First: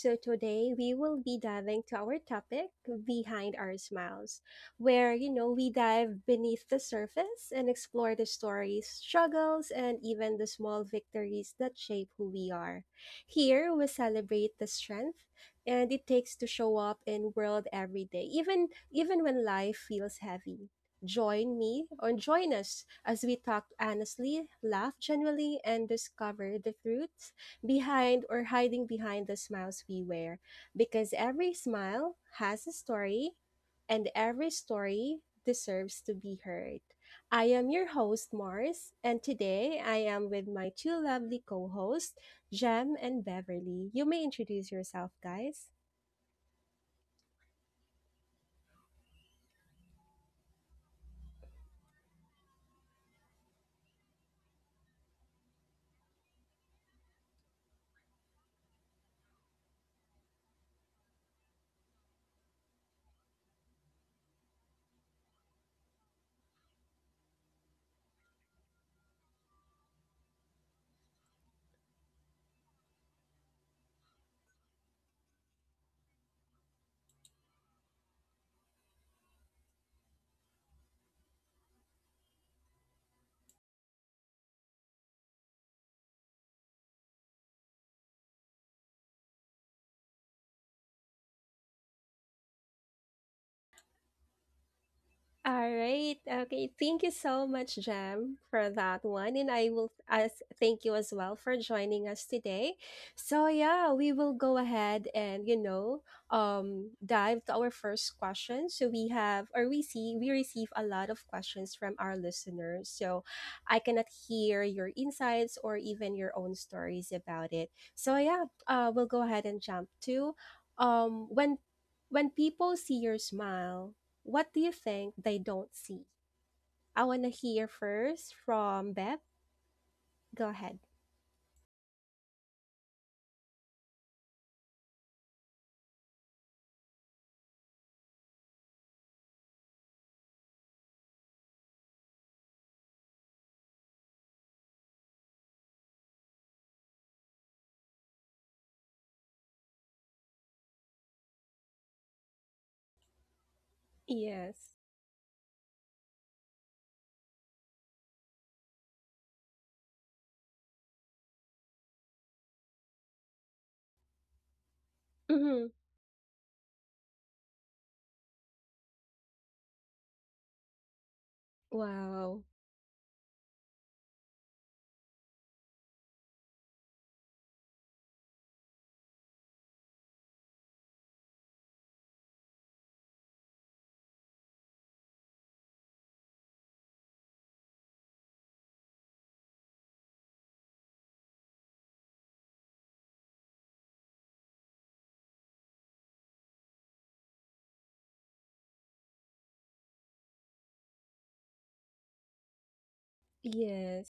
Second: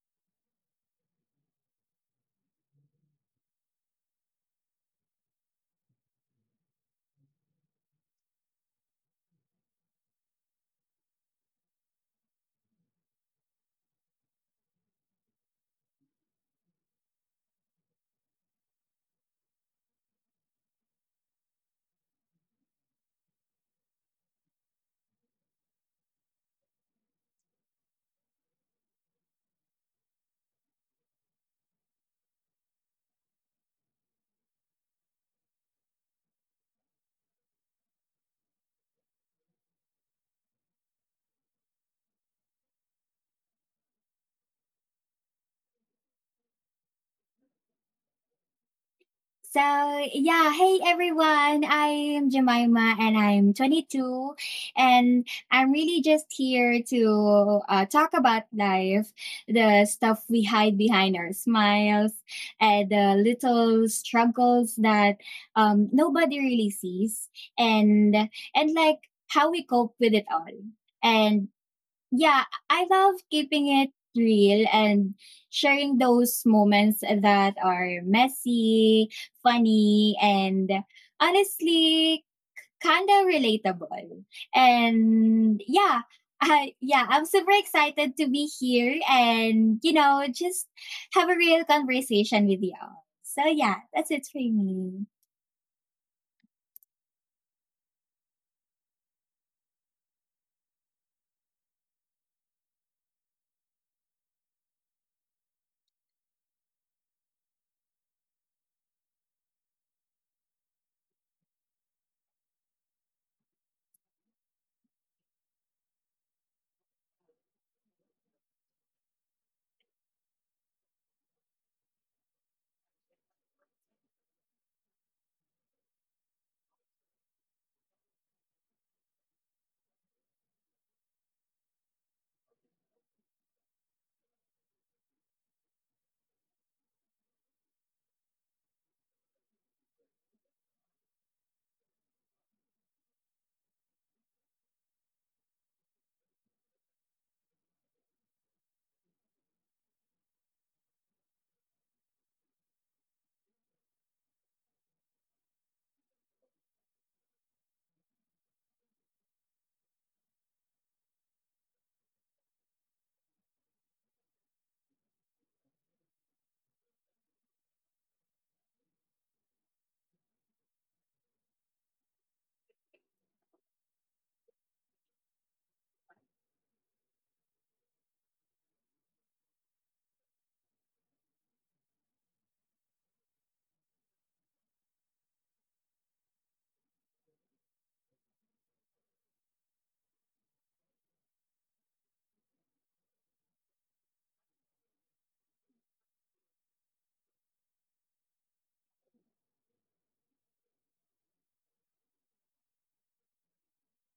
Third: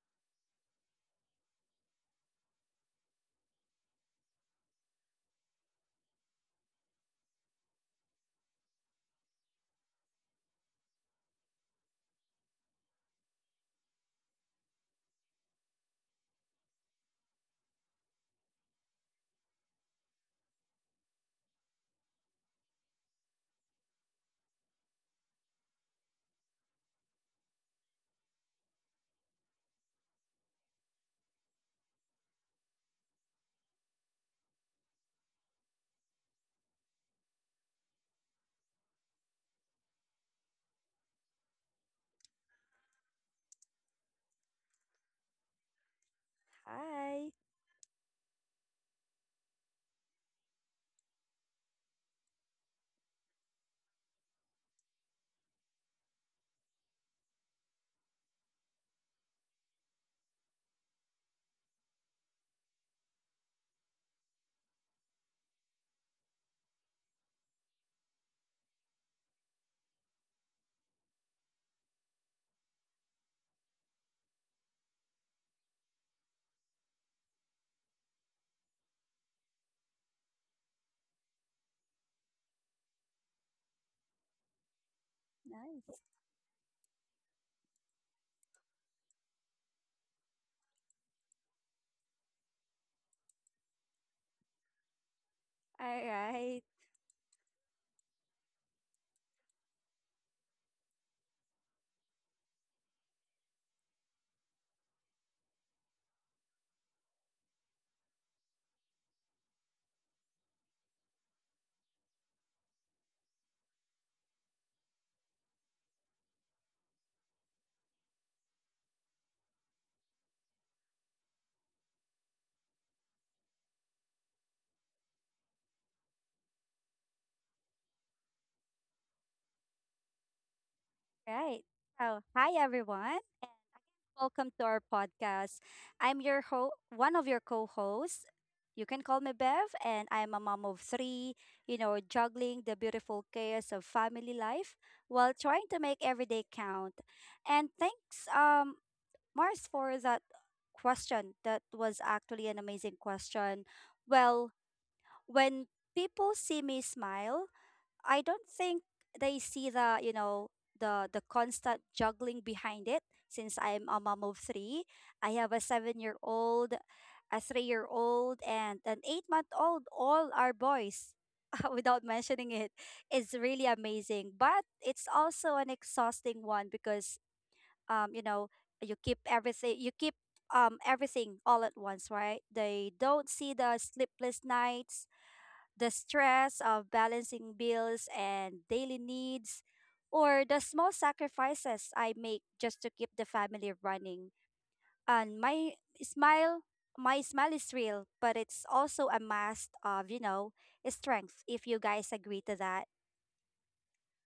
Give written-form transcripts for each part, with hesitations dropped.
So, today we will be diving to our topic, Behind Our Smiles, where, you know, we dive beneath the surface and explore the stories, struggles, and even the small victories that shape who we are. Here, we celebrate the strength and it takes to show up in world every day even when life feels heavy. Join me or join us as we talk honestly, laugh genuinely, and discover the truths behind or hiding behind the smiles we wear. Because every smile has a story, and every story deserves to be heard. I am your host, Mars, and today I am with my two lovely co hosts, Jem and Beverly. You may introduce yourself, guys. Hi. So, yeah, hey everyone. I'm Jemima and I'm 22, and I'm really just here to talk about life, the stuff we hide behind our smiles and the little struggles that nobody really sees and and how we cope with it all. And yeah, I love keeping it real and sharing those moments that are messy, funny, and honestly kind of relatable. And Nice. yeah, I'm super excited to be here and, you know, just have a real conversation with y'all. So yeah, that's it for me. All All right. right. Okay. Thank you so much, Jam, for that one. And I will as thank you as well for joining us today. So yeah, we will go ahead and, you know, dive to our first question. So we have or we see we receive a lot of questions from our listeners. So I cannot hear your insights or even your own stories about it. So yeah, we'll go ahead and jump to um when when people see your smile, what do you think they don't see? I want to hear first from Beth. Go ahead. Right. So, hi everyone, and welcome to our podcast. I'm one of your co-hosts. You can call me Bev, and I'm a mom of three. You know, juggling the beautiful chaos of family life while trying to make every day count. And thanks, Mars, for that question. That was actually an amazing question. Well, Yes. when people see me smile, I don't think they see the you know the constant juggling behind it. Since I'm a mom of three, I have a Hmm. 7-year-old, a 3-year-old, and an 8-month-old. All are boys. Without Wow. mentioning it, it's really amazing. But it's also an exhausting one because um you know you keep everything all at once, right? They don't see the sleepless nights, the stress of balancing bills and daily needs, or the small sacrifices I make just to keep the family running. And smile, my smile is real, but it's also a mask of, strength, if you guys agree to that. Yes.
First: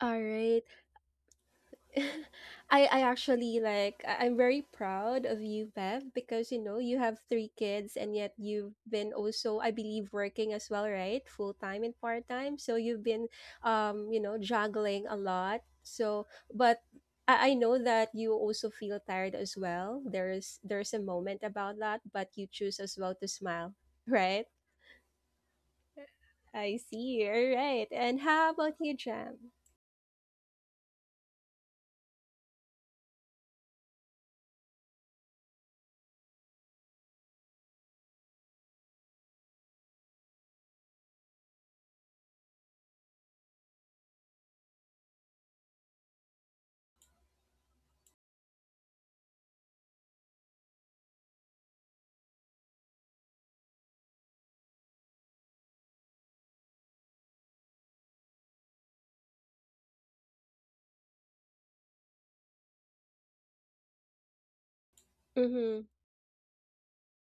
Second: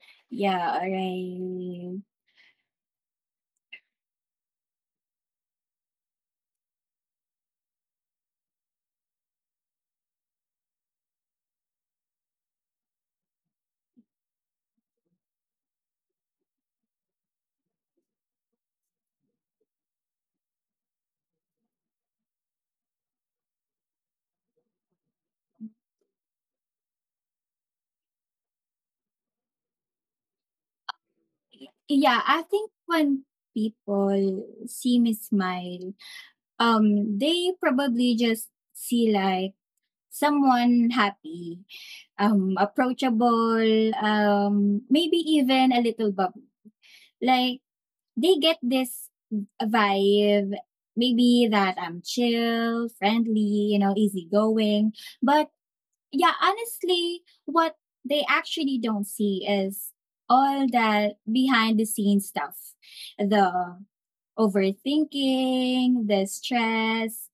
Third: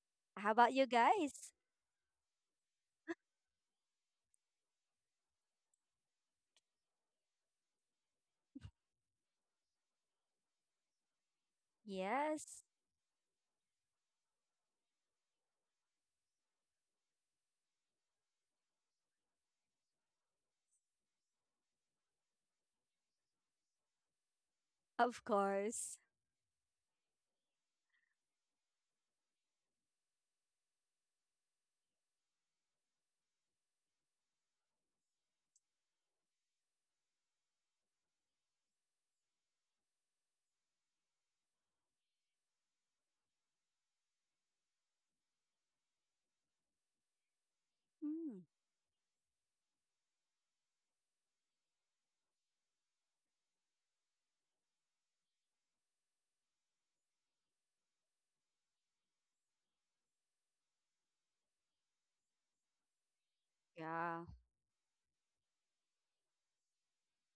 All How right. Yeah, about all you guys? right. I actually like I'm very proud of you, Bev, because you know you have three kids and yet you've been also I believe working as well, right? Full time and part time. Yes, So you've been you know, juggling a lot. So but I know that you also feel tired as well. There's a moment about that, but you choose as well to smile, right? of course. I see. All right. And how about you, Jam? Yeah, I think when people see me smile, they probably just see like someone happy, approachable, maybe even a little bubbly. Like they Mm, get this vibe, maybe that I'm chill, friendly, you know, easygoing, but yeah, honestly, what they actually don't see is all that behind the scenes stuff. The yeah. Mm-hmm. overthinking, the stress,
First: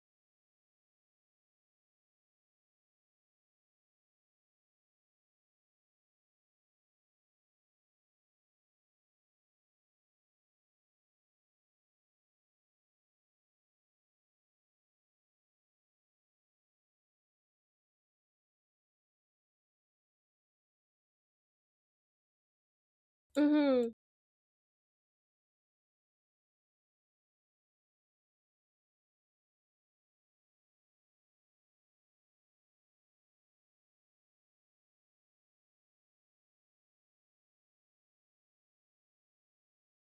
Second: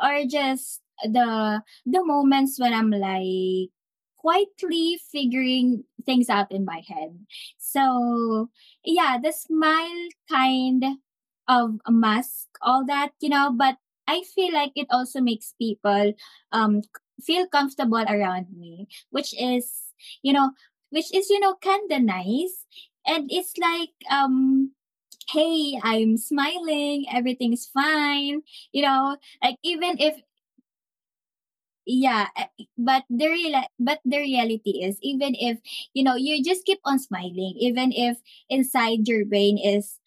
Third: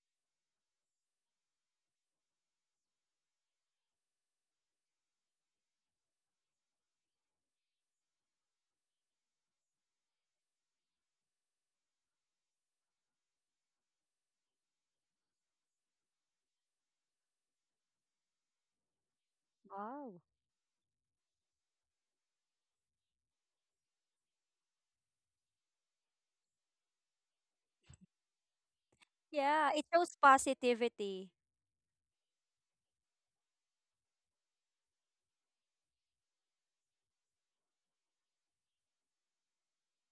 or just the moments when I'm like quietly figuring things out in my head. So yeah, the smile kind of mask all that, you know, but I feel like it also makes people um feel comfortable around me, Wow. you know, which is, you know, kind of nice. And it's Mm-hmm. like, hey, I'm smiling, everything's fine, you know, like Yeah, it even if shows positivity. yeah but the real but the reality is even if you know you just keep on smiling even if inside your brain is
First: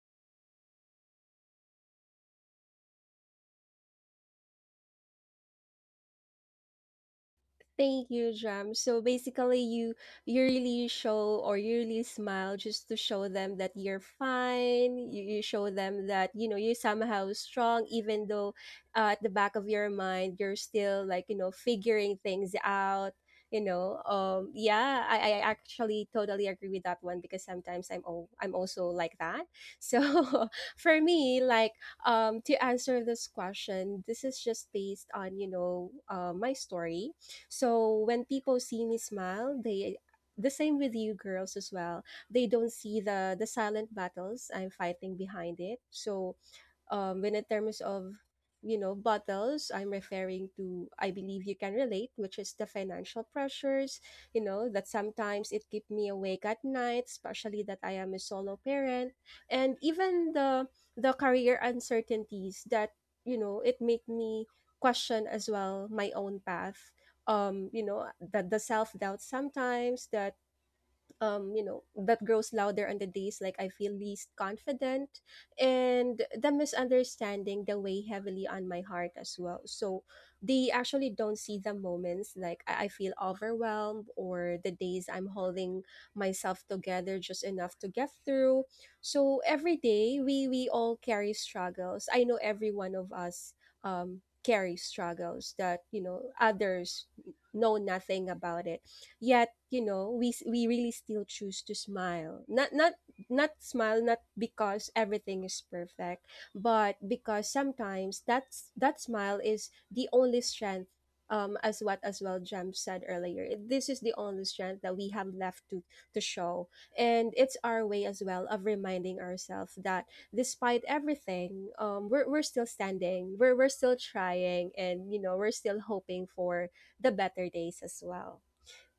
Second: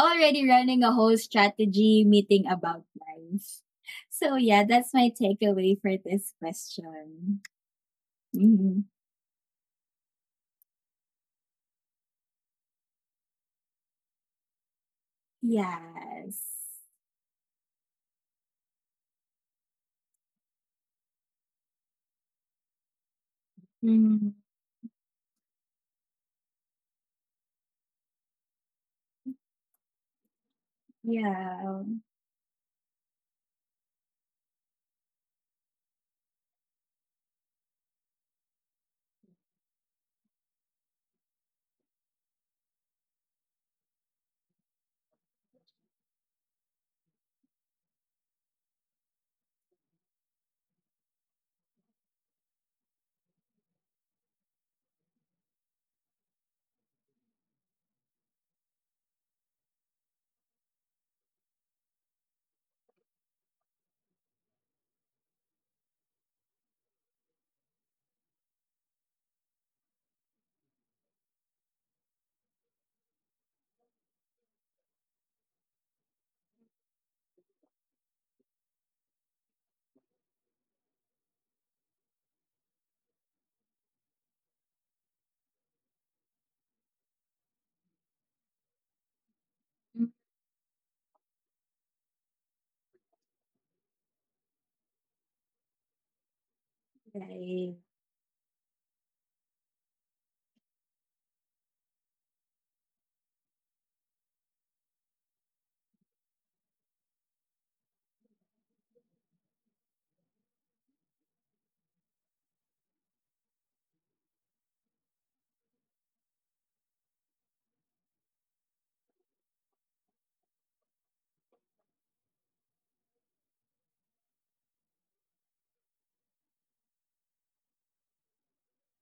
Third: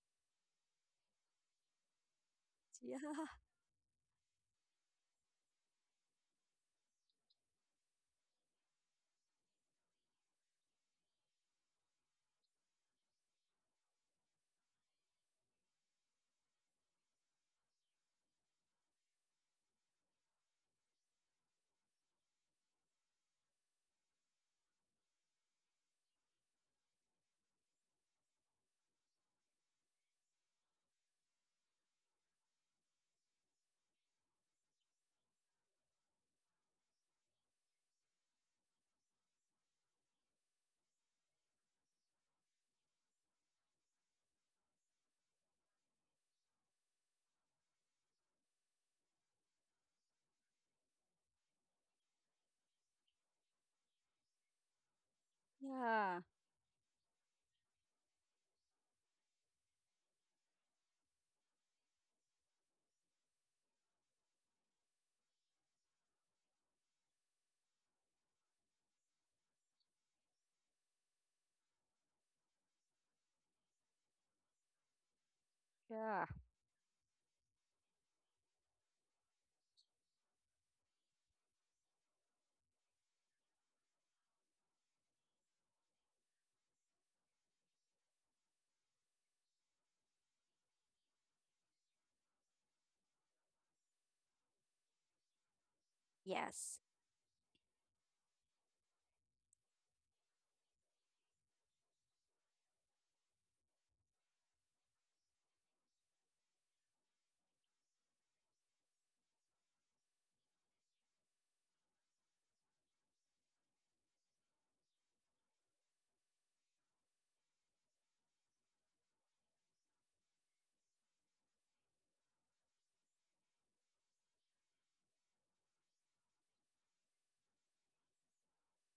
already running a whole strategy meeting about Yeah. life. So yeah, that's my takeaway for this question. Thank you, Jam. Mm-hmm. So basically, you really show or you really smile just to show them that you're fine. You show them that Yes. you know you're somehow strong, even though at the back of your mind you're still like you know figuring things out. You know, Mm. Yeah, I actually totally agree with that one because sometimes I'm oh, I'm also like that. So for me, like Yeah. To answer this question, this is just based on you know my story. So when people see me smile, they the same with you girls as well. They don't see the silent battles I'm fighting behind it. So when in terms of you know bottles I'm referring to, I believe you can relate, which is the financial pressures, you know, that sometimes it keep me Yeah, awake at night, especially that I am a solo parent, and even the career uncertainties that you know it make me question as well my own path. You know, that the self doubt sometimes that you know, that grows louder on the days like I feel least confident, and yeah. the misunderstanding that weigh heavily on my heart as well. So they actually don't see the moments like I feel overwhelmed or the days I'm holding myself together just enough to get through. So every day we all carry struggles. I know every one of us carry struggles that you know Yes. others Okay. Right. know nothing about it. Yet you know we really still choose to smile, not smile, not because everything is perfect, but because sometimes that smile is the only strength. As what as well Jam said earlier, this is the only strength that we have left to show. And it's our way as well of reminding ourselves that despite everything, we're still standing, we're still trying, and you know we're still hoping for the better days as well.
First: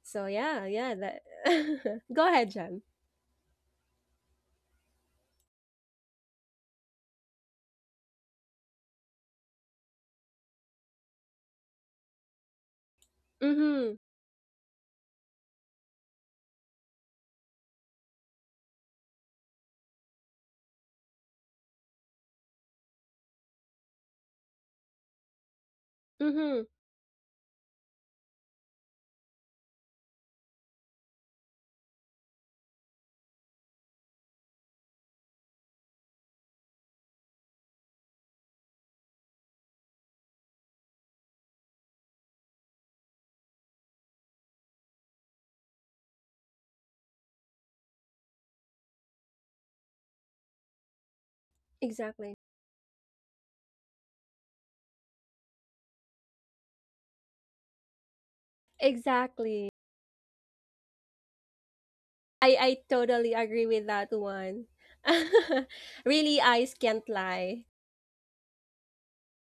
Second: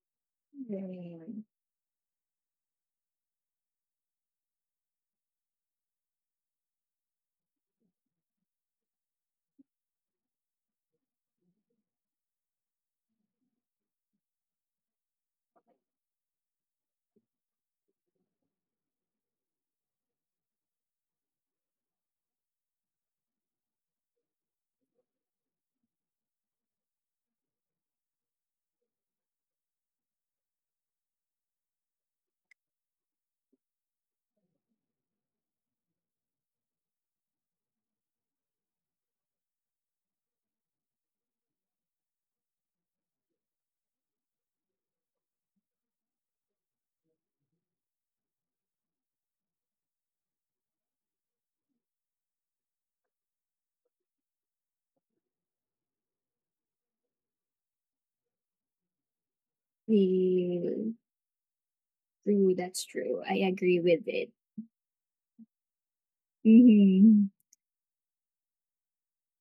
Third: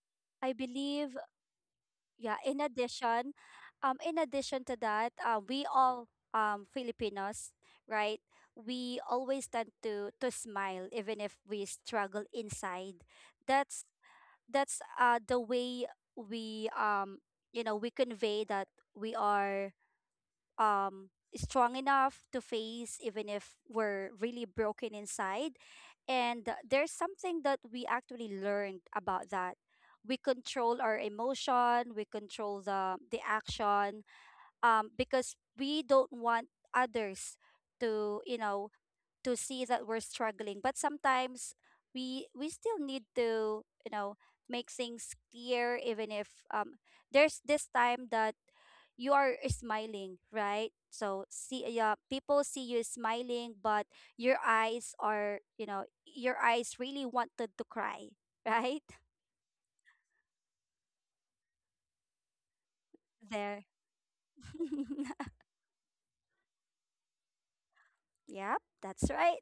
So I yeah, yeah, believe, that Go yeah, ahead, in Jem. addition um in addition to that, we all, Filipinos, right, we always tend to smile even if we struggle inside. that's Mhm. that's the way we you know we convey that we are um strong enough to face, even if we're really broken inside. And Mhm. there's something that we actually learned about that. We control our emotion, we control the action, because we don't want others, to you know to see that we're struggling. But sometimes we still need to, make things clear, even if, there's this time that you are smiling, right? So, see, yeah, Exactly. people see you smiling, but your eyes are you know your eyes really wanted to cry, right? Exactly. True. True. I That's true. totally I There. agree agree with with that it. one. really eyes can't Mm-hmm. lie. Yep, that's right.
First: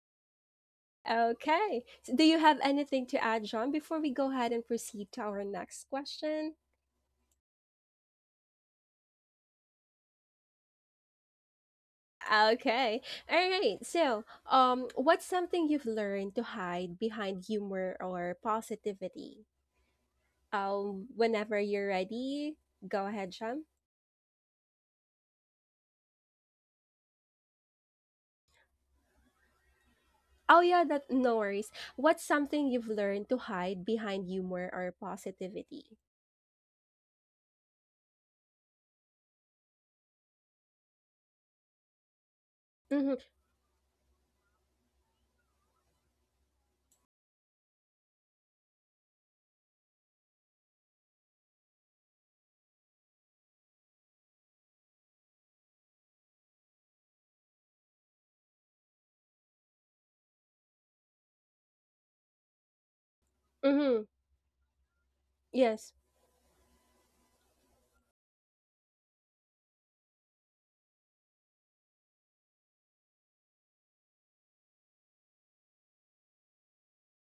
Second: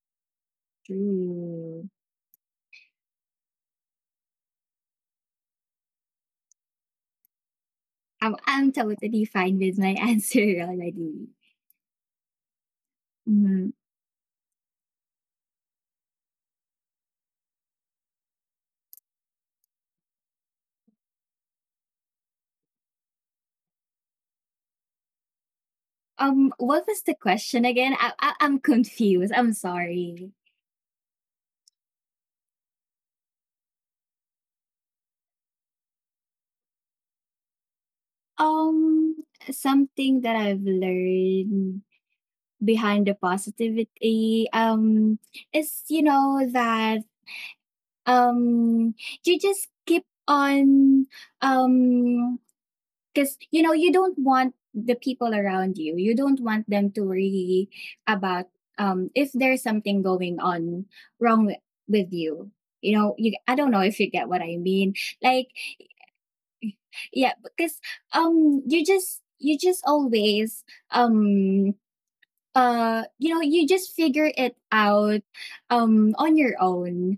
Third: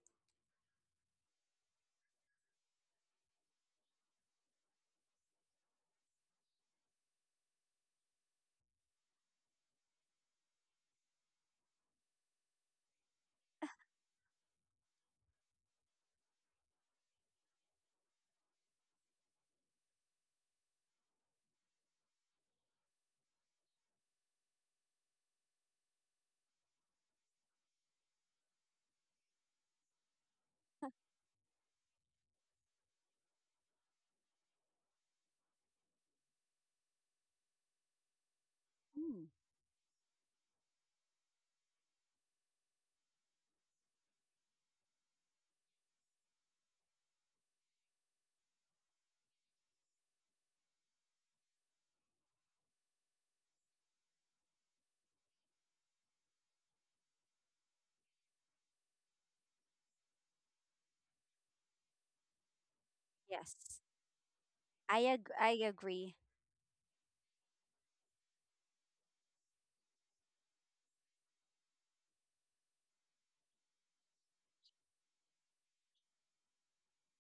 Okay. True. So do you have anything to add, John, before we go ahead and proceed to our next question? I'm totally fine with my answer already. Okay. All Mm. right. So, what's something you've learned to hide behind humor or positivity? Whenever you're ready, go ahead, John. What was the question again? I'm confused. I'm sorry. Oh yeah, that no worries. What's something you've learned to hide behind humor or positivity? Um, Mm. something that I've learned behind Mhm. the positivity is you know that um you just keep on um because you know you don't want them to worry about if there's something going on wrong wi- with you, you know. You I Yes. don't know if Mhm. you get what I mean, i ag- like. i Yes. agree. Yeah, because you just always um you know you just figure it out on your own,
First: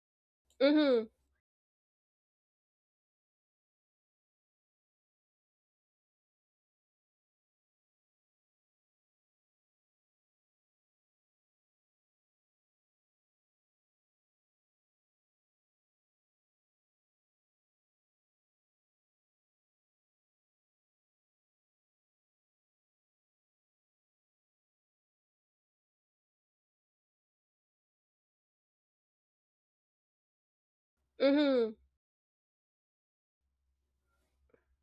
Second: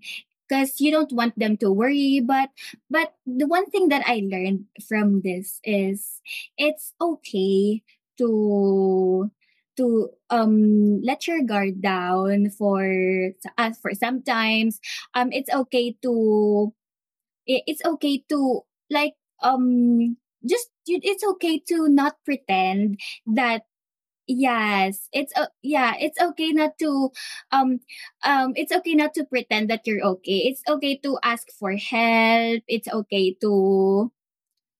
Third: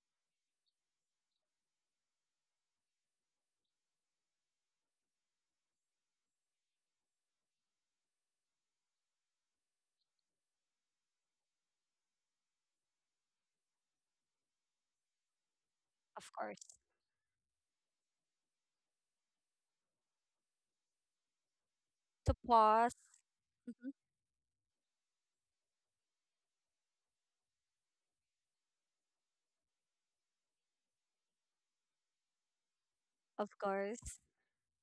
because you Mhm. don't want them to worry, but the one thing that I learned from this is it's okay to to let your guard down for us for sometimes. It's okay Of course. to it's okay to, like, um it's okay to not To pause. pretend that Mhm. Yes, it's o yeah, it's okay not to um it's okay not to pretend that you're okay. It's okay to ask Mhm. for help. It's okay Of course, to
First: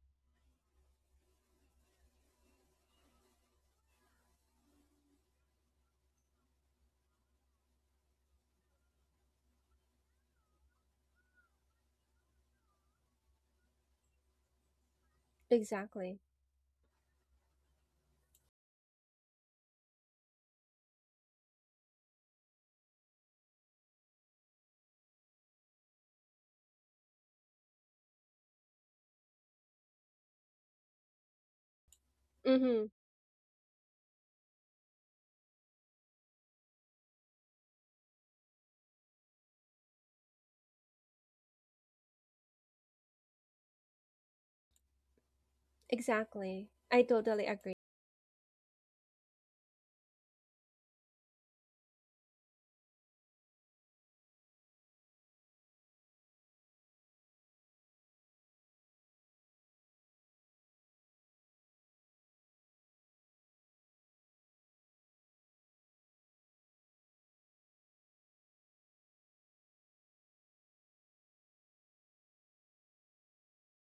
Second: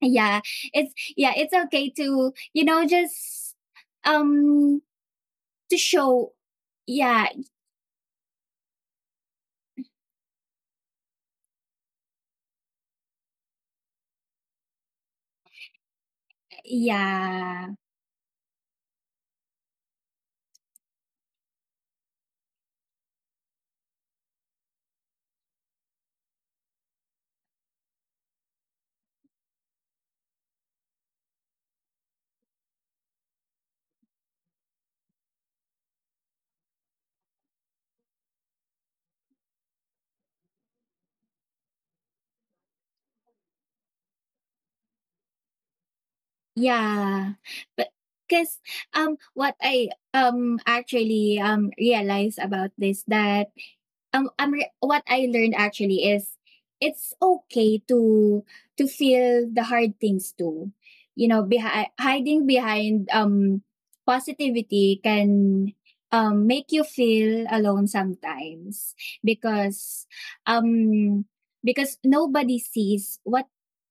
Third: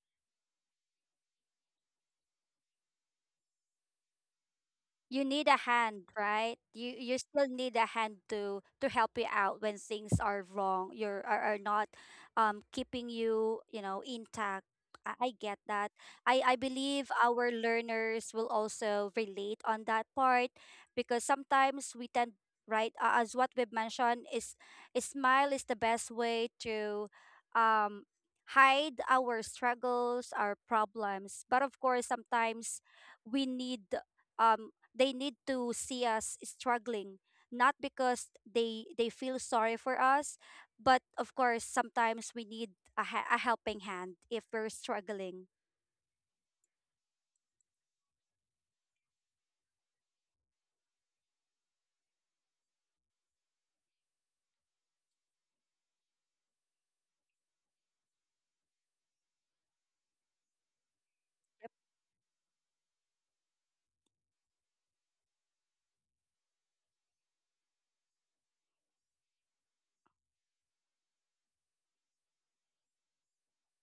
yeah, yeah, it's okay to you know just um you need a to hand, show right? You yeah, still need a hand to help you out when things are wrong. You're are not keeping you, you know, intact. I get that. Exactly. I believe our yeah. learners will also relate on that part, because sometimes we tend, right, as what we've mentioned, is a smile is the best way to um hide our struggles, our problems. But of course, sometimes Mhm. we need um they need to see us struggling, not because they feel sorry for us, but of course sometimes we need a helping hand if we're struggling. Exactly. I totally Yeah. agree. But cuz what I actually realized about this that what I learned actually is it's okay to feel the hard things too. You know, behind hiding behind positivity can make you feel alone sometimes because um because nobody sees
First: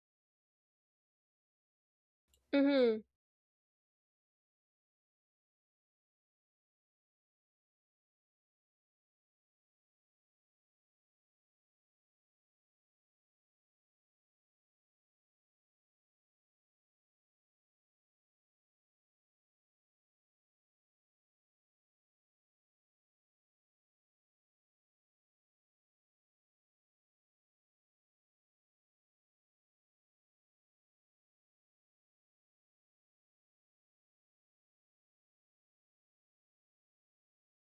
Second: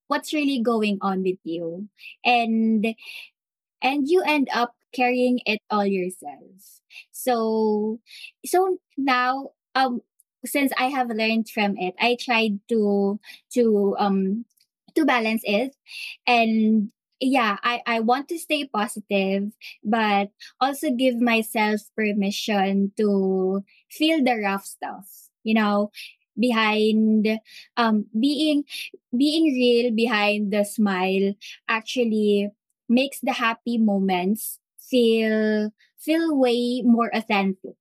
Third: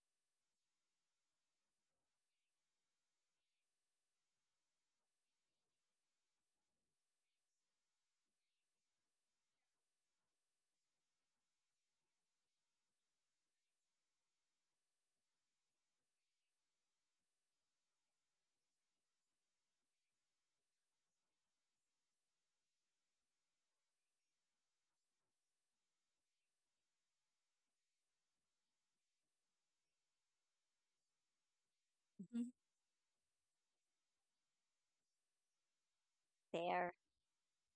what's really going on with you, and Mhm. and you end up carrying it all yourself. So so now since I have learned from it, I tried to to to balance it, and yeah, I want to stay positive, but also give myself permission to feel the rough stuff, you know. Behind um being being real behind the smile Mhm. actually makes the happy moments feel way There, more authentic.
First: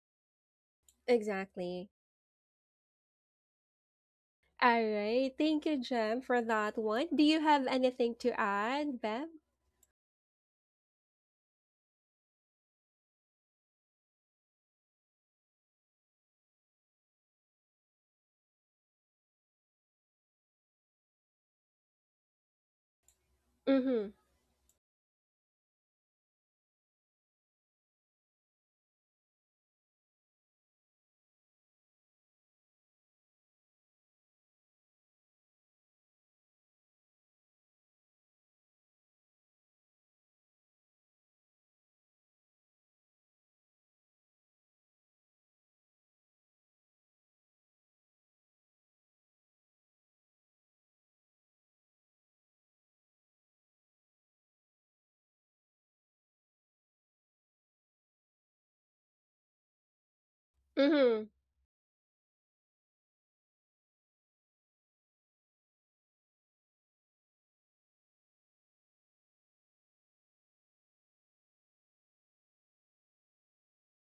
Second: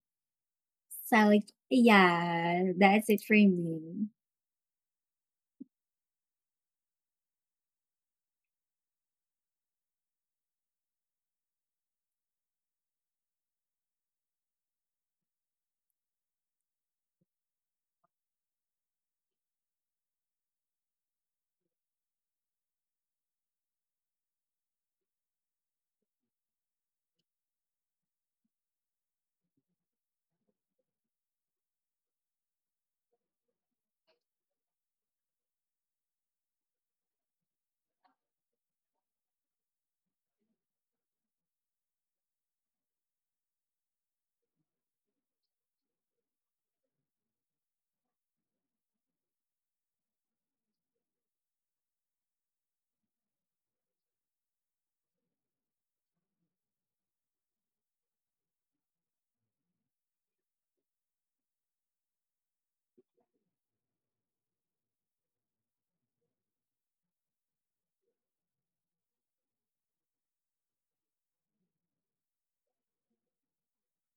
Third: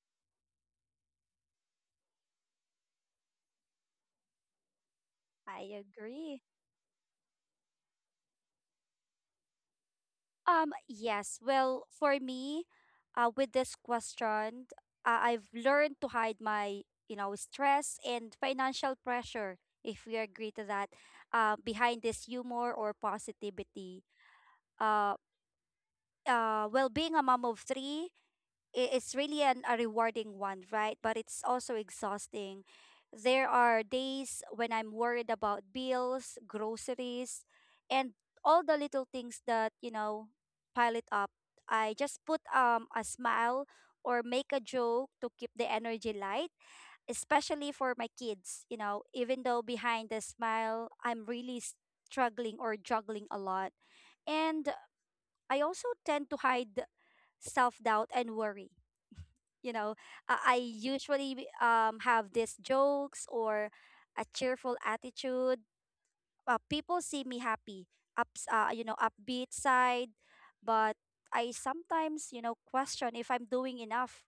So like Exactly. yeah, that's it for me. All right. Thank you, I Jem, agree. for that one. Do you have anything to add, Bev? Yes. Well, for me, with this question, I've learned to hide my, stress and financial pressure, if we agree to that, behind this humor or positivity. Mhm. Uh, well, being a mom of three, it's really a rewarding one, right? But it's also exhausting. There are days when I'm worried about bills, groceries, and all the little things that, pile it up. I just put a smile or make a joke to keep the energy light, especially for my kids, even though behind the smile, I'm really struggling or juggling a lot. And I also tend to hide self doubt and worry. You know, I Mhm. usually, have these jokes or a cheerful attitude. People see me happy, upbeat side, but I sometimes, question if I'm doing enough,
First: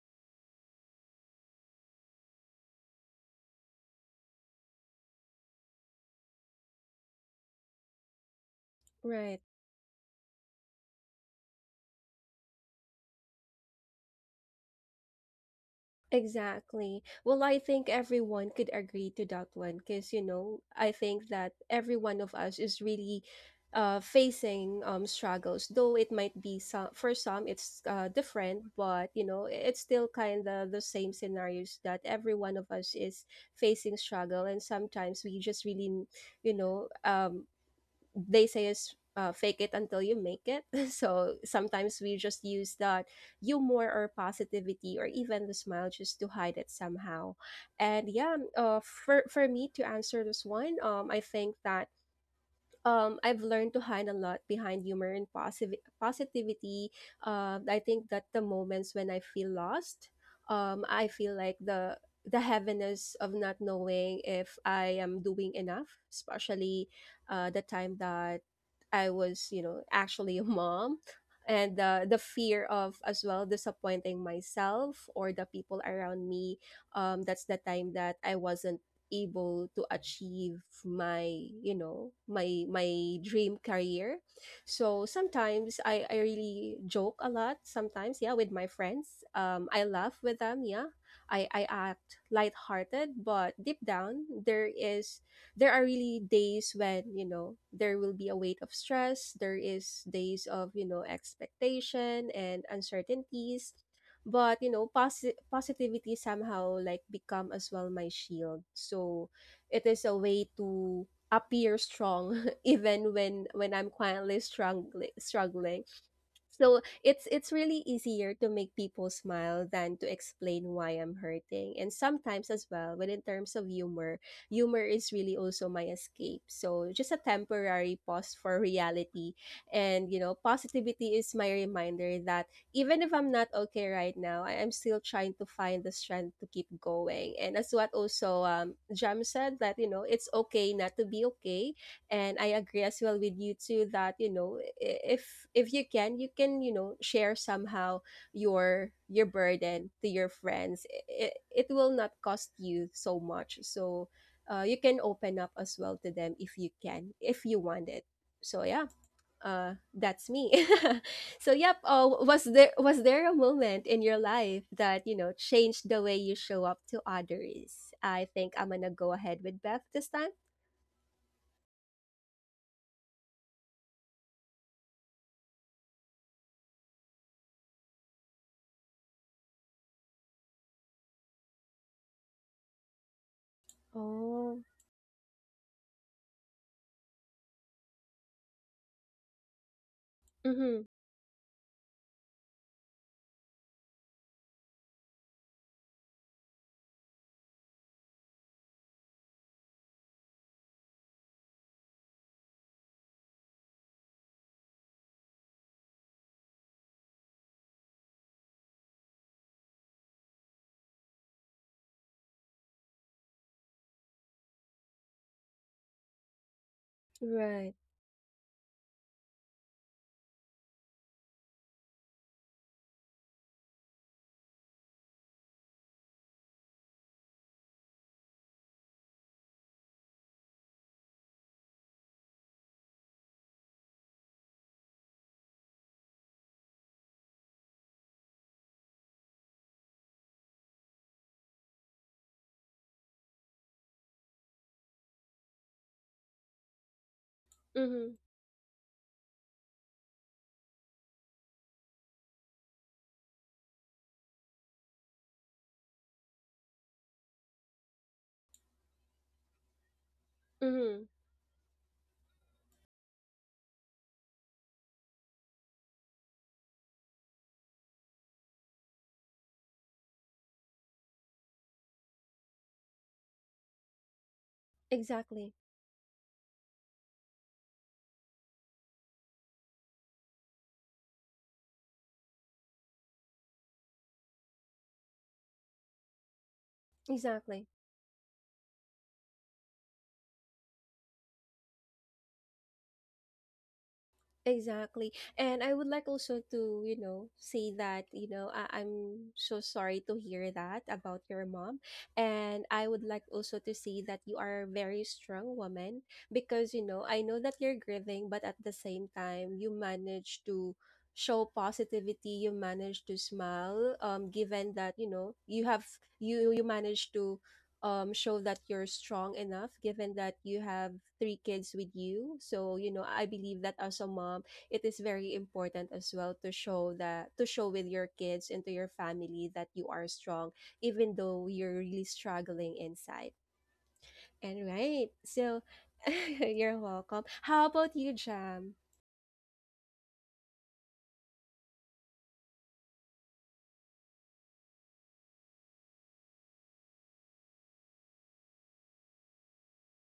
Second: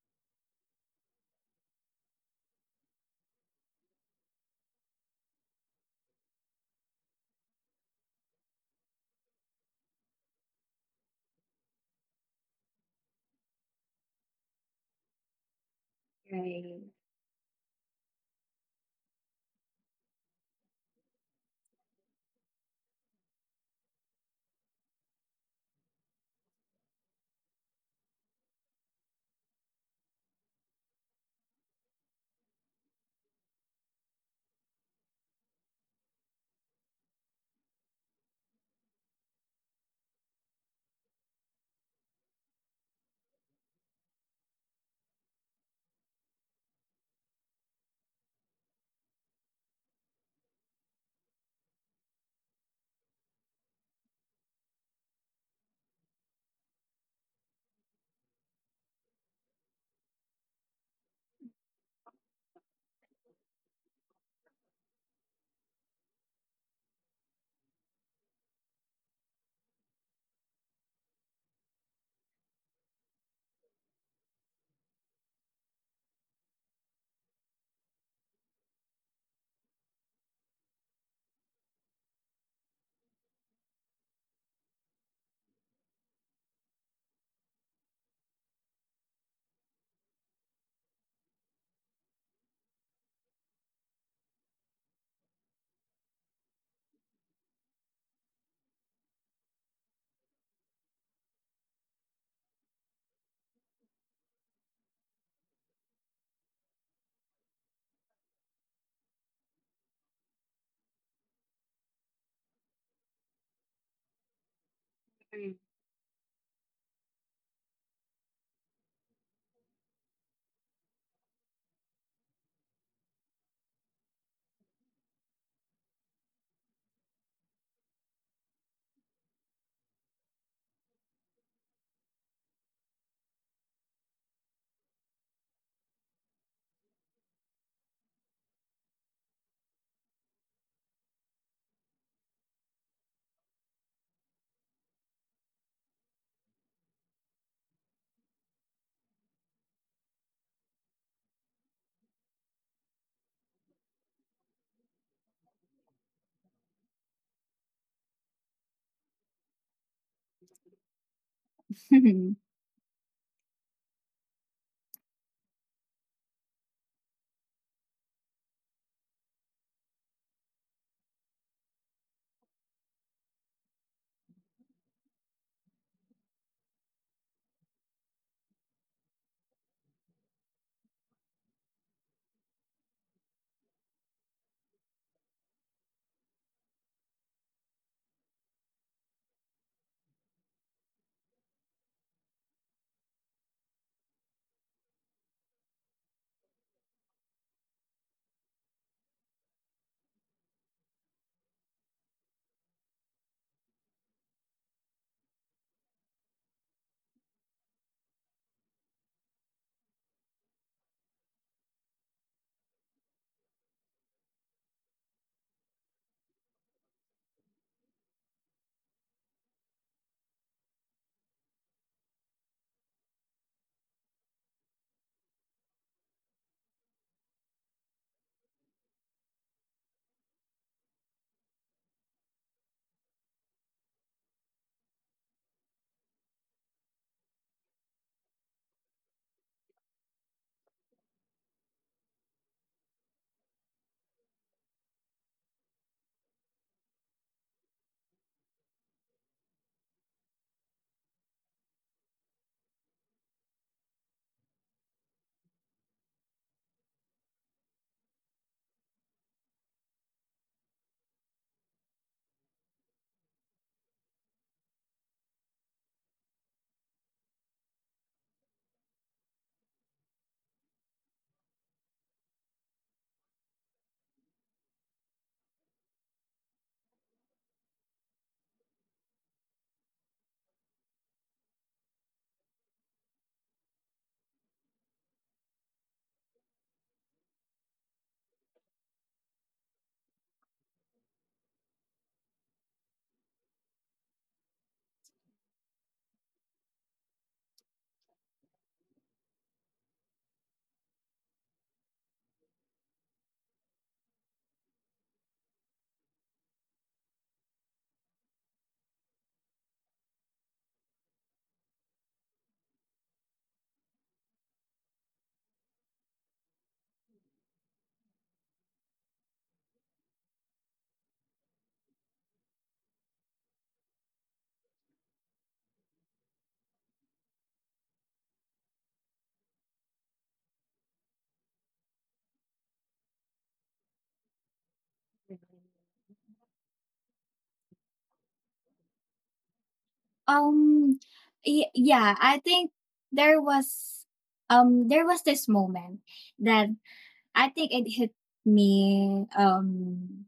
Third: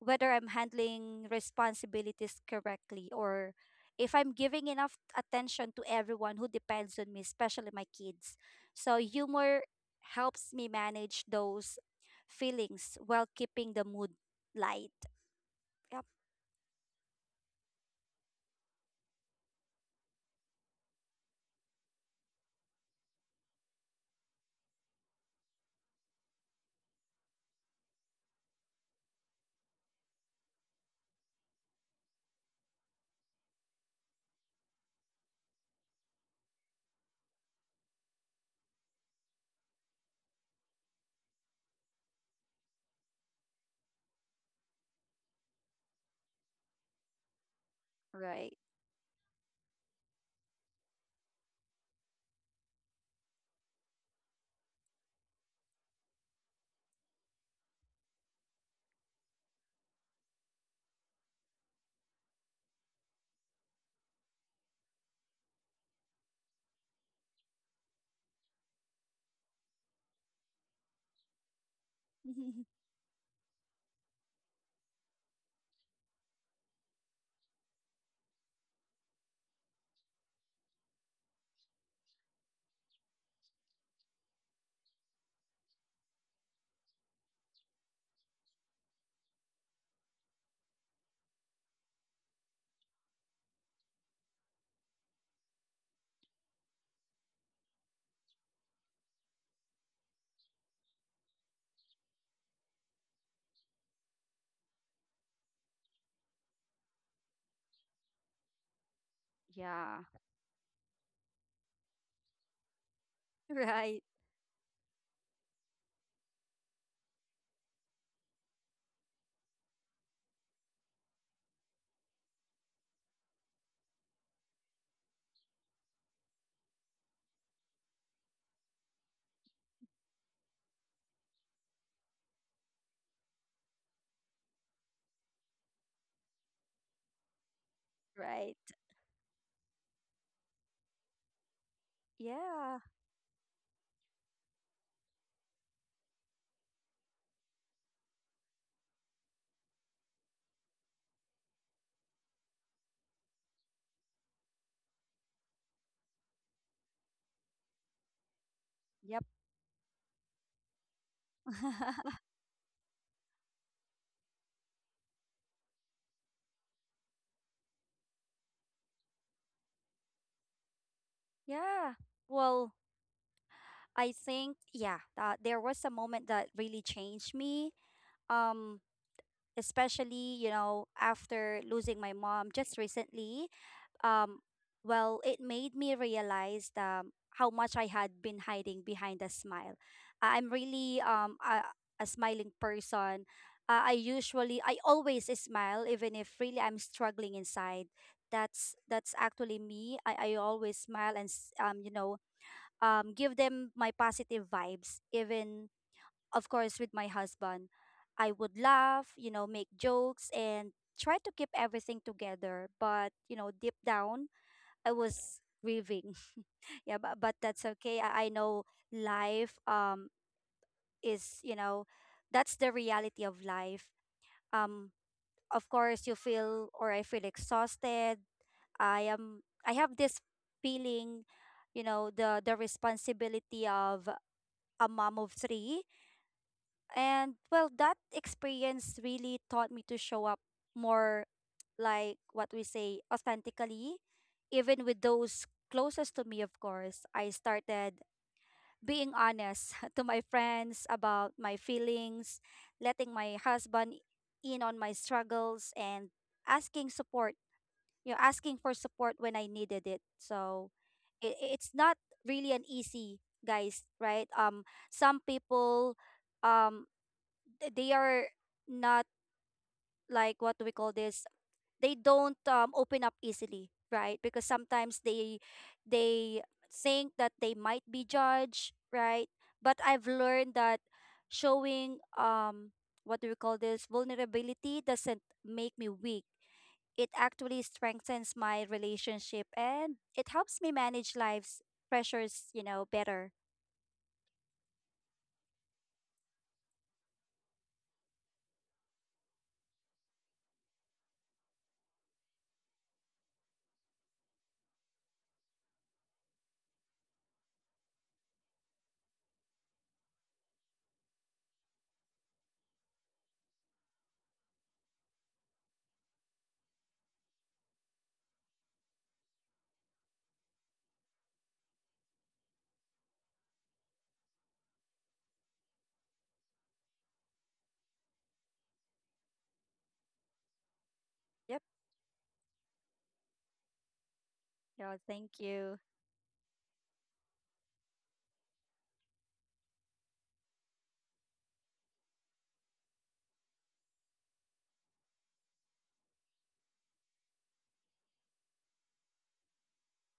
whether I'm handling responsibilities correctly or if I'm giving enough attention to everyone who depends on me, especially my kids. So Right. humor helps me manage those feelings while keeping the mood light. Yeah. Right. Exactly. Well, I think everyone could agree to that one because, you know, I think that every one of us is really facing struggles, though it might be some, for some it's different, but, you know, it's still kind of the same scenarios that every one of us is facing struggle. And sometimes we just really, you know, they say is fake it until you make it. So sometimes we just use that humor or positivity or even the smile just to hide it somehow. And yeah, Right. For me to answer this one, I think that I've learned to hide a lot behind humor and positive positivity. I think that the moments when I feel lost, I feel like the heaviness of not knowing if I am doing enough, especially the time that I was, you know, actually a mom. And the fear of as well disappointing myself or the people around me. That's the time that I wasn't able to achieve my you know my my dream career. So sometimes I really joke a lot sometimes, yeah, with my friends, I laugh with them, yeah, I act lighthearted, but deep down there is there are really days when you know there will be a weight of stress, there is days of you know expectation and uncertainties. But, you know, positivity somehow like become as well my shield. So it Yeah. is a way to appear strong even when I'm Right. quietly struggling. So it's really easier to make people smile than to explain why I'm hurting. And sometimes as well, when in terms of humor, humor is really also my escape. So just a temporary pause for reality. And you know, positivity is my reminder that even if I'm not okay right now, I am still trying to find the strength to keep going. And as what also Right. Jam said that, you know, it's okay not to be okay. And I Yeah. agree as well with you too that you know if you can, you can you know share somehow your burden to your friends, it will not cost you so much. So you can open up as well to them if you can, if you want it. So yeah, Yep. That's me. So yep, Mm. was there a moment in your life that you know changed the way you show up to others? I think I'm gonna go ahead with Beth this time. Yeah. Well, I think, yeah, that there was a moment that really changed me. Um, especially, after losing my mom just recently. um Oh. well, it made me realize how much I had been hiding behind a smile. I'm Mm-hmm. really a smiling person. I always smile, even if really I'm struggling inside. That's actually me. I always smile and give them my positive vibes, even of course with my husband, I would laugh, make jokes, and try to keep everything together, but deep down I was grieving. Yeah, but that's Right. okay. I know life is, you know, that's the reality of life. Um of course you feel, or I feel exhausted. I have this feeling, the responsibility of a mom of three. And well, that experience really taught me to show up more, like what we say, authentically, even with those closest to me, of course. I started Mhm. being honest to my friends about my feelings, letting my husband in on my struggles, and asking support, asking for support when I needed it. So, Mhm. it's not really an easy, guys, right? Some people, um they are not, like, what do we call this, they don't, open up easily, right? Because sometimes they Exactly. they think that they might be judged, right. But I've learned that showing, what do we call this, vulnerability doesn't make me weak. It actually Exactly. strengthens my relationship, and it helps me manage life's pressures, better. Exactly. And I would like also to, you know, say that, you know, I'm so sorry to hear that about your mom. And I would like also to say that you are a very strong woman because, you know, I know that you're grieving, but at the same time, you manage to show positivity, you manage to smile, given that, you know, you have you you manage to show that you're strong enough given that you have three kids with you. So you know I believe that as a mom it is very important as well to show that, to show with your kids and to your family that you are strong even though Yep. you're really struggling inside and Yeah. right. Thank So you. you're welcome. How about you, Jam? um yeah, I think there was there was this moment that I think it hit me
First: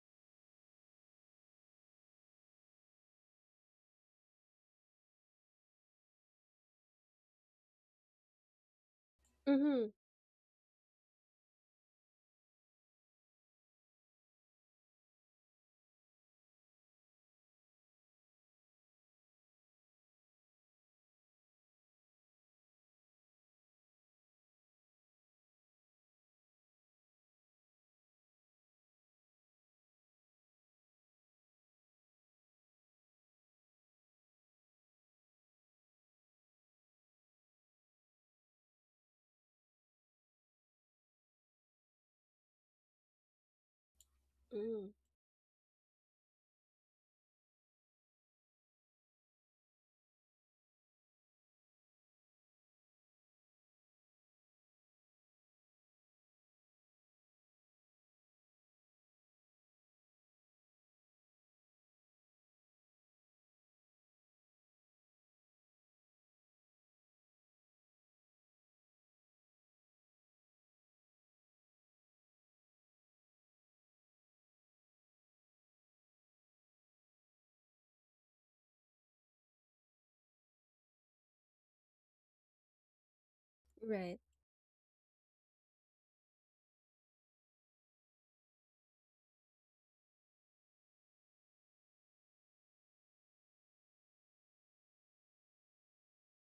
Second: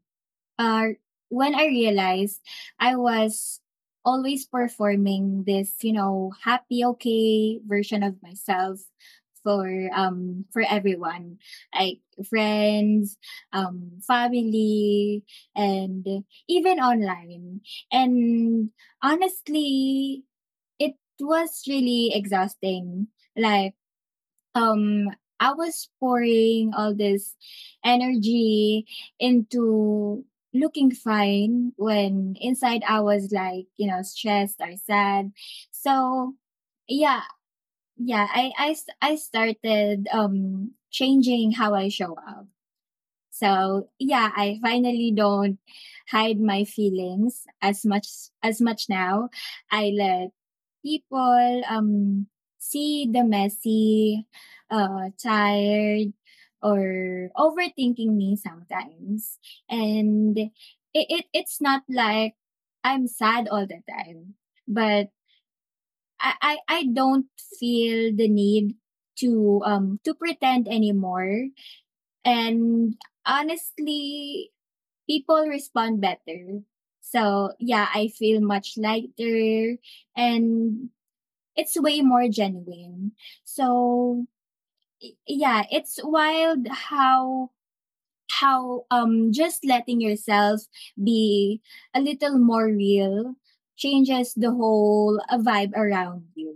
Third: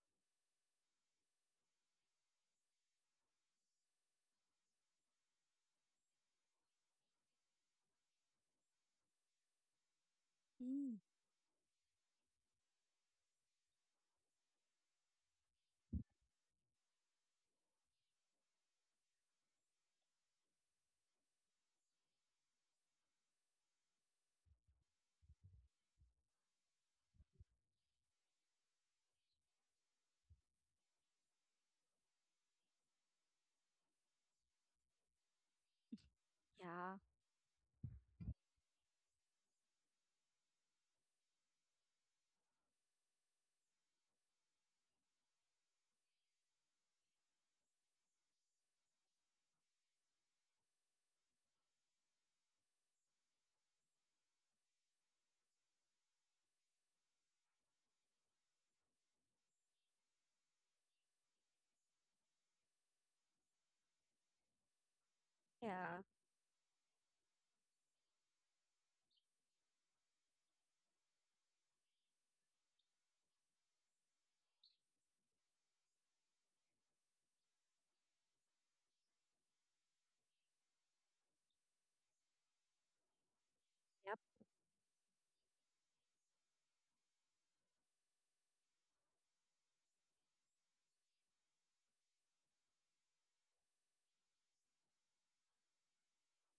uh, when I realized I was always performing this, you know, happy, okay version of myself for Mm-hmm. For Mm. everyone, like friends, family, and even online. And honestly, it was really exhausting. Like um I was pouring all this energy into looking fine when inside I was like, you know, stressed or sad. So, Yeah. yeah, I started changing how I show up. So, yeah, I Mm. finally don't hide my feelings as much now. I let people see the messy, tired, or overthinking me sometimes. And it's not like I'm sad all the time, but Yeah. I don't feel the need to pretend anymore. And honestly, people respond better. So yeah, I feel much lighter, and it's way more genuine. Yep. Right. So yeah, it's wild how just letting yourself be a little more real changes the whole vibe around you.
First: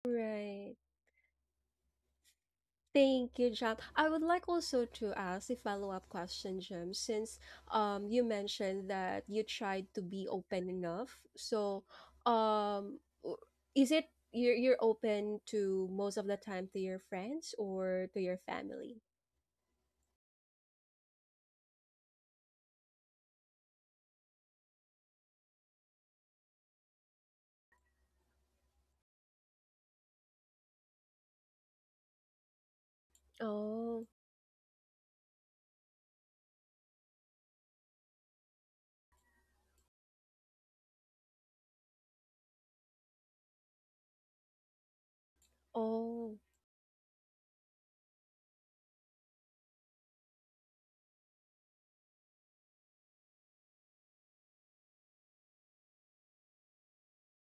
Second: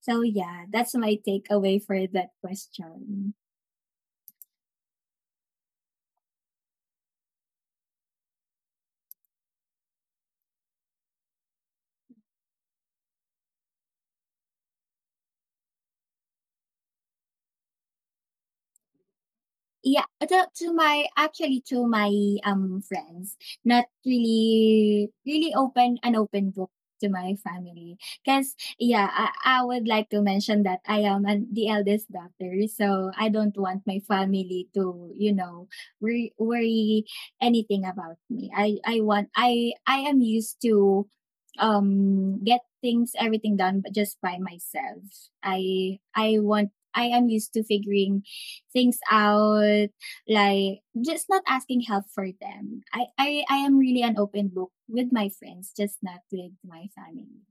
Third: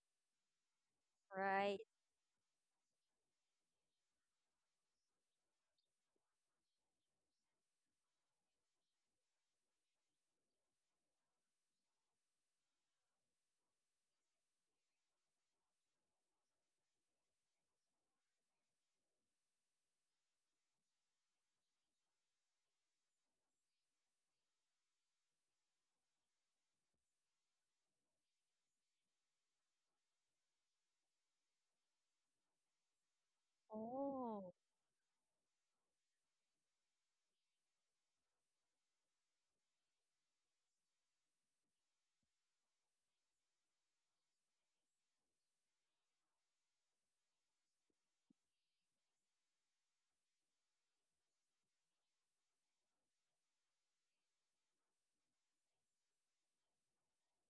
So yeah, Right. that's my Right. takeaway for that question. Thank you, John. I would like also to ask a follow-up question, Jim, since you mentioned that you tried to be open enough. So, um w- is it you're open to most of the time to your friends or to your family? Yeah, to my, friends, not really really open an open book to my family. Cause yeah, I would like to mention that I am an the eldest daughter, so I don't want my Oh, Oh, family to, you know, worry anything about me. I want I am used to, get things everything done, but just by myself. Oh. I am used to figuring things out, like just not asking help for them. I am really an open book with my friends, just not with my family.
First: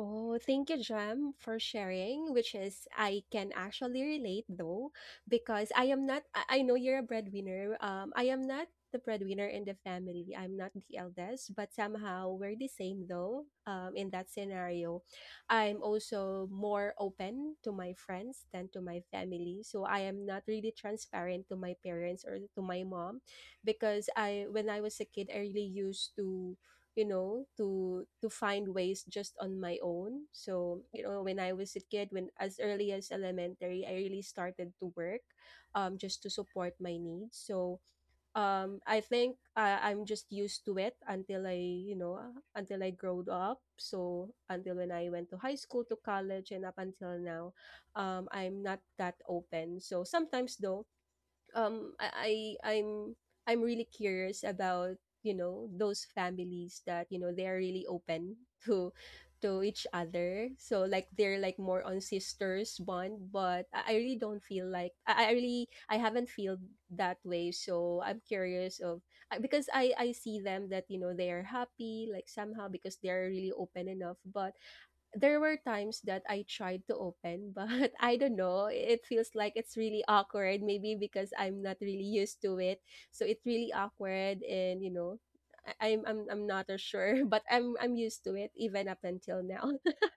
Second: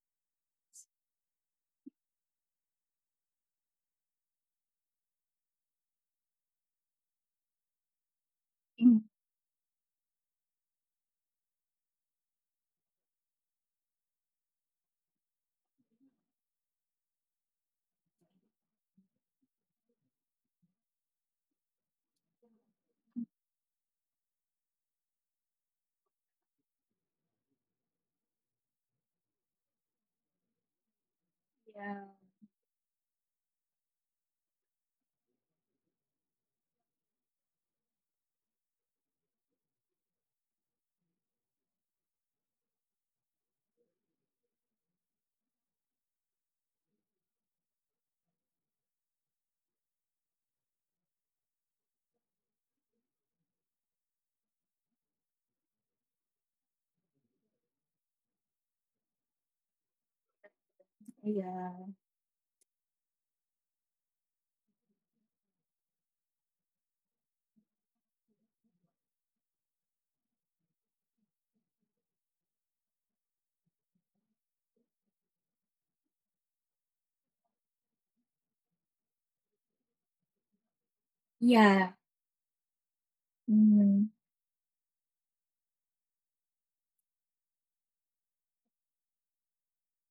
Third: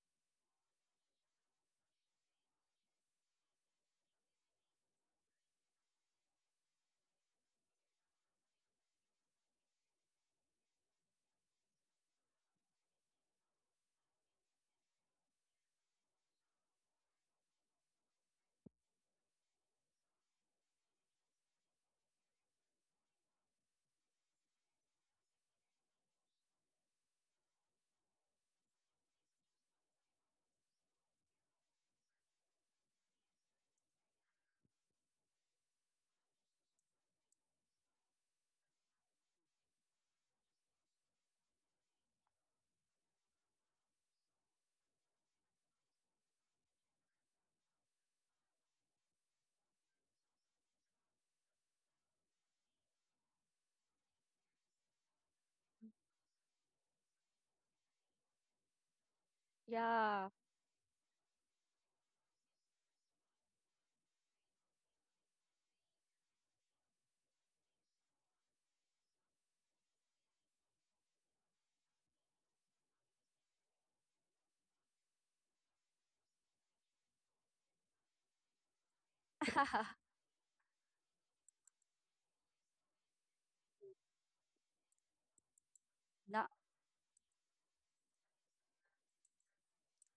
Oh, thank you, Jem, for sharing, which is I can actually relate though, because I am not I I know you're a breadwinner. I am not the Mm. breadwinner in the family. I'm not the eldest, but somehow we're the same though. In that scenario, I'm also more open to my friends than to my family. So I am not really transparent to my parents or to my mom because I when I was a kid, I really used to find ways just on my own. So you know, when I was a kid, Yeah. when as early as elementary, I really started to work just to support my needs. So I think I'm just used to it until I growed up. So until when I went to high school to college and up until now, I'm not that open. So sometimes though, um I, I I'm I'm really curious about those families that you know they are really open to each yeah. other, so like they're like Yeah. more on sisters bond. But I really don't feel like I really I haven't feel that way. So I'm curious of because I see them that you know they are happy, like somehow because they're really open enough. But there were times that I tried to open, but I don't know. It feels like it's really awkward, maybe because I'm not Yeah. really used to it. So it's really Mm-hmm. awkward, and you know, I, I'm Not, not as sure, but I'm used to it even up until now.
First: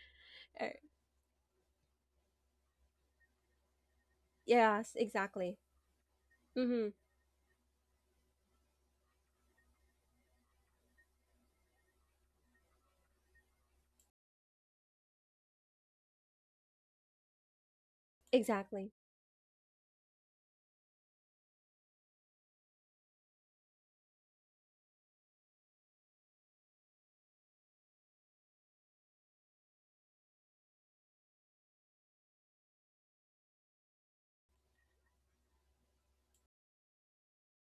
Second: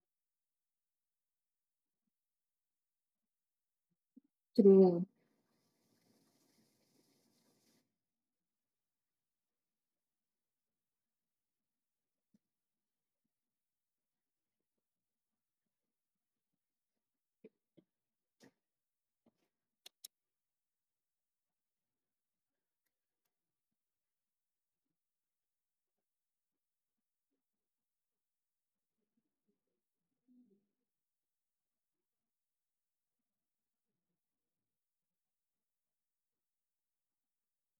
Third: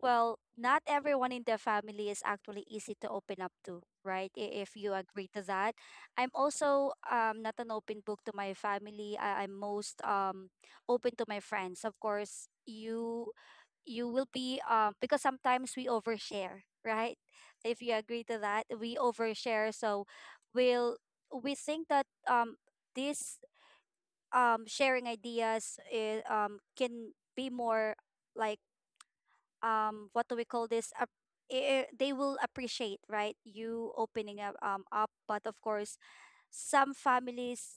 well, Er, not everyone in the family is actually easy to open up to, right? If yes, you True. agree to exactly. that. I'm Mm-hmm. also not an open book to my family. I'm most open to my friends. Of course, you will be, because sometimes we overshare, right? If you agree to that, Exactly. we overshare. So we'll we think that, this, sharing ideas, can be more like, what do we call this, they will appreciate, right, you opening up, but of course some families,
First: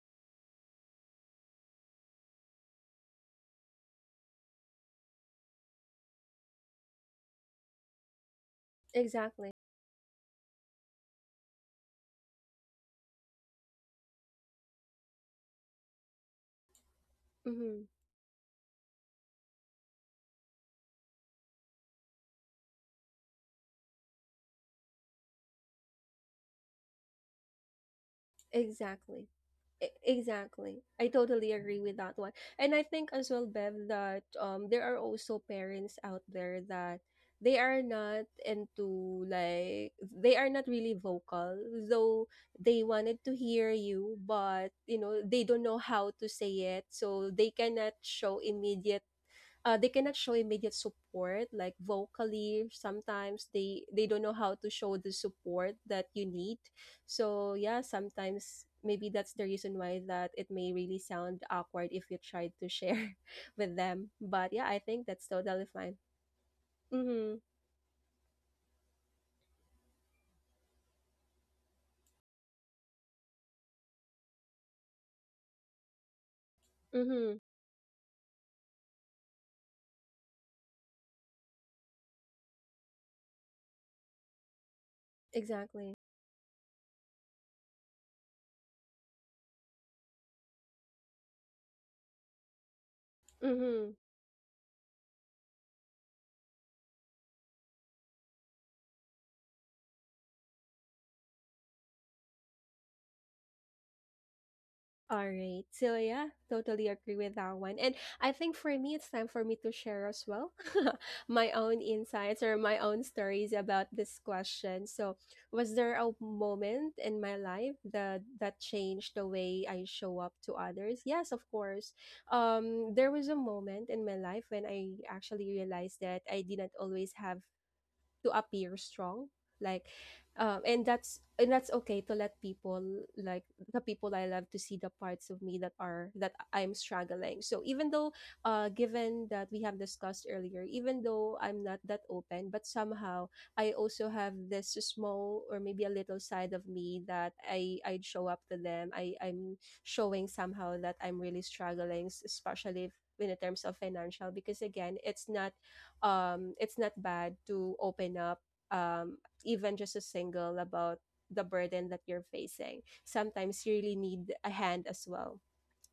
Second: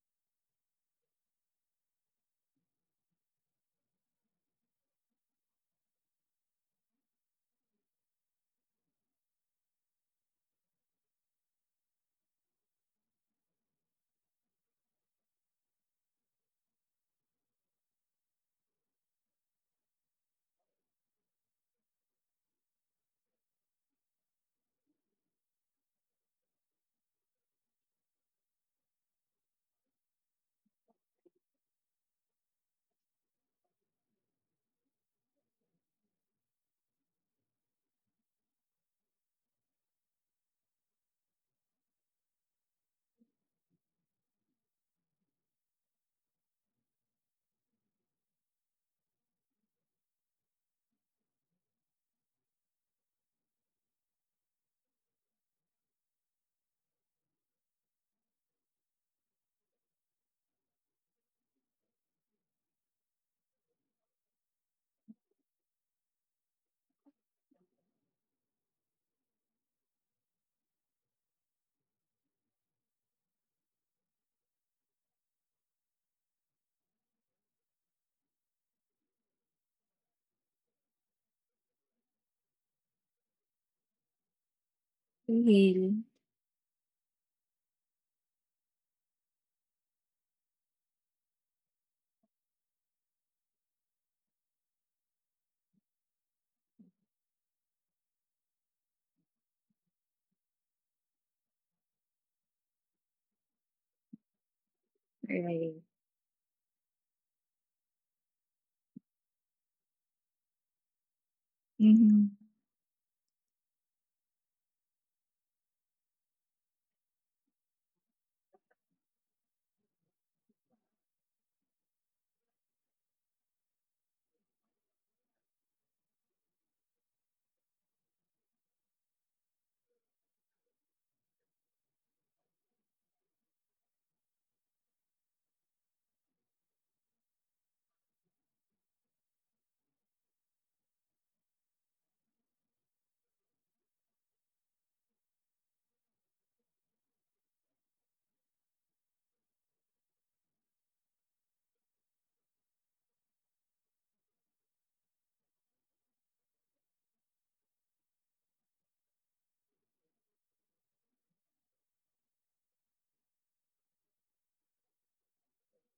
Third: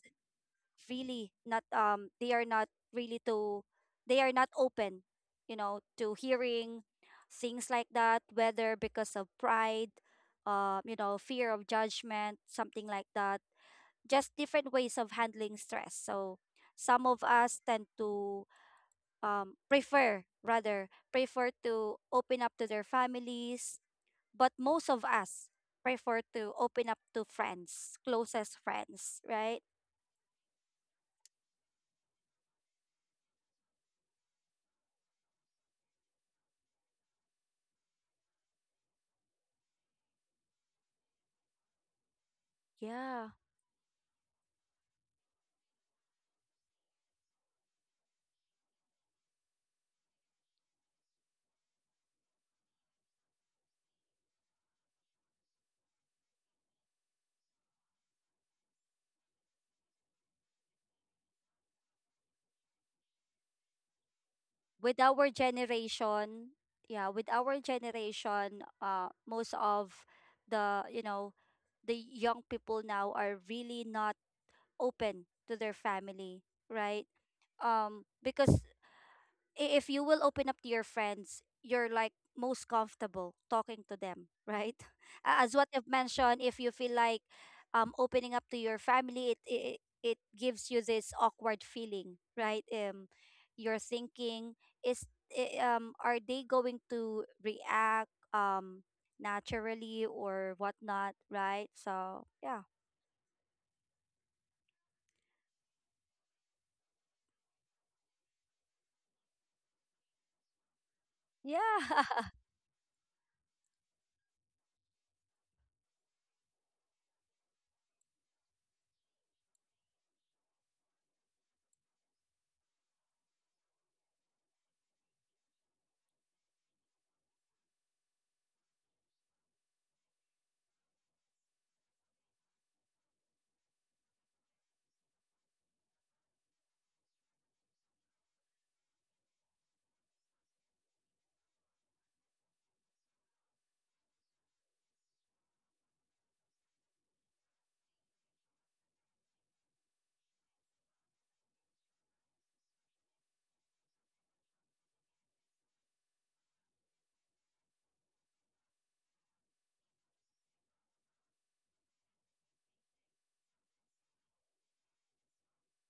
really not really to they are not open, you know, to hearing things like that, whether because of Exactly. pride, fear of judgment, something like that. Just different ways of handling stress. So some of us Mm-hmm. tend to, prefer to open up to their families, but most of us prefer to open up to friends, closest friends, Exactly. right? Exactly. I totally agree with that one. And I think as well, Bev, that there are also parents out there that they are not into, like they are not really vocal, though they wanted Yeah. to hear you, but you know, they don't know how to say it, so they cannot show immediate they cannot show immediate support like vocally. Sometimes they don't know how to show the support that you need. So yeah, sometimes maybe that's the reason why that it may really sound awkward if you tried to share with them. But yeah, I With think that's our totally fine. generation, yeah, with Mm-hmm. our generation, most of the, you know, the young people now are really not open to their family, right? Mm-hmm. Because if you will open up to your friends, you're, like, most comfortable talking to them, right? As what you've Exactly. Real. mentioned, if you feel like, opening up to your family, it gives you this awkward feeling, right? You're Mm-hmm. thinking is are they going to react, naturally or whatnot, right? So yeah. All right. Right. So yeah, totally agree with that one. And I think for me it's time for me to share as well my own Yeah. insights Mm-hmm. or my own stories about this question. So, was there a moment in my life that changed the way I show up to others? Yes, of course. There was a moment in my life when I actually realized that I didn't always have to appear strong, like and that's okay to let people, like, the people I love to see the parts of me that are that I'm struggling. So even though, given that we have discussed earlier, even though I'm not that open, but somehow I also have this small or maybe a little side of me that I'd show up to them. I'm showing somehow that I'm really struggling, especially if in terms of financial, because again, it's not, it's not bad to open up, um even just a single about the burden that you're facing. Sometimes you really need a hand as well.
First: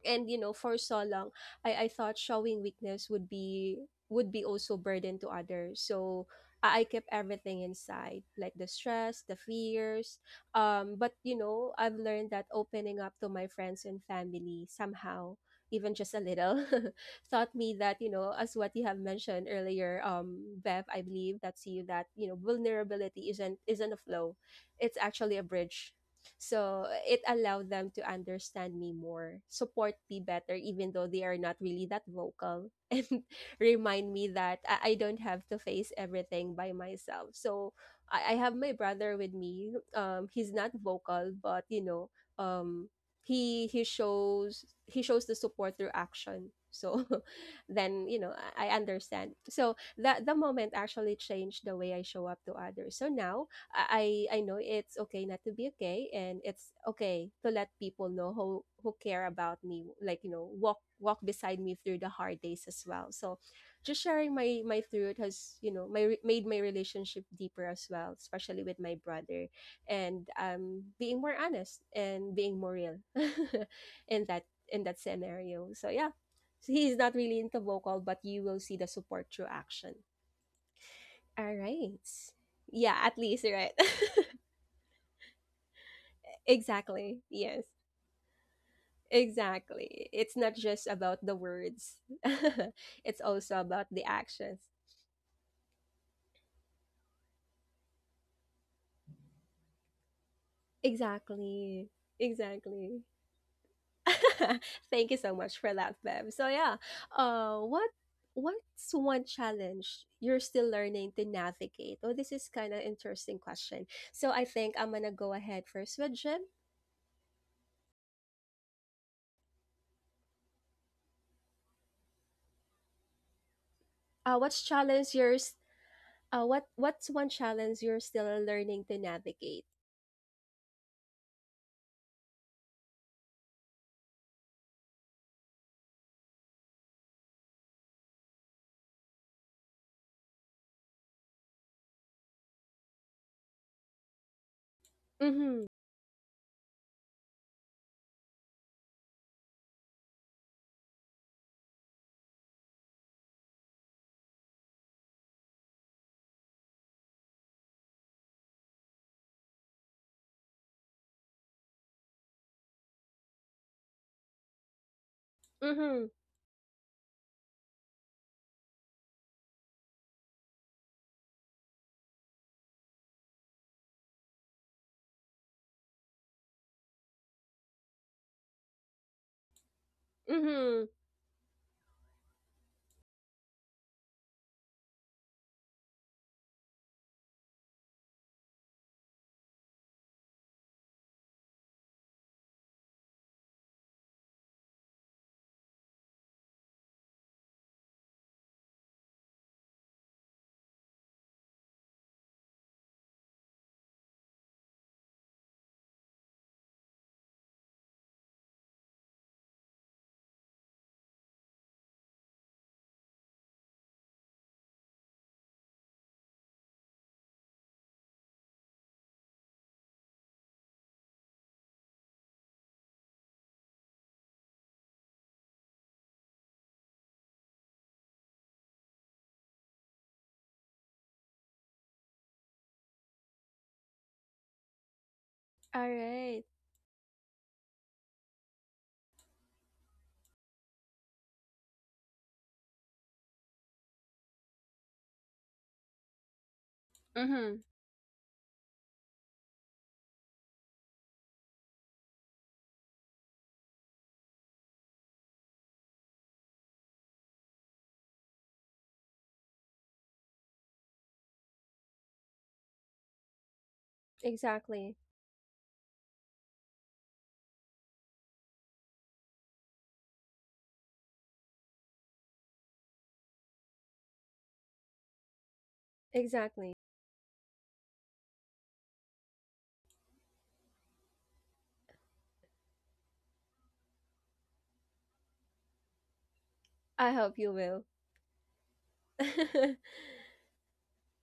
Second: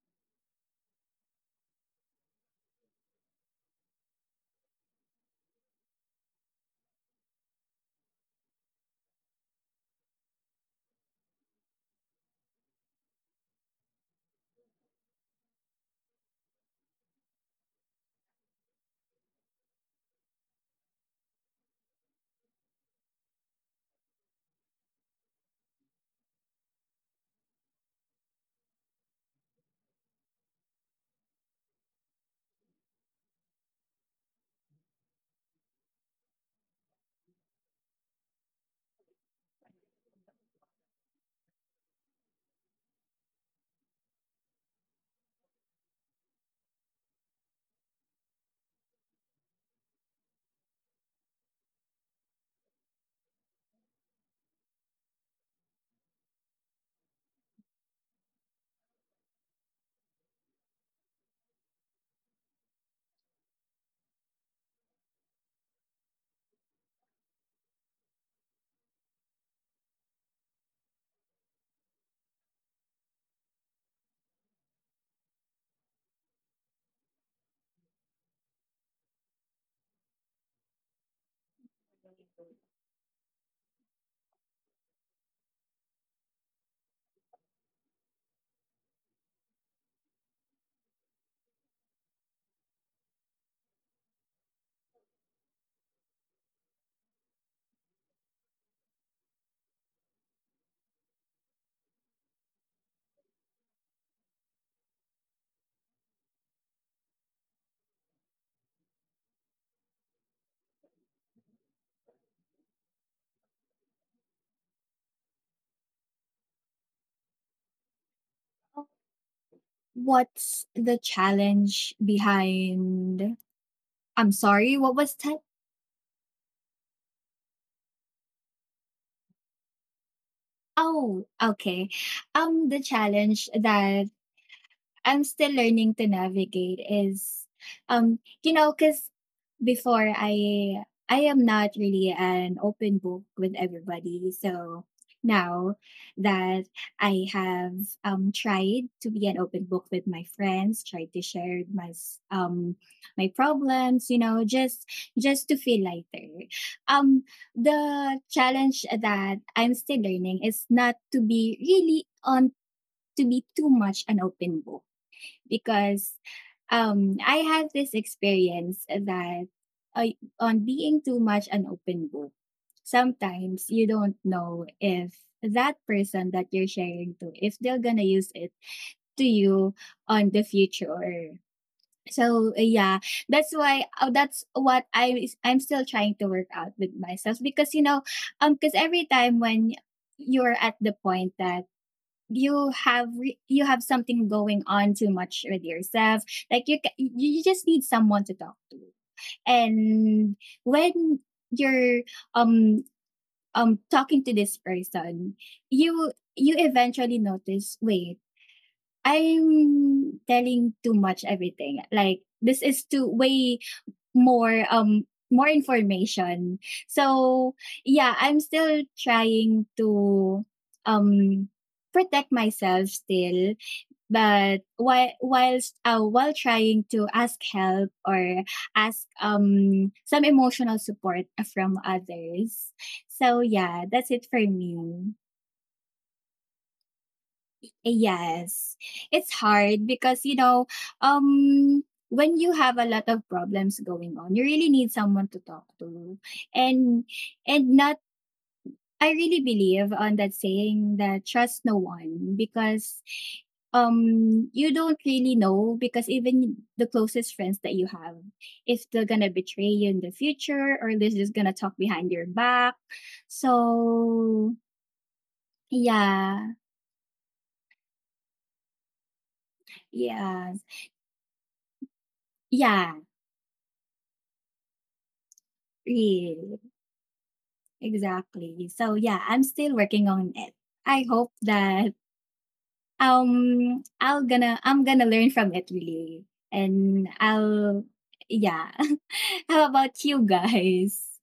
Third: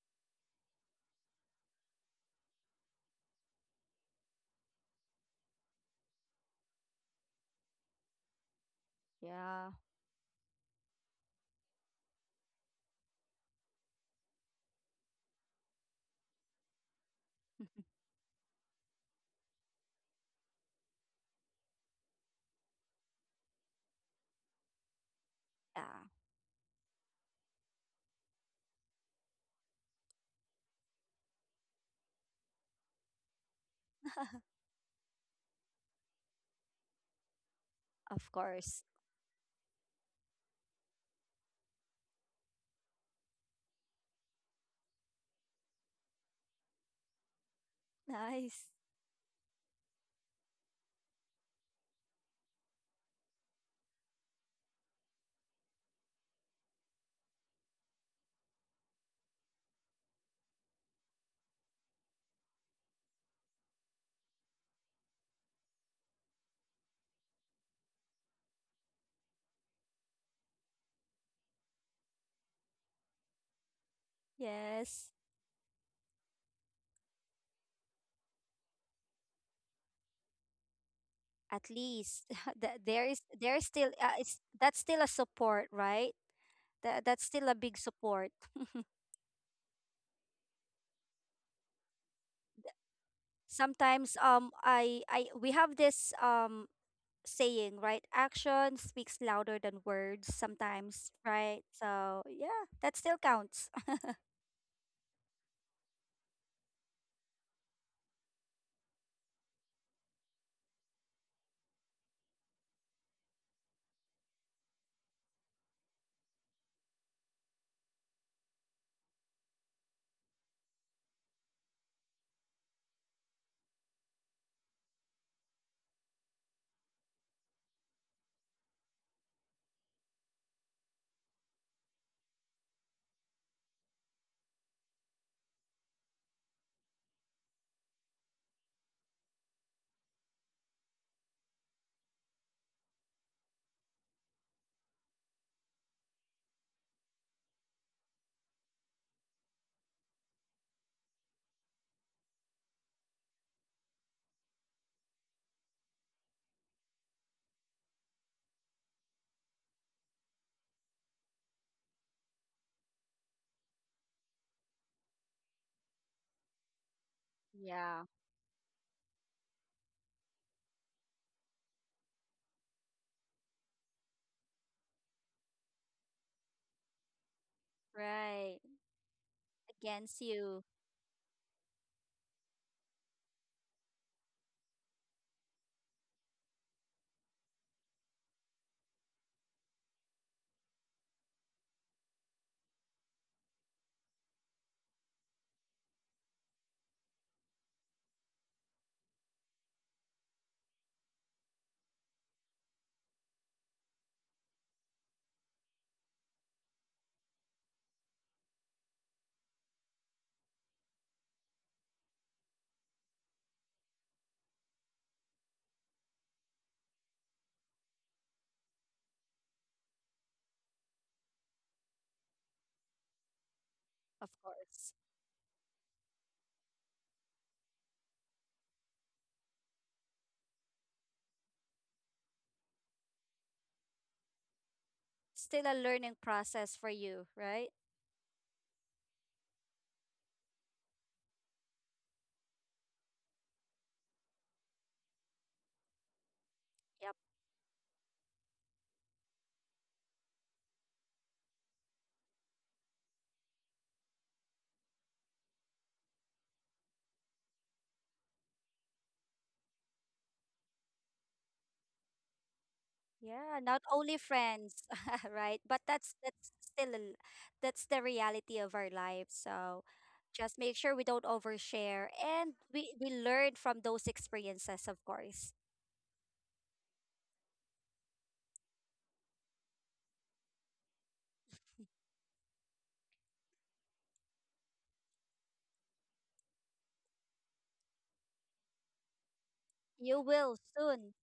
And you know, for so long I thought showing weakness would be, would be also burden to others. So I kept everything inside, like the stress, the Yeah. fears. But you know, I've learned that opening up to my friends and family somehow, even just a little, taught me that, you know, as what you have mentioned earlier, Bev, I believe that's you, that you know, vulnerability isn't a flow, it's actually a bridge. Yeah. So it allowed them to understand me more, support me better, even though they are not really that vocal, and remind me that I don't have to face everything by myself. So Of I have my course. brother with me. He's not vocal, but you know, um, he shows, he shows the support through action. So then you know I, Nice. I understand. So that the moment actually changed the way I show up to others. So now I know it's okay not to be okay, and it's okay to let people know who care about me, like you know, walk beside me through the hard days as well. So, just sharing my truth has, you know, my made my relationship deeper as well, especially with my brother, and being more honest and being more real in that Yes. scenario. So yeah, so he's not really into vocal, but you will see the support through action. All At right. least th- Yeah, there at is least, there is right? still, it's that's still a support, right? That Exactly. that's still a Yes. big support. Exactly. It's not just about the words. It's also about the Sometimes, actions. I we have this, saying, right, action speaks louder than words sometimes, right? Exactly. So yeah, Exactly. that still counts. Thank you so much for that, Bev. So yeah, what what's one challenge you're still learning to navigate? Oh, this is kind of interesting question. So I think I'm gonna go ahead first with Jim. What's the challenge behind? I'm What's sorry, challenge what was yours? that? What's one challenge you're still learning to navigate? Oh, okay. The challenge that I'm still learning to navigate is, you know, because before I am not really an open book with everybody. So Mm-hmm. now that I have tried to be an open book with my friends, tried to share my problems, you know, just to feel lighter. Um, the challenge that I'm still learning is not to be really on to be too much an open book, Mm-hmm. because I had this Yeah. experience that uh, on being too much an open book, sometimes you don't know if that person that you're sharing to if they're gonna use it Right. to you Against on the you. Mm-hmm. future, or so yeah. That's what I'm still trying to work out with myself because you know because every time when you're at the point that you have something going on too much with yourself, like you just need someone to talk to. And when you're um talking to this person, you eventually notice wait, I'm telling too much everything, like this is too way more um more information. So yeah, I'm still trying to um protect myself still, Of but course. While trying to ask help or ask some emotional support from others. So yeah, that's it for me. Still a All learning right. process for you, right? Yes, it's hard because you know um when you have a lot of problems going on, you really need someone to talk to, and Mm-hmm. and not. I really believe on that saying that trust no one, because you don't really know, because even the closest friends that you have, if they're gonna betray you in the future, or they're just gonna talk behind your back. Yeah, not only So friends, Exactly. right? But yeah. that's still a l- that's the reality of our lives. So Yeah. just make sure we don't overshare, and we Yeah. we learn from those experiences, of course. Really. Exactly. Exactly. So yeah, I'm still working on it. I hope that I'm gonna learn from it really, and I hope you will. I'll yeah. How about You you will soon. guys?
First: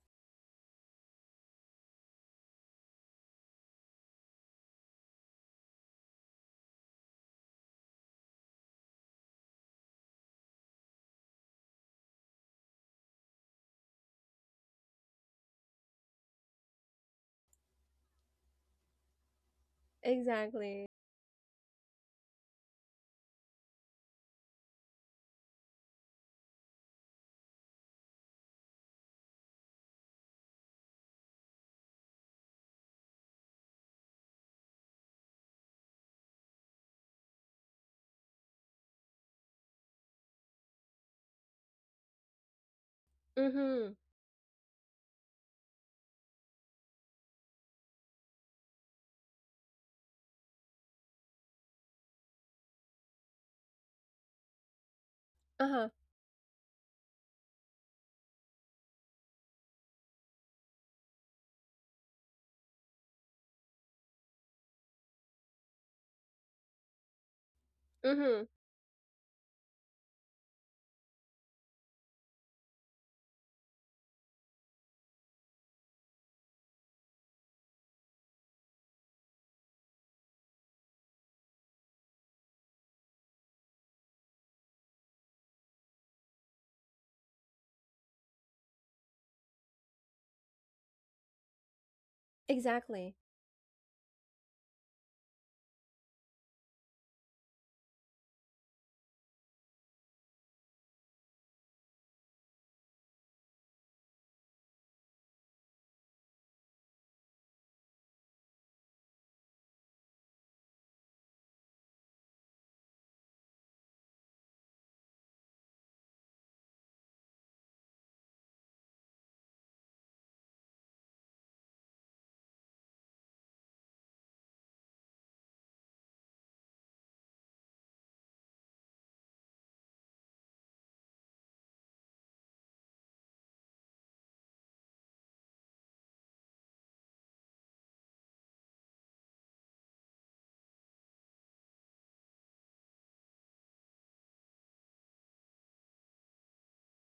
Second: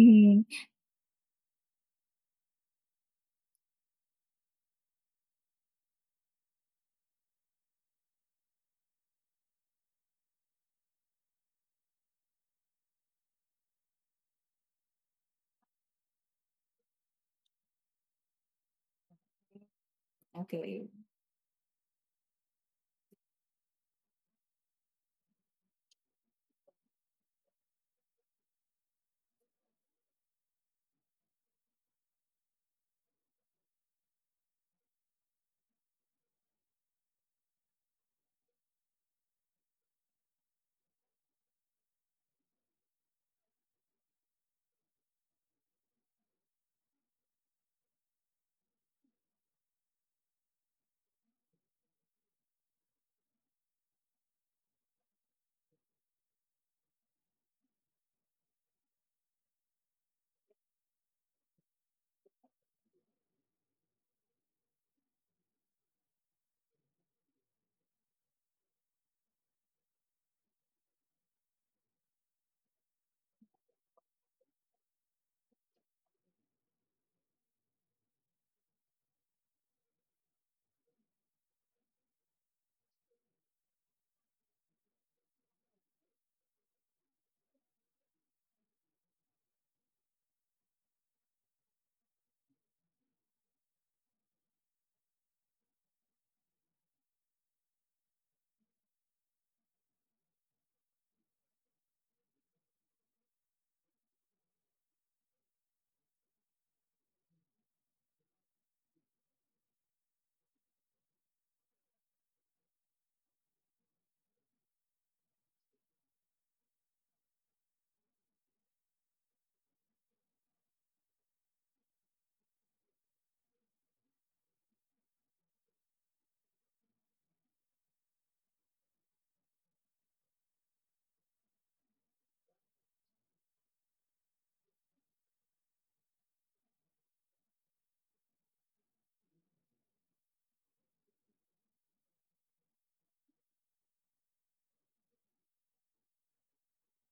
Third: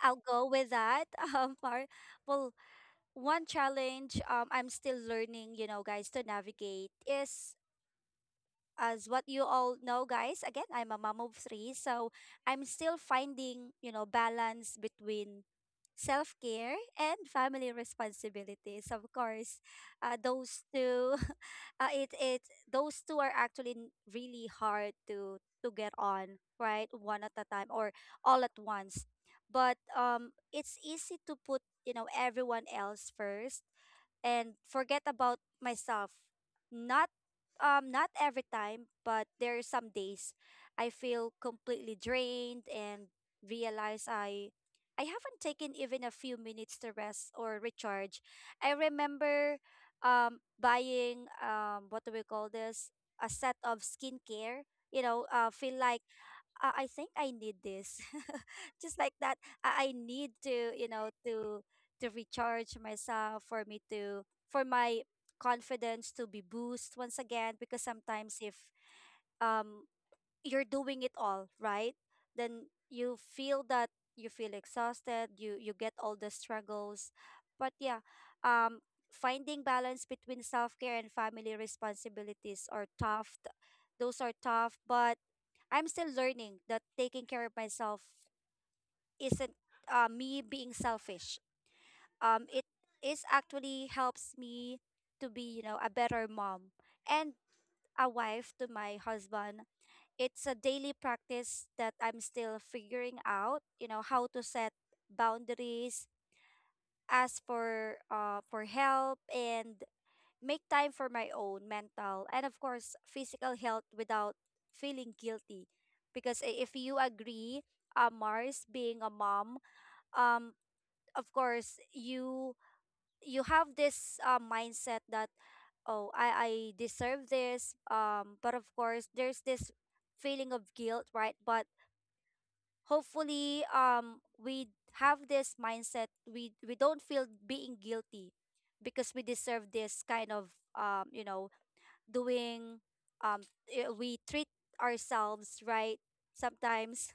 I'll go with that. Um, our, well, one challenge, I'm still learning, you know, guys, to navigate, is as what you all know, guys, again, I'm a mom of three, so I'm still finding, balance between self care and family responsibilities. Of course, those Exactly. Okay. two, it it those two are actually really hard to get on, right? One at a time or all at once. But, it's easy to put, everyone else first, and forget about myself. Not not every time, but there are some days I feel completely drained and Mm-hmm. realize I haven't taken even a few minutes to rest or recharge. I remember, buying, what do we call this? A set of skincare, you know, feel Uh-huh. like, I think I need this. Just like that, I need to recharge myself, for my confidence to be boost once again, because sometimes Mm-hmm. if, um you're doing it all, right? Then you feel exhausted, you get all the struggles. But yeah, um finding balance between self-care and family responsibilities are tough. Those are tough, but I'm still learning that taking care of myself isn't me being selfish. It Exactly. is actually helps me to be, you know, a better mom and a wife to my husband. It's a daily practice that I'm still figuring out, you know, how to set boundaries, ask for help and make time for my own mental and of course physical health without feeling guilty, because if you agree, Mars, being a mom, um of course you have this mindset that, oh, I deserve this. But of course there's this feeling of guilt, right? But hopefully, we have this mindset, we don't feel being guilty, because we deserve this kind of, you know, doing, um we treat ourselves right, sometimes,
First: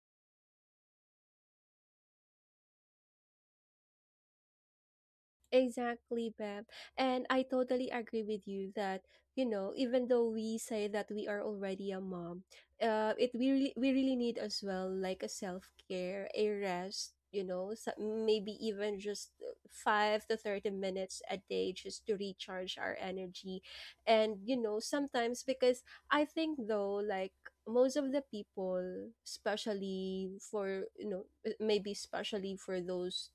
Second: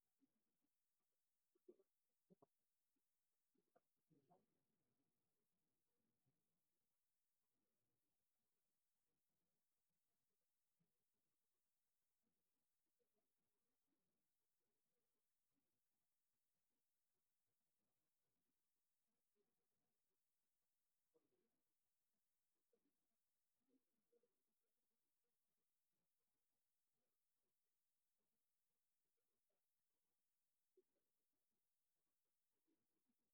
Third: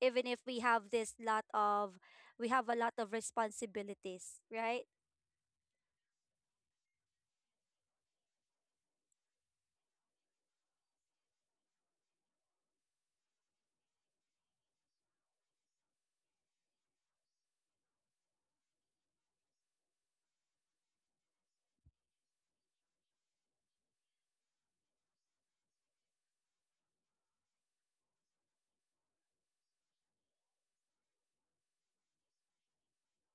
even if we have a lot of responsibilities, right? Exactly, Beb. And I totally agree with you that, you know, even though we say that we are already a mom, it we really, we really need as well like a self-care, a rest, you know, so maybe even just 5 to 30 minutes a day just to recharge our energy. And you know, sometimes because I think though, like most of the people, especially for, you know, maybe especially for those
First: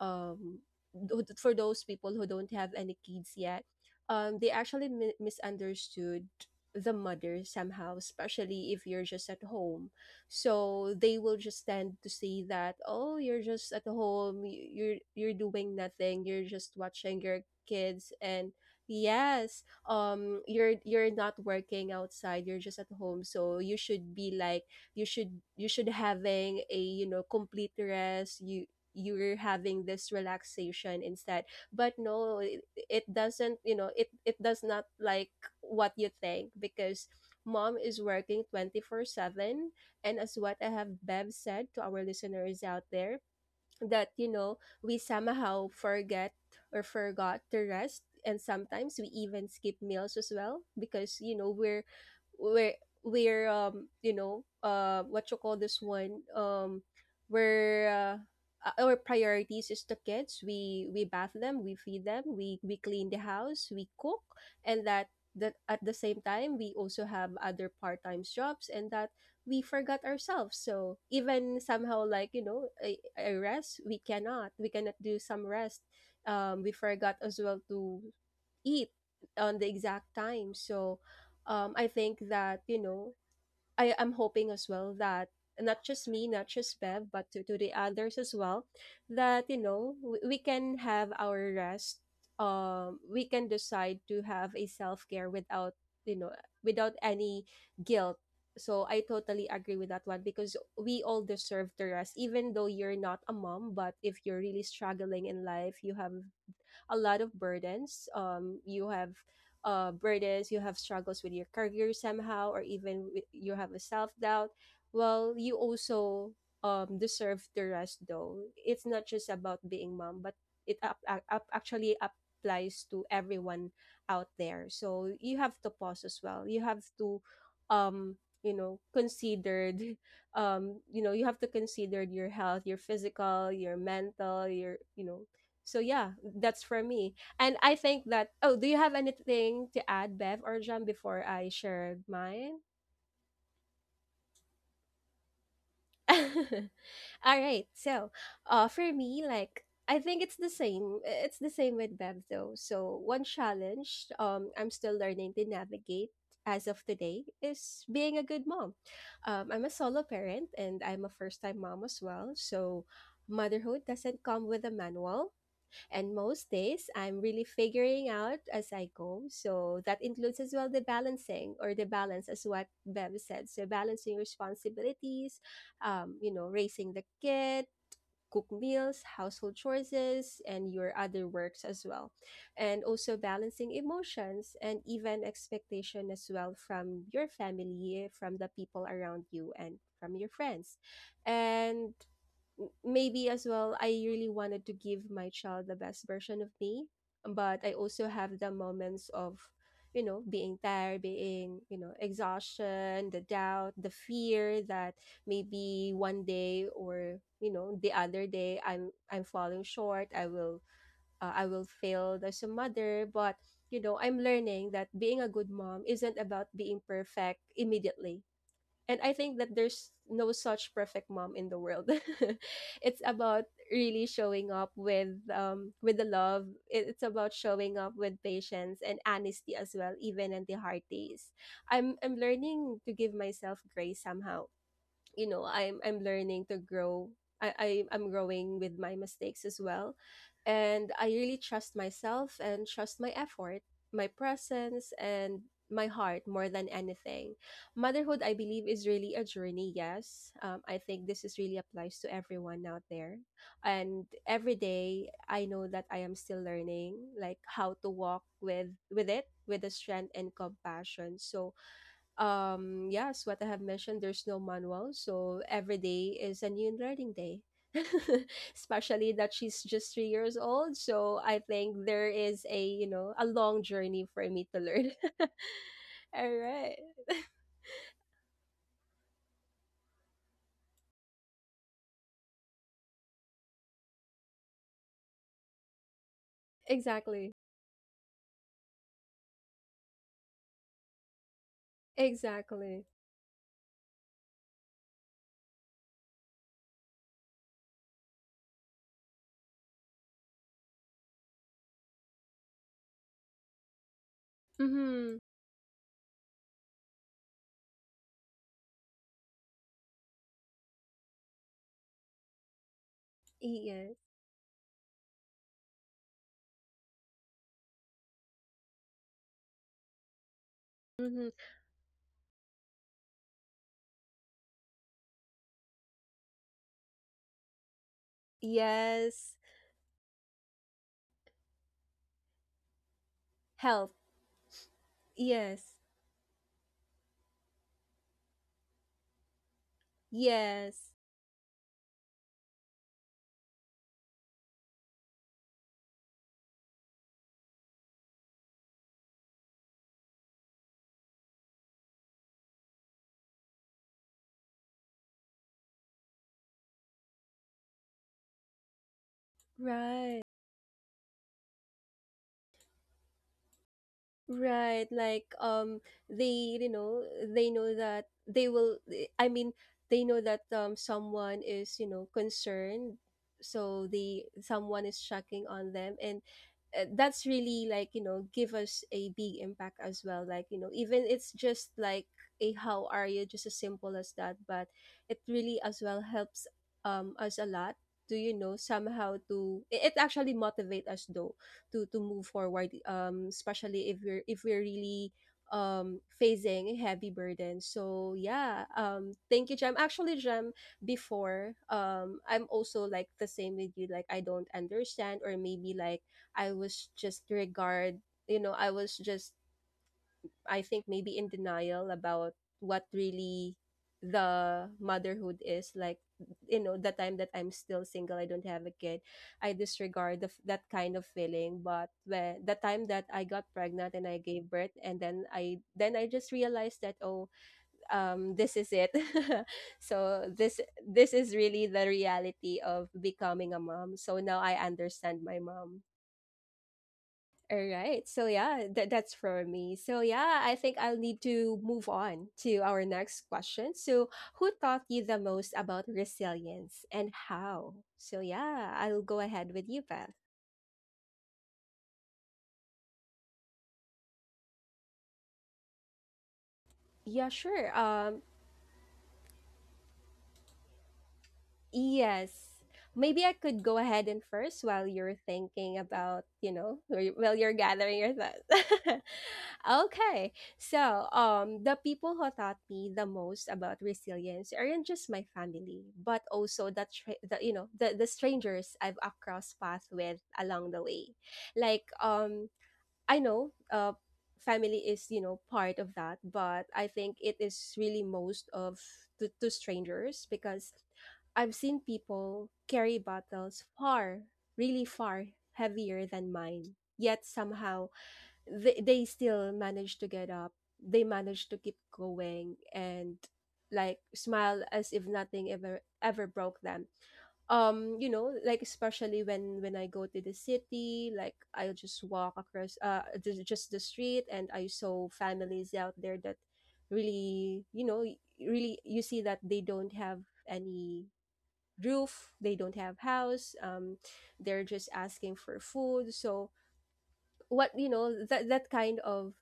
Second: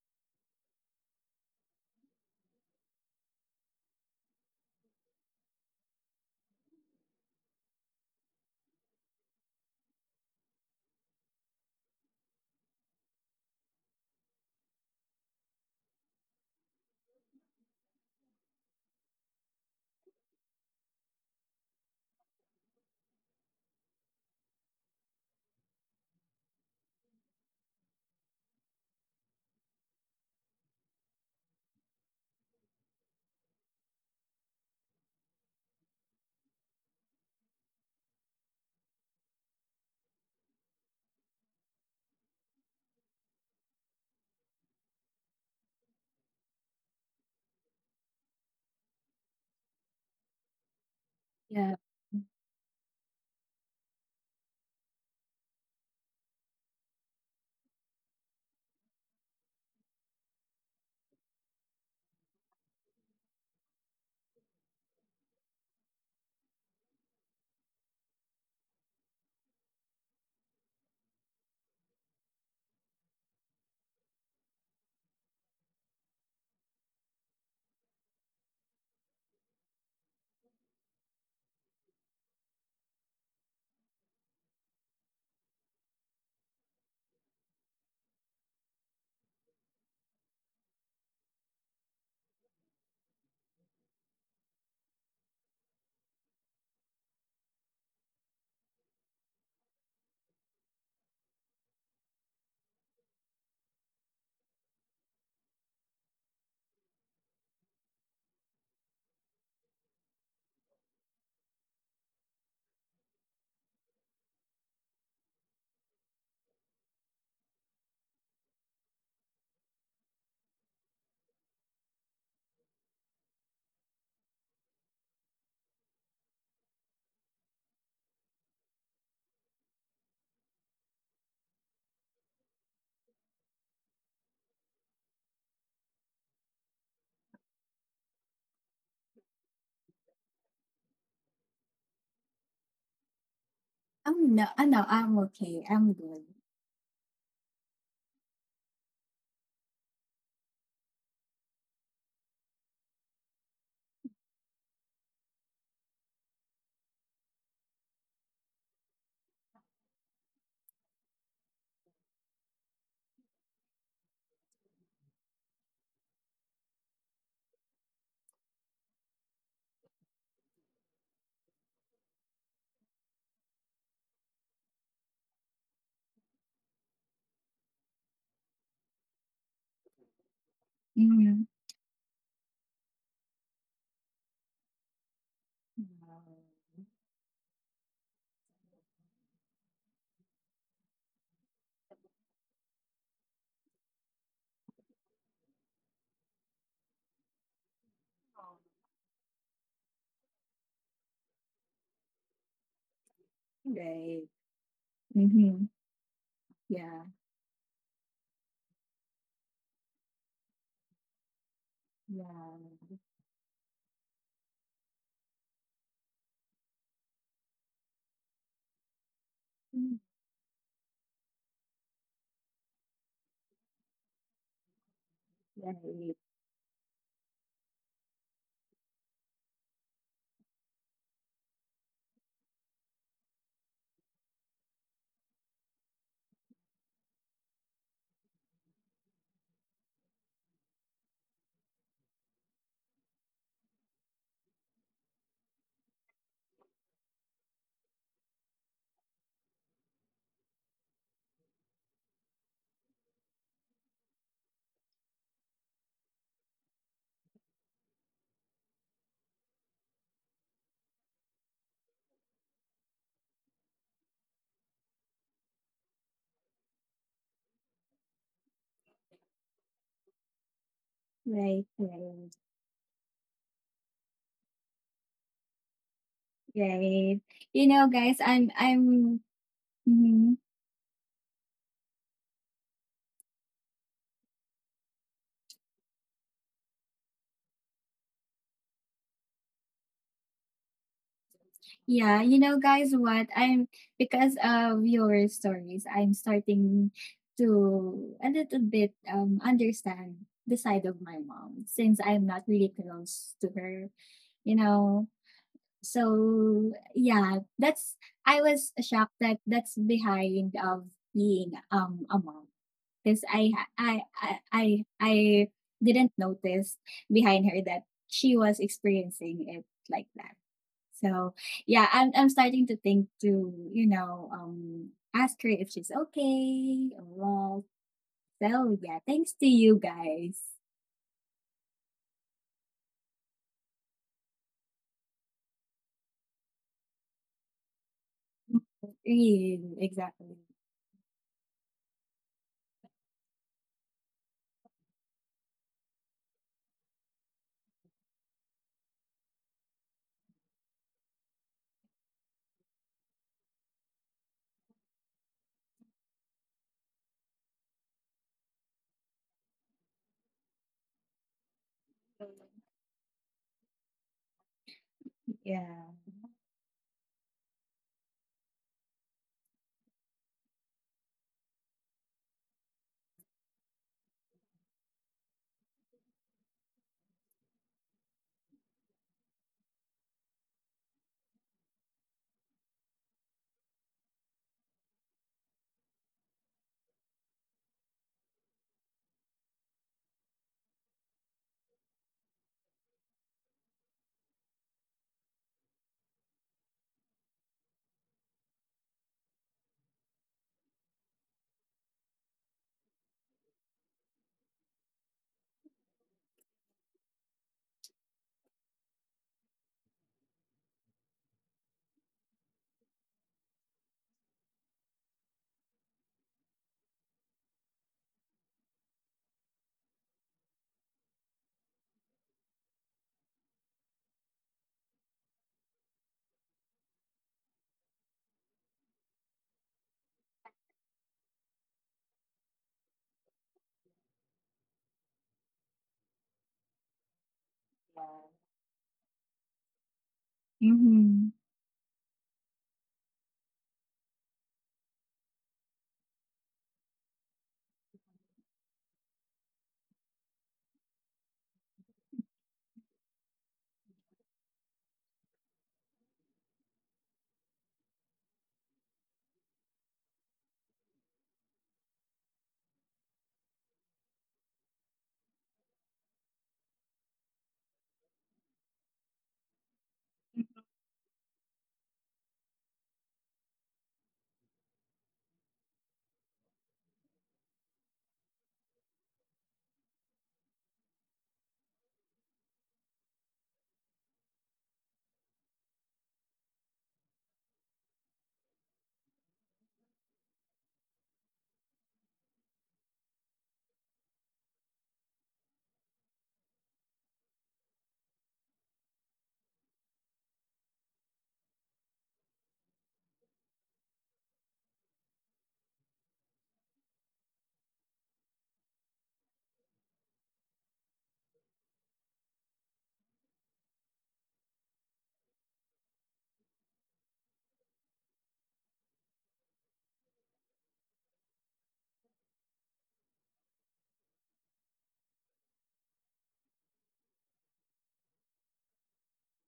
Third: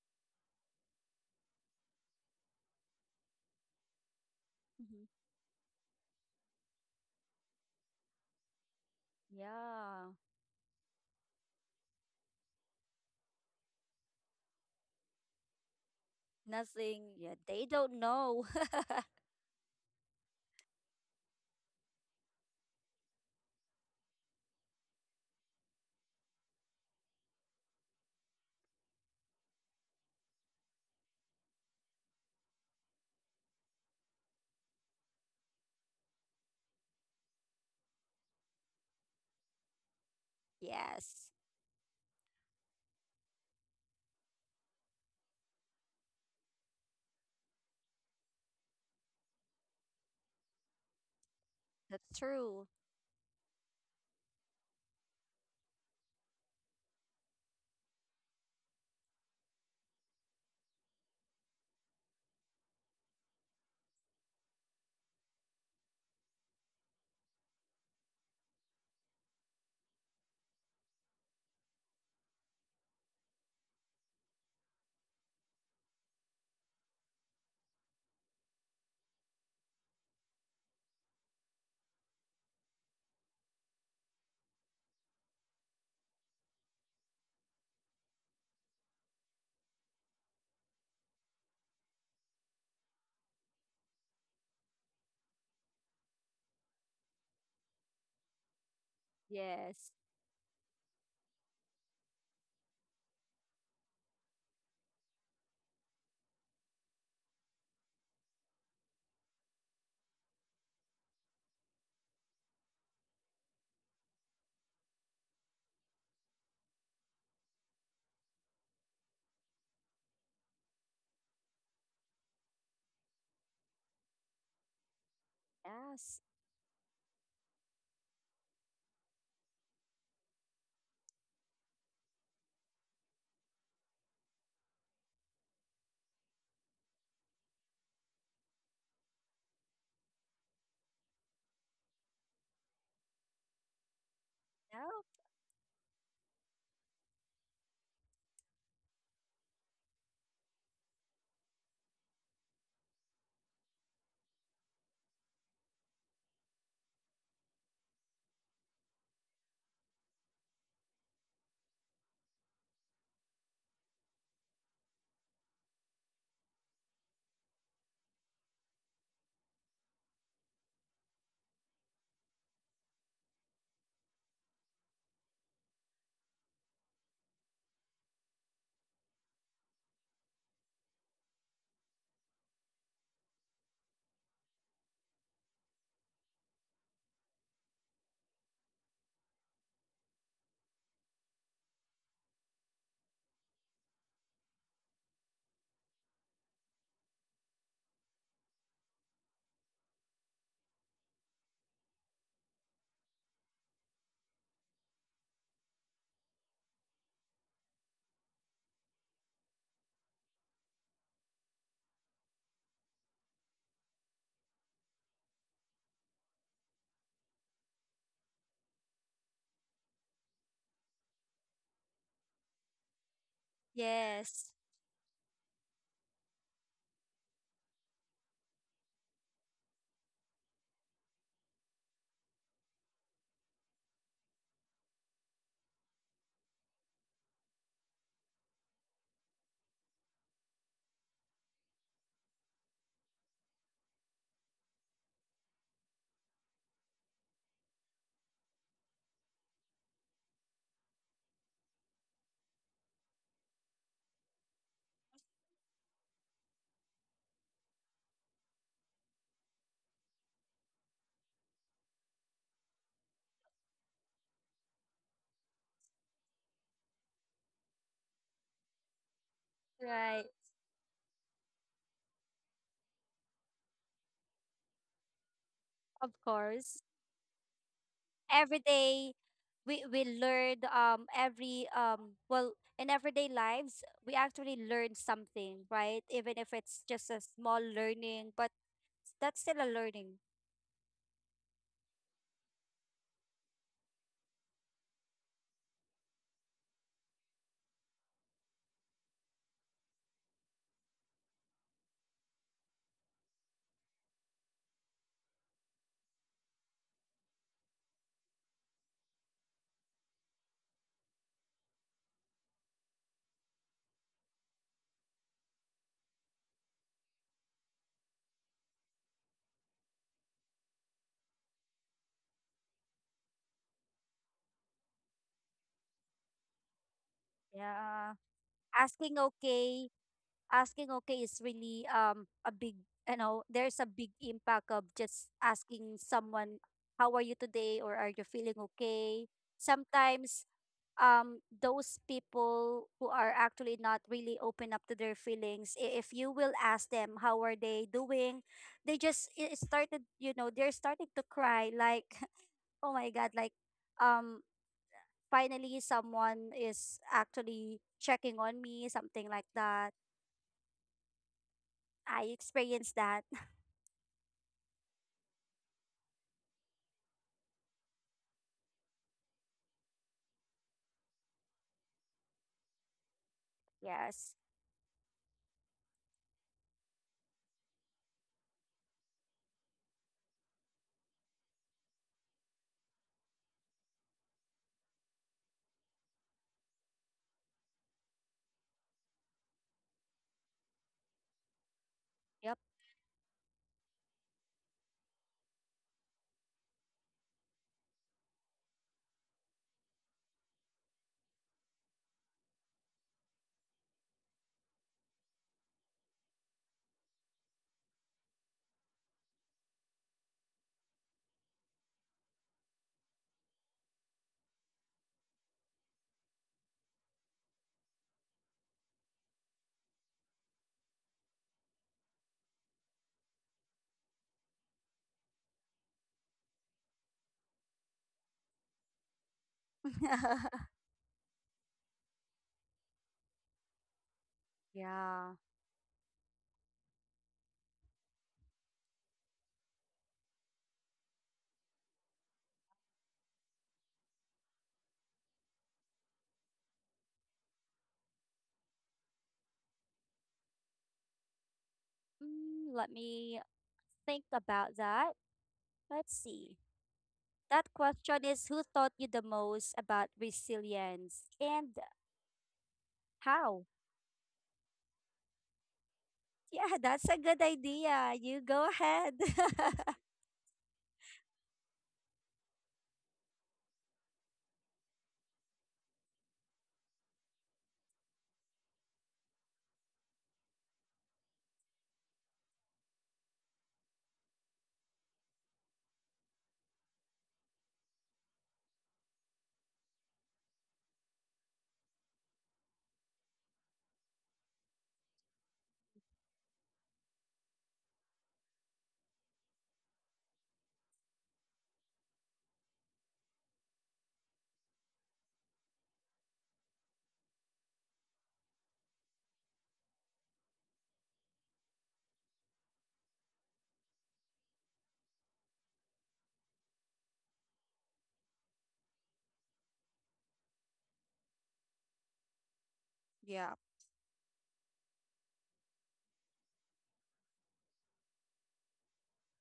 um for those people who don't have any kids yet, they actually Hmm. Misunderstood the mother somehow, especially if you're just at home. Yeah. So they will just tend to say that, oh, you're just at home, you're doing nothing, you're just Nothing, watching yeah, your they don't kids, know. and yes, you're not working outside, you're just at home, so you should be like, you should, you should having a, you know, complete rest. You, you're having this relaxation instead. But no, it, it doesn't, you know, it does not like what you think because mom is working 24/7. And as what I have Yes. Bev said to our listeners out there, that you know we somehow forget or forgot to rest, and sometimes we even skip meals as well because you know Yeah. That's true. we're, you know, what you call this one, we're our priorities is the kids. We bath them, we feed them, we clean the house, we cook, and that, that at the same time we also have other part-time jobs, and that we forgot ourselves. So even somehow, like, you know, a rest, we cannot. We cannot do some rest. We forgot as well to eat on the exact time. So I think that, you know, I am hoping as well that not just me, not just Bev, but to the others as well, that you know we can have our rest. We can decide to have a self care without, you know, without any guilt. So I totally agree with Yes. that one, because we all deserve the rest, even though you're not a mom. But if you're really struggling in life, you have a lot of burdens. You have burdens, you have struggles with your career somehow, or even with, you have a self doubt. Well, you also deserve the rest, though. It's not just about being mom, but it, actually applies to everyone out there. So you have to pause as Yes. well. You have to, um, you know, considered you know, you have to consider your health, your physical, your mental, your, you know. So yeah, that's for me. And I think that, oh, do you have anything to add, Bev or John, before I share mine? I'm No. No. No. I'm okay. I'm All good. right. So, for me, like I think it's the same. It's the same with Bev though. So one challenge, I'm still learning to navigate as of today is being a good mom. I'm a solo parent and I'm a first time mom as well. So motherhood doesn't come with a manual. And most days, I'm really figuring out as I go. So that includes as well the balancing or the balance, as what Bev said. So balancing responsibilities, you know, raising the kid, cook meals, household chores, and your other Mm-hmm. works as well. And also balancing emotions and even expectation as well Um, from your family, from the people around you, and from your friends. And maybe as well I really wanted to give my child the best version of me, but I also have the moments of, you know, being tired, being, you know, exhaustion, the doubt, the right. fear that Mm-hmm. maybe one day Yeah. or, you know, the other day I'm falling short. I will I will fail Yeah. as a mother. But you know, I'm learning that being a good mom isn't about being perfect immediately. And I think that there's Mm. no such perfect mom in the world. It's about really showing Yes. up with the Right. love. It- It's about showing up with patience and honesty as well, even in the hard days. I'm learning to give myself grace somehow. You know, I'm learning to grow. I'm growing with my mistakes as well, and I really trust myself and trust my effort, my presence, and my heart more than anything. Motherhood, I believe, is really a journey. Yes, I think this is really applies to everyone out there, and every day I know that I am still learning like how to walk with it with the strength and compassion. So yes, what I have mentioned, there's no manual, so every day is a new learning day. Especially that she's just three Right. years old, so I Right. think there Right. is a you know a long journey for me to learn. Of All right. course. Right. You know, guys, Every I'm day we mhm. learn, every well, in everyday lives we actually learn something, right? Even if it's just a Exactly. small learning, but that's still a learning. Yeah, you know, Exactly. guys, what I'm because of your stories, I'm starting to a little bit understand the side of my mom, since I'm not really close to her, you know. Mm-hmm. So yeah, that's I was shocked that that's behind of being a mom, because Yes. I didn't notice behind her that she was experiencing it like that. So Mm-hmm. yeah, I'm starting to think to you know ask her if she's okay or what. Yeah, So yeah, asking thanks Yes. to you okay, guys. asking okay is really, a big, you know, there's a Health. big impact of just Yes. asking someone, how are you today, or are you feeling okay? Mm, exactly. Sometimes, Yes. Those people who are actually not really open up to their feelings, if you will ask them how are they doing, they just, it started, you know, they're starting to cry, like, oh my god, like, um finally someone is actually checking on me, something like that. Right. Yeah. I experienced that. Right, like Yeah. They you know they know that they will I mean, they know that someone is you know concerned, so they Yes. someone is checking on them. And that's really like you know give us a big impact as well, like you know even it's just like a how are you, just as simple as that, but it really as well helps us a lot to you know somehow to it actually motivate us, though, to move Yep. forward, especially if we're really facing a heavy burden. So yeah, thank you, Jem. Actually, Jem, before, I'm also like the same with you, like I don't understand, or maybe like I was just regard, you know, I was just, I think maybe in denial about what really the motherhood is like. You know, the time that I'm still single, I don't have a kid, I disregard that kind of feeling. But when the time that I got pregnant and I gave birth and then I just realized that, oh, this is it. So this is really the reality of becoming a mom. So now I understand Yeah. my mom. All right. So yeah, that that's for me. So yeah, I think I'll need Mm-hmm. to move on to our next question. So, who taught you the most about resilience and how? So yeah, I'll go ahead with you, Beth. Mm, let me think about that. Let's see. Yeah, sure. That question is, who taught you the most about resilience and Yes. Maybe I could how? go ahead and first while you're thinking about, you know, Yeah, that's a while good you're gathering your idea. You thoughts. go ahead. Okay. So, the people who taught me the most about resilience aren't just my family, but also the, the you know, the strangers I've crossed paths with along the way. Like, I know family is, you know, part of that, but I think it is really most of, to strangers, because I've seen people carry bottles far, really far, heavier than mine. Yet somehow they still manage to get up. They manage to keep going and like smile as if nothing ever broke them. You know, like especially when I go to the city, like I'll just walk across just the street, and I saw families out there that really you know really you see that they don't have any roof, they don't have Yeah. house. They're just asking for food. So what you know that that kind of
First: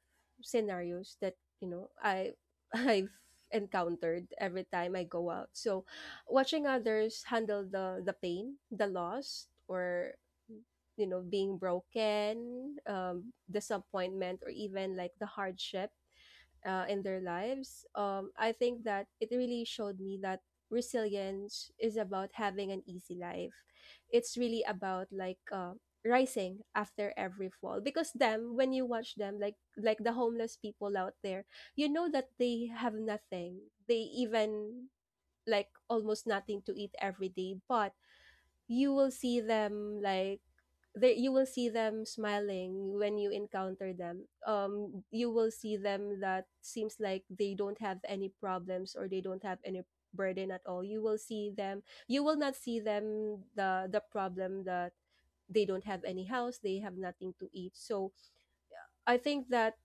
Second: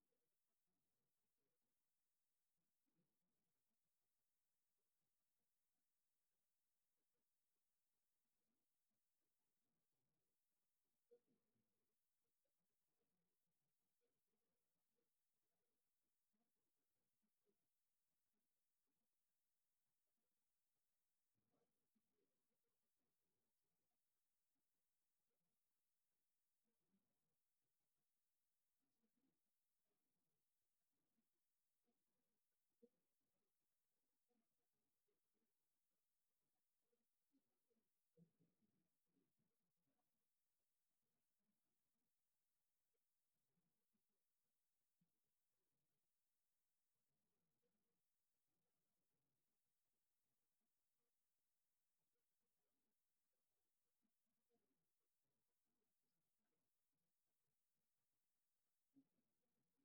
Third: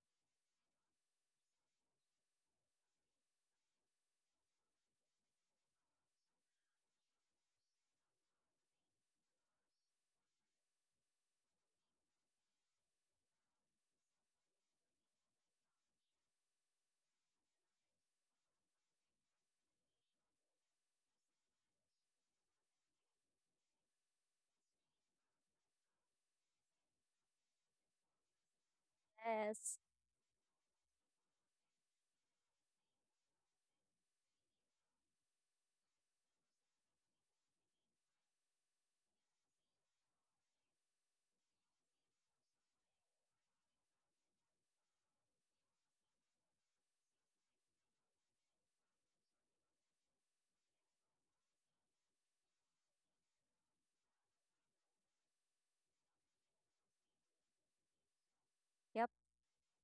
scenarios that you know I I've encountered every time I go out. So watching others handle the pain, the loss, or you know being broken, disappointment, or even like the hardship in their lives, I think that it really showed me that resilience is about having an easy life. It's really about like rising after every fall, because them when you watch them, Yes. like the homeless people out there, you know that they have nothing. They even like almost nothing to eat every day, but you will see them like you will see them smiling when you encounter them. You will see them that seems like they don't have any problems or they don't have any burden at all. You will see them, you will not see them the problem that they don't have any house, they have nothing to eat. So Yep, I think that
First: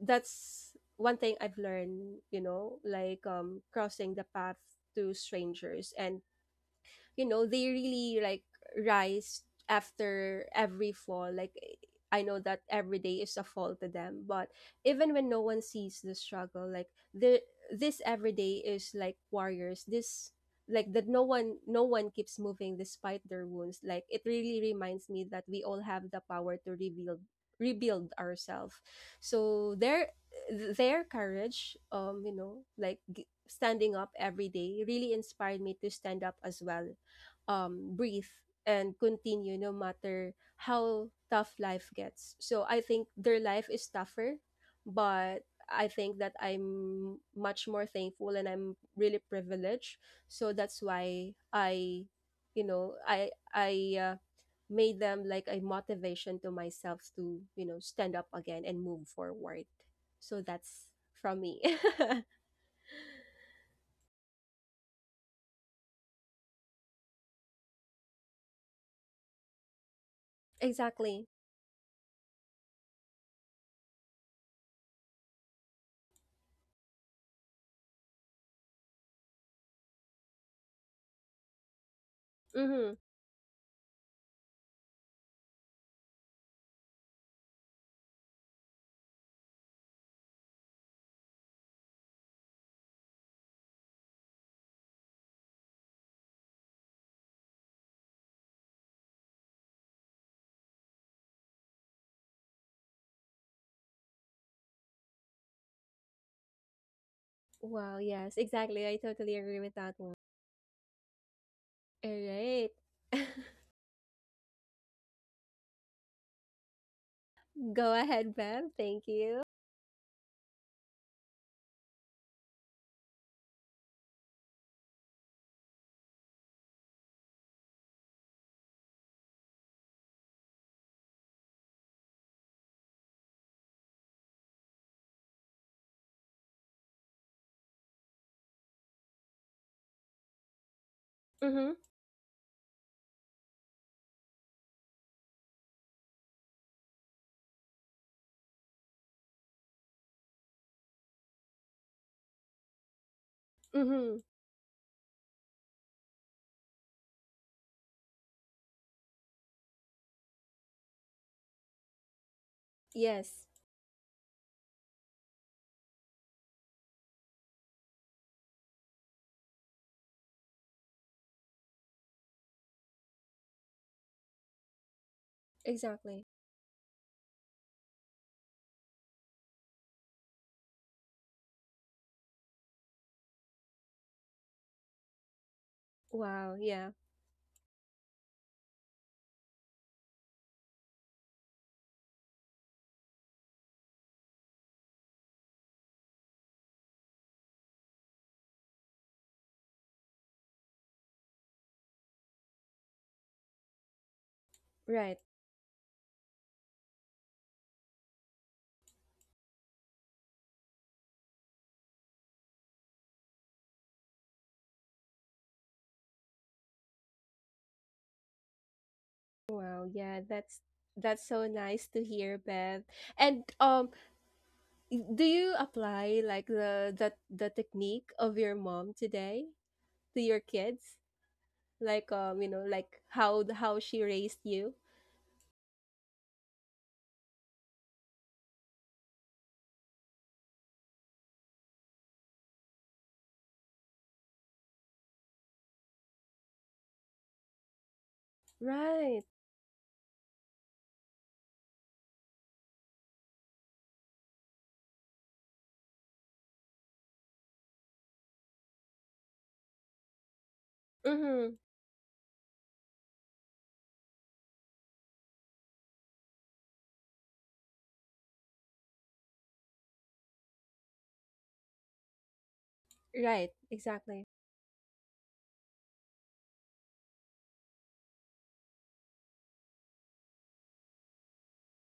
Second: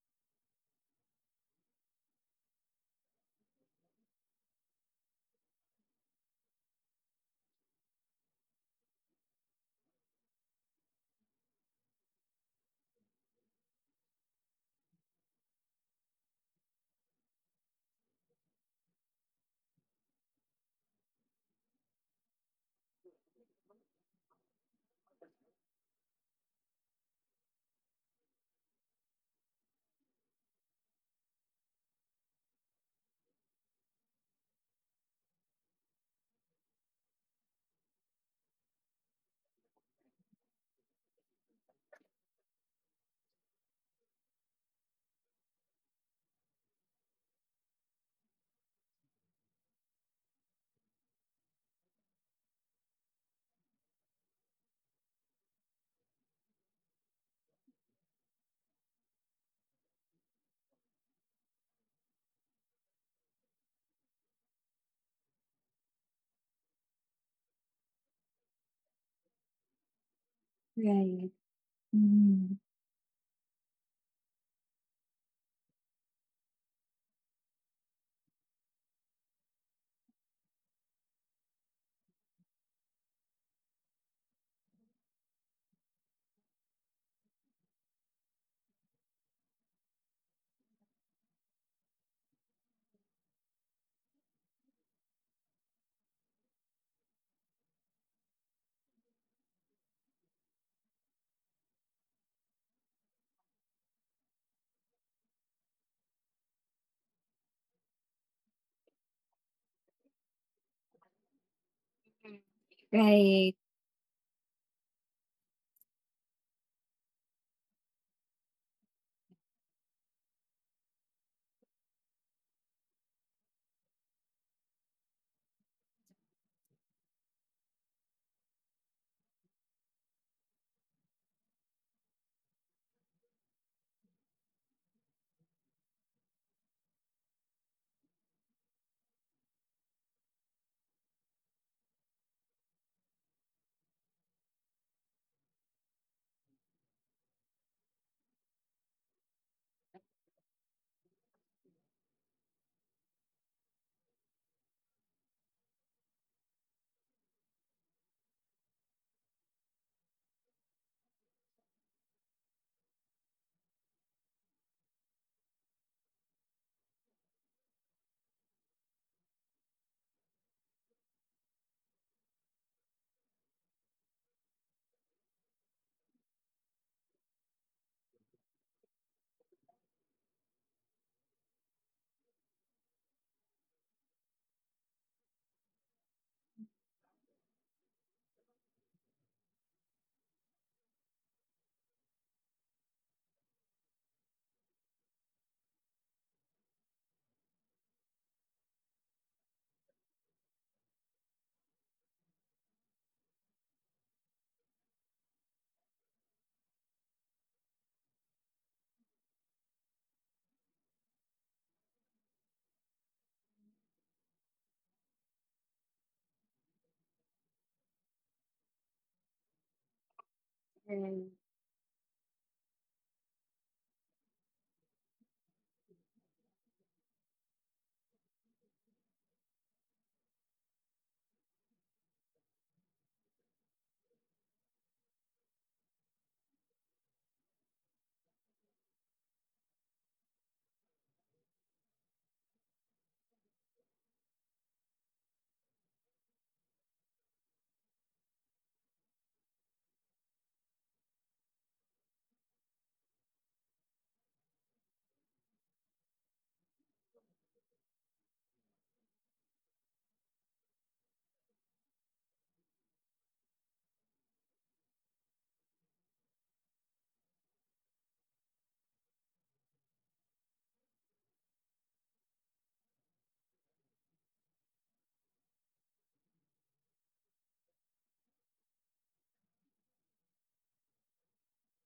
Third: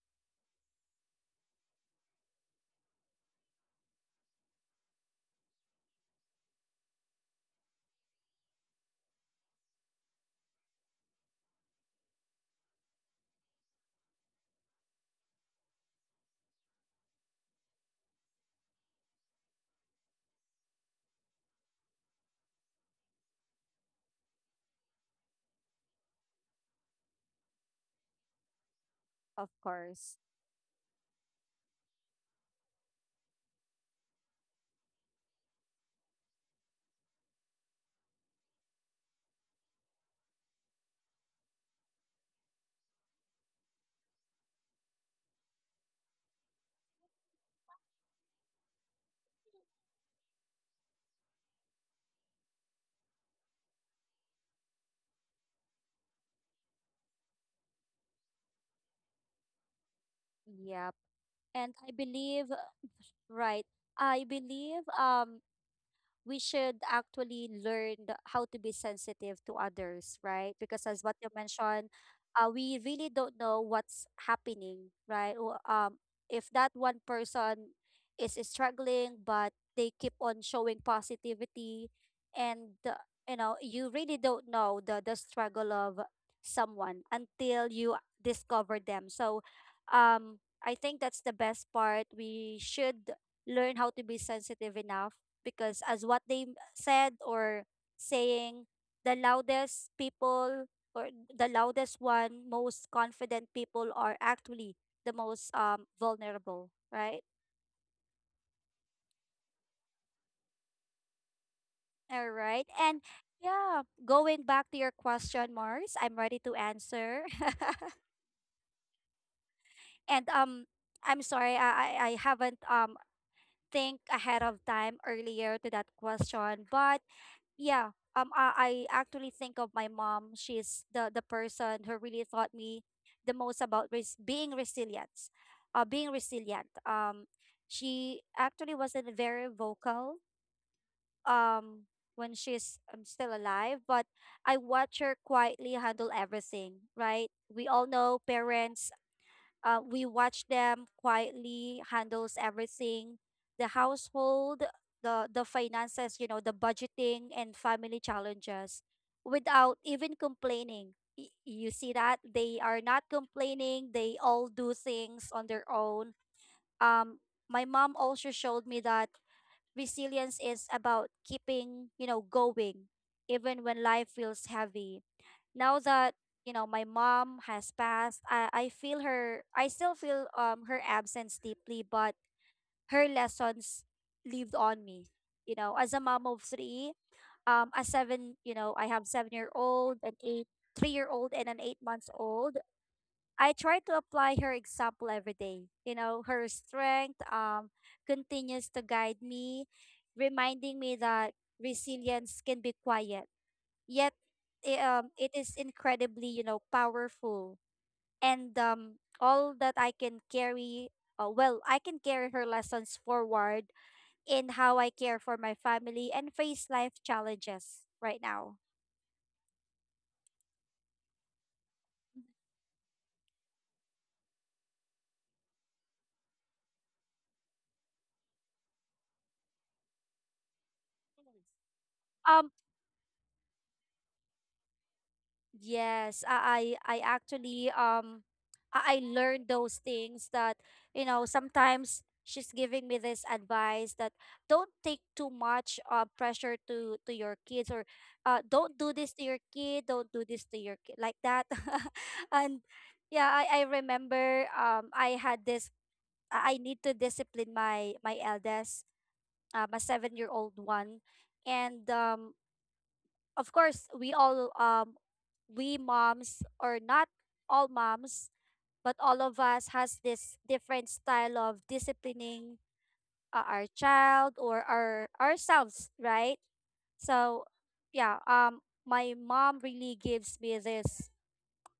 that's one thing I've learned, you know, like crossing the path to strangers, and you know they really like rise after every fall. Like I know that every day is a fall to them, but even when no one sees the struggle, like the this every day is like warriors, this like that no one, no one keeps moving despite their wounds. Like it really reminds me that we all have the power to rebuild, rebuild ourselves. of So their course. their courage, you know, like standing up every day really inspired me to stand up as well. Breathe and continue no matter how tough life gets. So I think their life is tougher, but I think that I'm much more thankful and I'm really privileged. So that's why I, you know, I made them like a motivation to myself to you know stand up again and move forward. So that's Yep. from me. And I believe, right, I believe, we should actually learn how to be sensitive to others, right? Because as what Exactly. you Right. mentioned, Mm-hmm. we really don't know what's happening, right? Or, if that one person is struggling, but they keep on showing positivity, and, Mm-hmm. You know, you really don't know the struggle of someone until you discover them. So, I think that's the best part. We should learn how to be sensitive enough, because as what they said, or saying, the loudest people, or the loudest one, most confident people are actually the most, vulnerable, right? Wow. Yes. Exactly. I totally agree with that one. All All right, right. and Right. yeah, going back to your question, Mars, I'm ready to answer. Go ahead, Bev. Thank you. And, I'm sorry, I haven't, think ahead of time earlier to that question, but yeah, I actually think of my mom. She's the person who really taught me the most about being resilient. uh being resilient um she actually wasn't very vocal, Mm-hmm. um when she's, still alive. But I watch her quietly handle everything, right? We all know parents, we watch them quietly handles everything, the Mm-hmm. household, the finances, you know, the budgeting and family challenges, without even complaining. You see that they are not Yes, complaining. They all do things on their own. Um, my mom also showed me that resilience is about keeping, you know, going even when life feels heavy. Now that, exactly. you know, my mom has passed, I feel her. I still feel, her absence deeply, but her lessons lived on me. You know, as a mom of Wow, yeah. three, a seven you know I have 7-year-old, an eight three year old, and an 8-month-old. I try to apply her example every day, you know, her strength, continues to guide me, reminding me that resilience can be quiet, yet, Right. it is incredibly, you know, powerful. And, all that I can carry well I can carry her lessons forward in how I care for my family and face life challenges right now. Wow, yeah, Right. that's so nice to hear, Bev. And do you apply like the technique of your mom today to your kids? Like you Um, know, like how she raised you? Yes, I actually, I learned those things, that, you know, sometimes she's giving me this advice that, don't take too much, pressure to your kids, or, don't do this Right. to your kid, don't do this to your kid, like that. And yeah, I remember, I had this I need to discipline my eldest, my 7-year-old one. Mm-hmm. And, of course, we all, we moms, or not all moms, but all of us has this different style of disciplining, Right, our exactly. child or our ourselves, right? So yeah, my mom really gives me this,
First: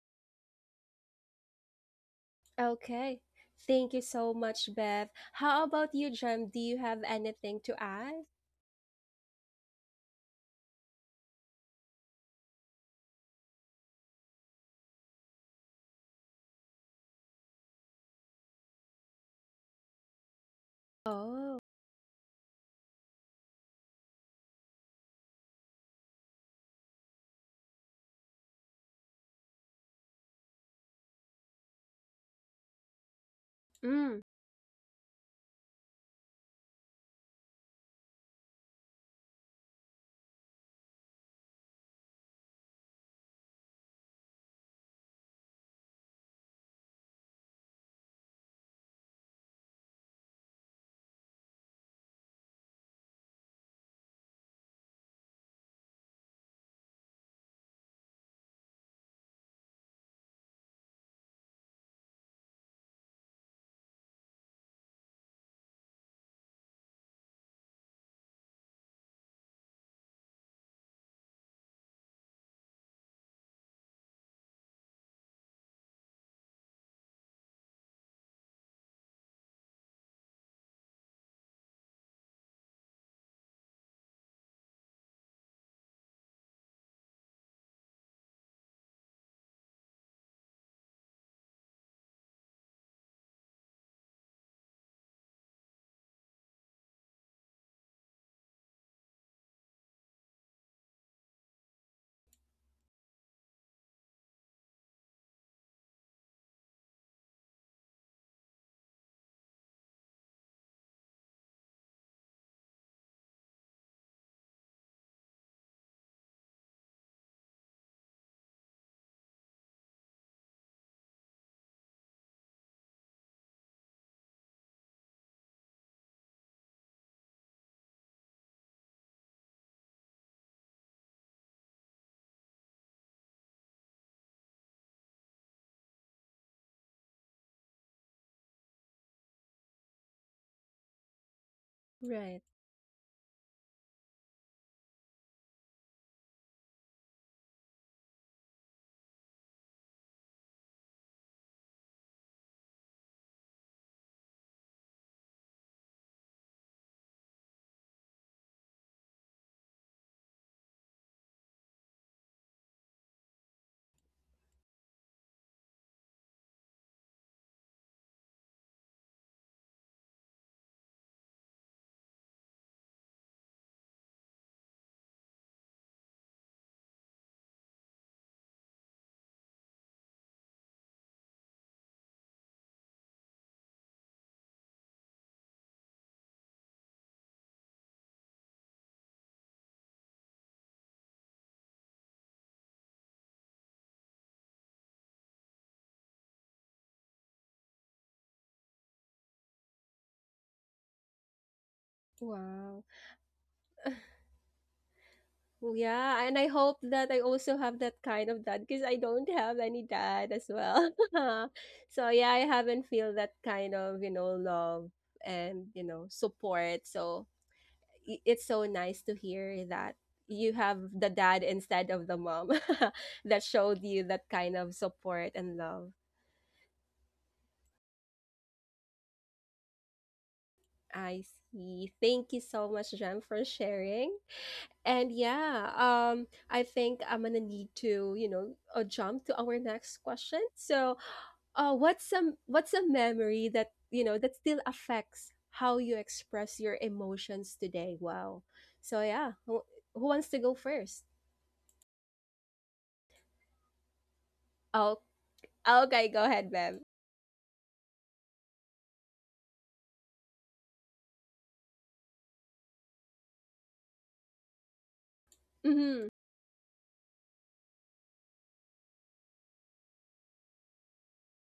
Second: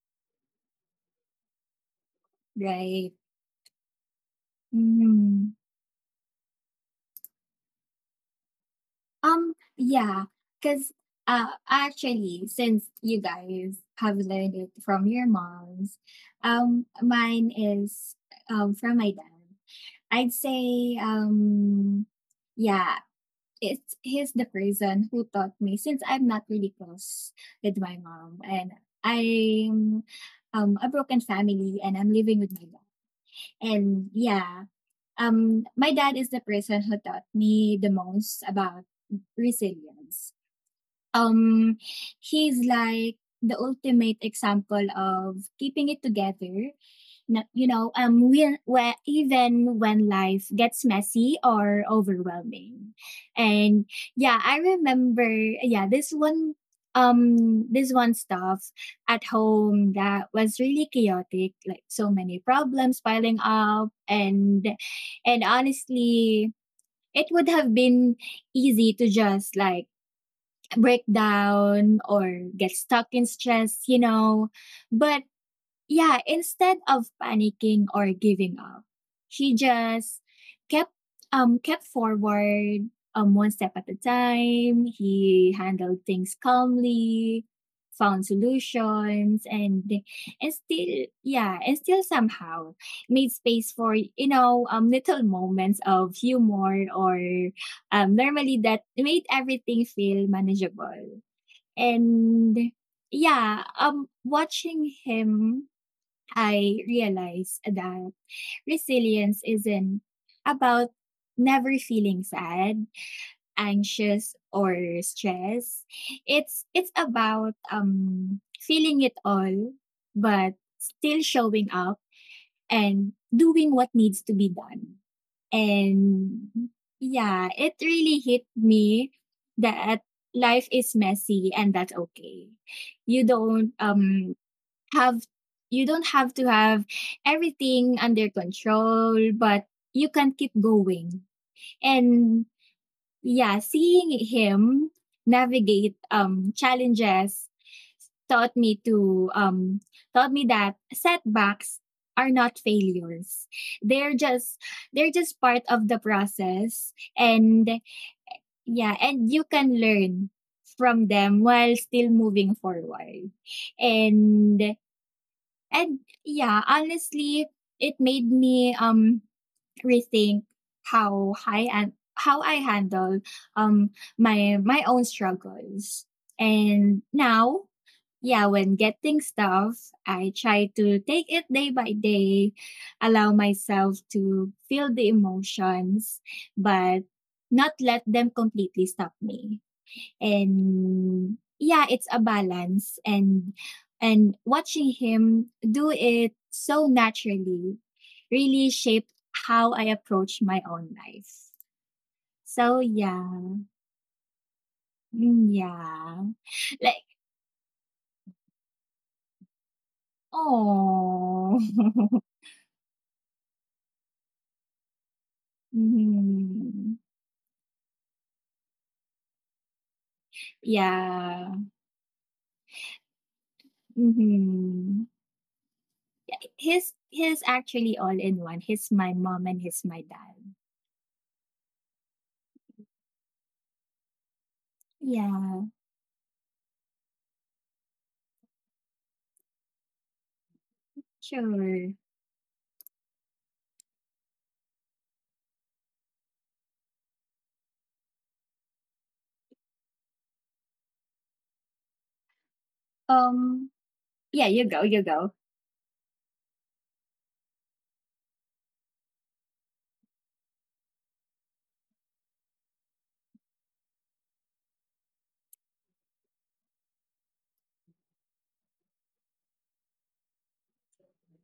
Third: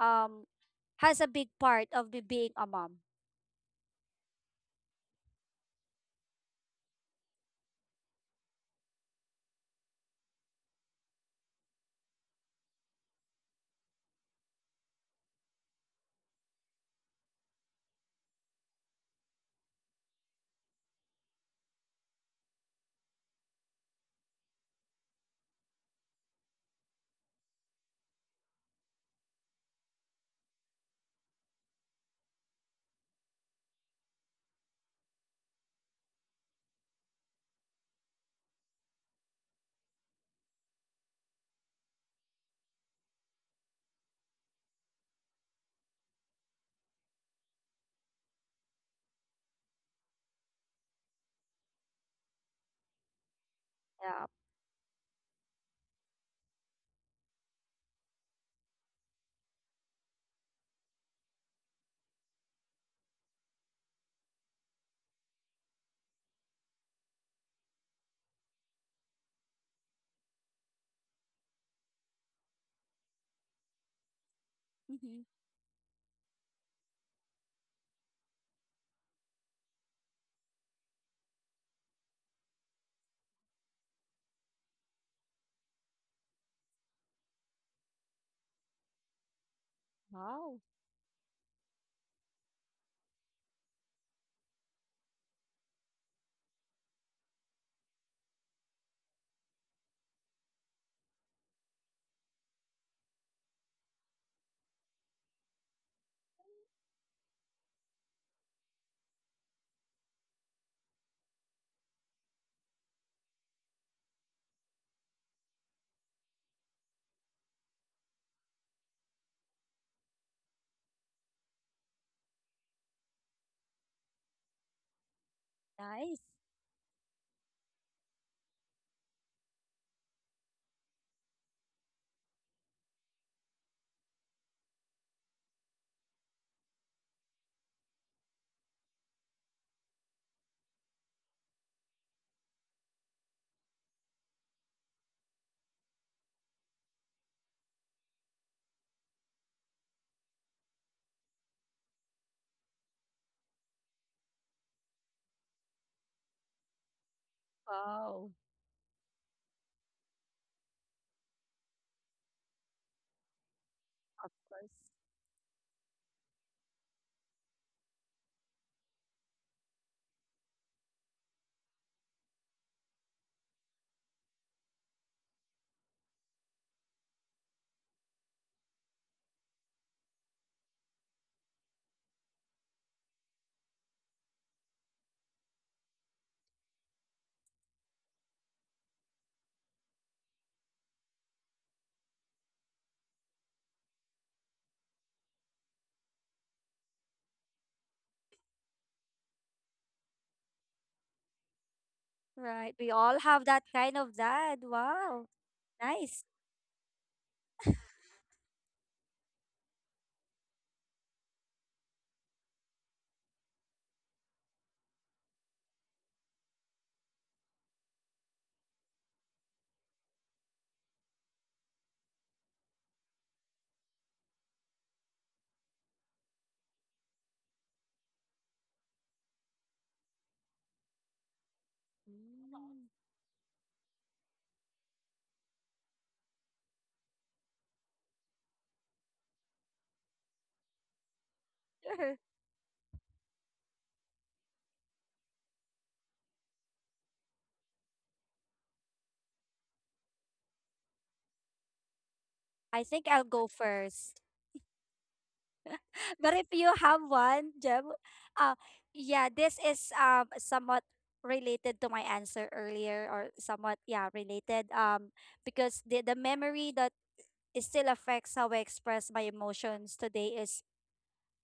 um has a big part of me being a mom. Right. Okay. Thank you so much, Bev. Mm-hmm. How about you, Jem? Do you have anything to add? Yeah. Cause actually since you guys have learned it from your moms, mine is from my dad. I'd say, Oh, yeah, it's he's the person who taught me, since I'm not really close with my mom, and I'm a broken family and I'm living with my dad. And mm, yeah, my dad is the person who taught me the most about resilience. Um, he's like the ultimate example of keeping it together. No, you know, even when life gets messy or overwhelming. And Yeah. yeah, I remember, yeah, this one stuff at home that was really chaotic, like so many problems piling up, and honestly, it would have been easy to just like break down or get stuck in stress, you know, Hmm. but yeah, instead of panicking or giving up, she just kept kept forward one step at a time. He handled things calmly, found solutions and and Wow. still yeah, and still somehow made space for, little moments of humor or normally that made everything feel manageable. And yeah, watching him I realized that resilience isn't about never feeling sad, anxious or stressed. It's about feeling it all but still showing up and doing what needs to be done. Nice. And yeah, it really hit me that life is messy and that's okay. You don't um have you don't have to have everything under control, but you can keep going. right. And yeah, seeing him navigate challenges taught me to um taught me that setbacks are not failures. They're just they're just part of the process and Wow. yeah, and you can learn from them while still moving forward. Of And course. and yeah, honestly, it made me rethink how I handle um my own struggles. And now, yeah, when getting stuff, I try to take it day by day, allow myself to feel the emotions, but not let them completely stop me, and yeah, it's a balance, and watching him do it so naturally really shaped how I approach my own life. Right, So Wow. we all have yeah. that kind of dad. Wow. Mm, Well, yeah. Nice. yeah, and I hope Like, that I also have that kind of dad because I don't have any dad as well. oh. So yeah, I haven't feel that kind of, you know, love and, you know, support. Mhm. So it's so nice to hear that you have the dad Yeah. instead of the mom that showed you that kind of Hmm. support and love. His actually all in one. He's my mom and he's my dad. I see. Thank you so Mm. much, Jem, for sharing. And Yeah, yeah, I think I'm gonna need to, you know, jump to our next question. So, sure. what's Sure. some what's a memory that you know that still affects how you express your emotions today? Wow. So yeah, who wants to go first? I think I'll go Um, first. yeah, you go, Oh, you go. okay, go But if ahead, you Bev. have one, Jem, uh, yeah, this is, somewhat related to my answer earlier, or somewhat, yeah, related. Because the Mm-hmm. the memory that is still affects how I express my emotions today is,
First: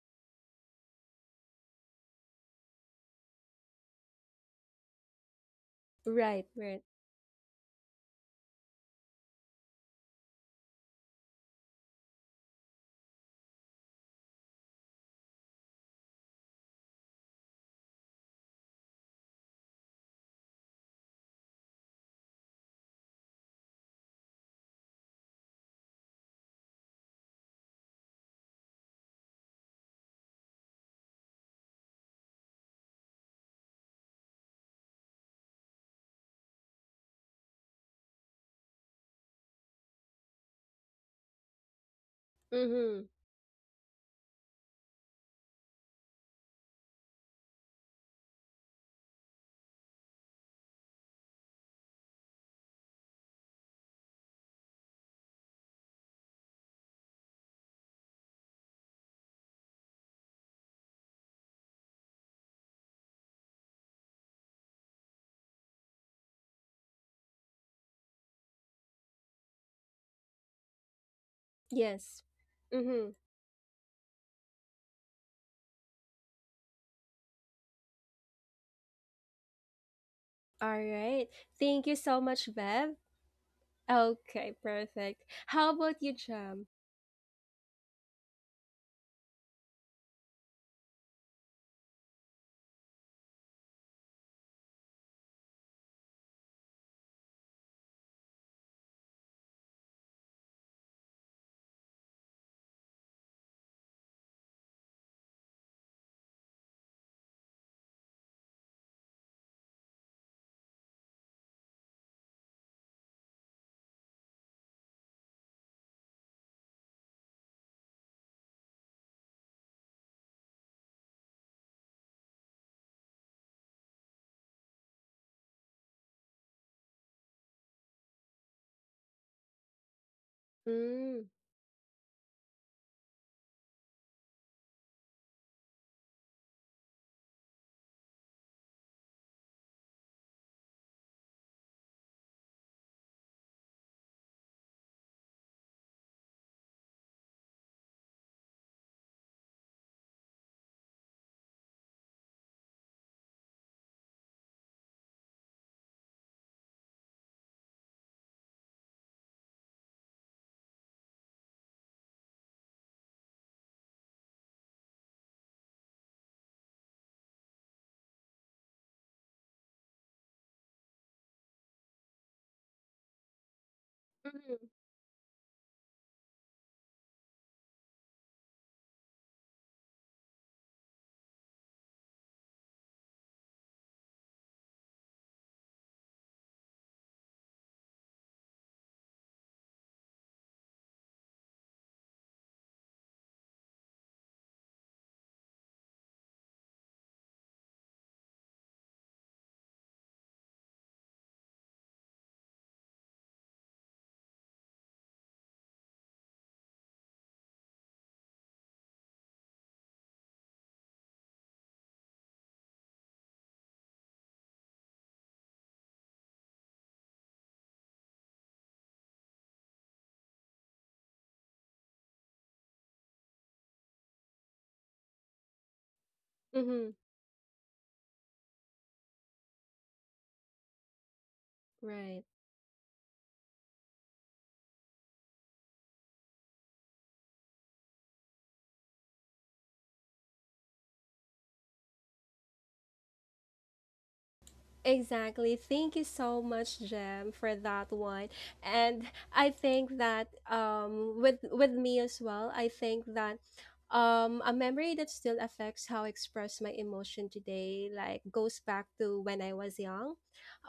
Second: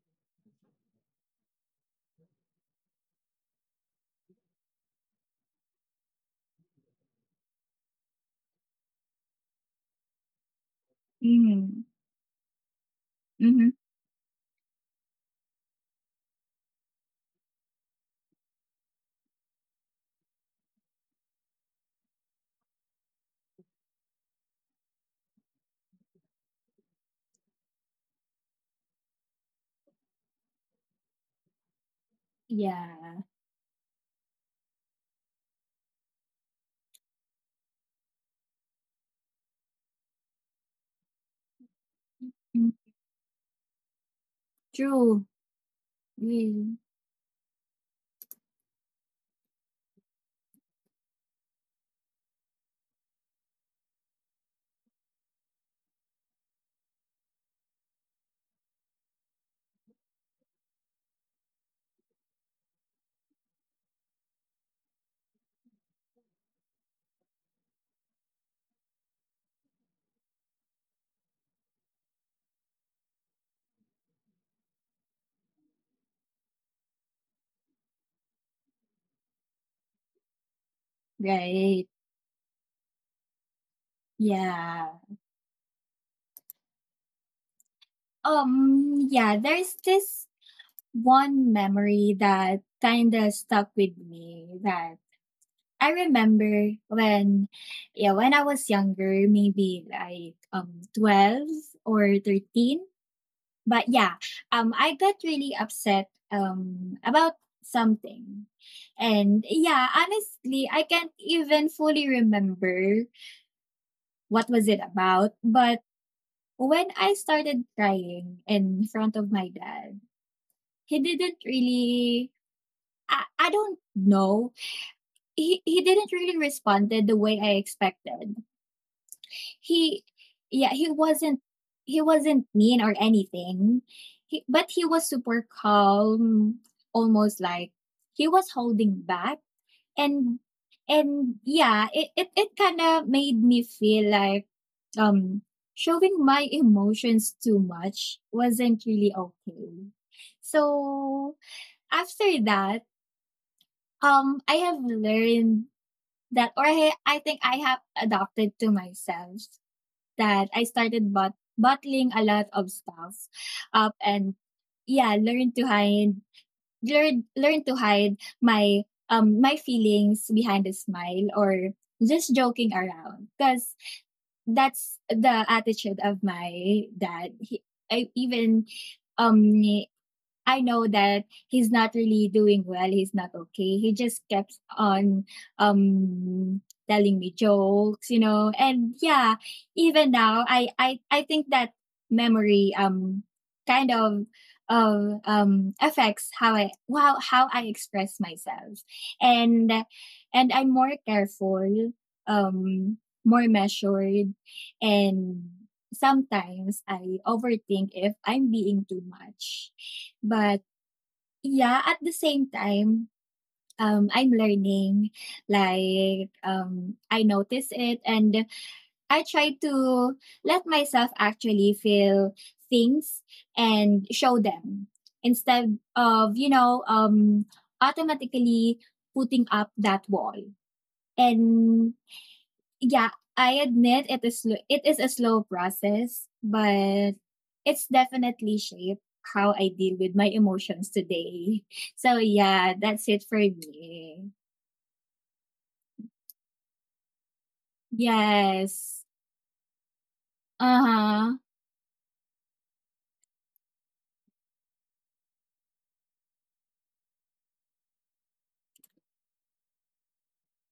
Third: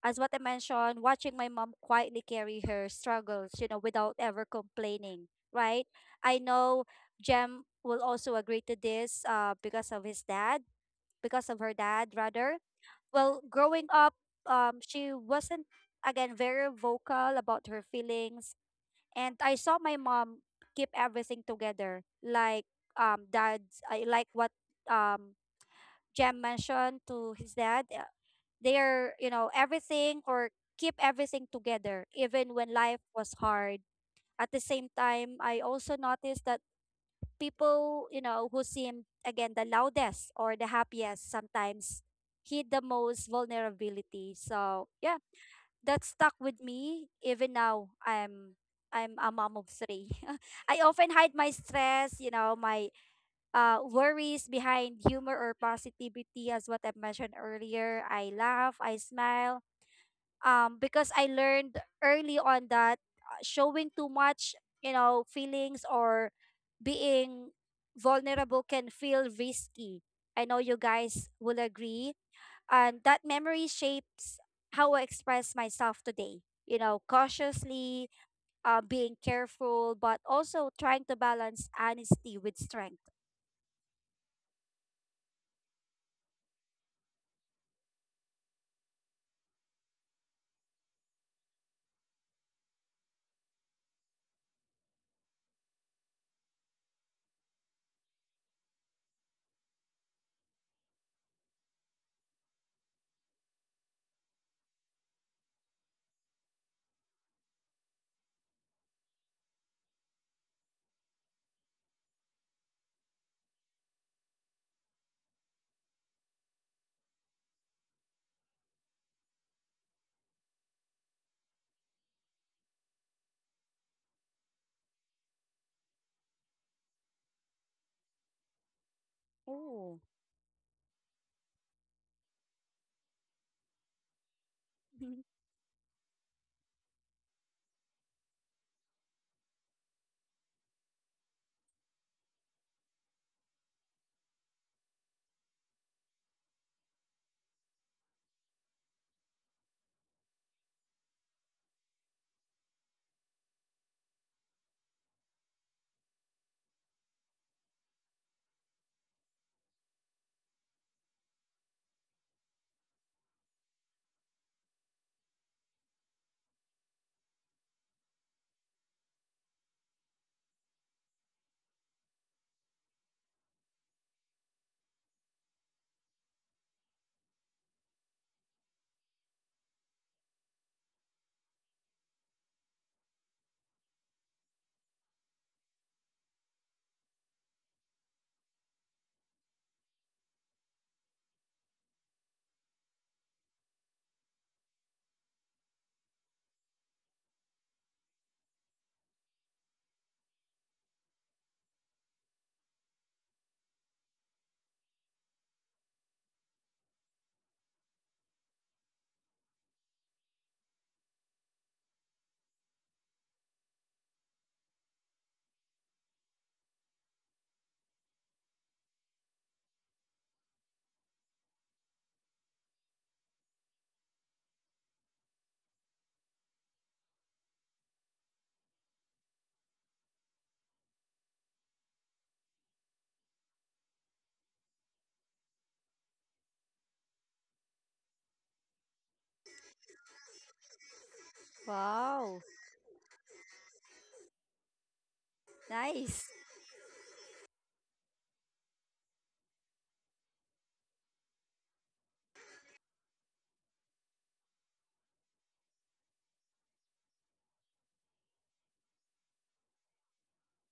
as what I mentioned, watching my mom quietly carry her struggles, you know, without ever complaining. Right? I Right, right. know Jem will also agree to this. Because of his dad, because of her Mhm. dad, rather. Well, Mhm. growing up, she wasn't, again, very vocal about her feelings, and I saw my mom keep everything together, like, dad's, I like what, um Jem mentioned to his dad. They are, you know, everything or keep everything together, even when life Yeah. was hard. At the same time, I also noticed that people, you know, who seemed, again, the loudest or the happiest sometimes hid Mm. the Mm-hmm. most vulnerability. So yeah, True. that stuck with Really. me even now. I'm a mom of three. I often hide my stress, you know, my, worries behind humor or positivity, as what I mentioned earlier. I laugh, I smile, because I learned early on that, showing too much, you know, feelings or being vulnerable can feel risky. I know you guys will agree. Yes. And Mm-hmm. that memory shapes how I express myself today, you know, cautiously, being careful, but also All trying to right. balance Right. Thank you so honesty much, with Bev. strength. Okay, Yeah. perfect. How about you, Jam? Yeah, there's this one memory that kinda stuck with me. That I remember when yeah, when I was younger, maybe like 12 or 13. But yeah, I got really upset about something. And yeah, honestly, I can't even fully remember what was it about, but when I started crying in front of my dad, he didn't really I don't know. He didn't really responded the way I expected. Oh. He yeah Mm, he wasn't mean or anything, but he was super calm, almost like he was holding back. And it kind of made me feel like um showing my emotions too much wasn't really okay. So after that, I have learned that, or I think I have adopted to myself that I started bottling a lot of stuff up, and yeah, learn learn to hide my my feelings behind a smile or just joking around, because mm, that's the attitude of my dad. I even um I know that he's not really doing well. He's not okay. He just kept on um telling me jokes, you know. And yeah, even now I think that memory kind of affects how I wow how I express myself. And and I'm more careful, um more measured, and sometimes I overthink if I'm being too much. But yeah, at the same time, I'm learning. Like, I notice it, and I try to let myself actually feel things and show them instead of, you know, mm-hmm, automatically putting up that wall. And right. yeah, I admit it is it is a slow process, but it's definitely shaped how I deal with my emotions today. So Wow. yeah, that's it for me. Exactly. Thank you Nice. so much, Jem, for that one. Yes. And I think that Uh-huh. with me as well, I think that a memory that still affects how I express my emotion today like goes back to when I was young.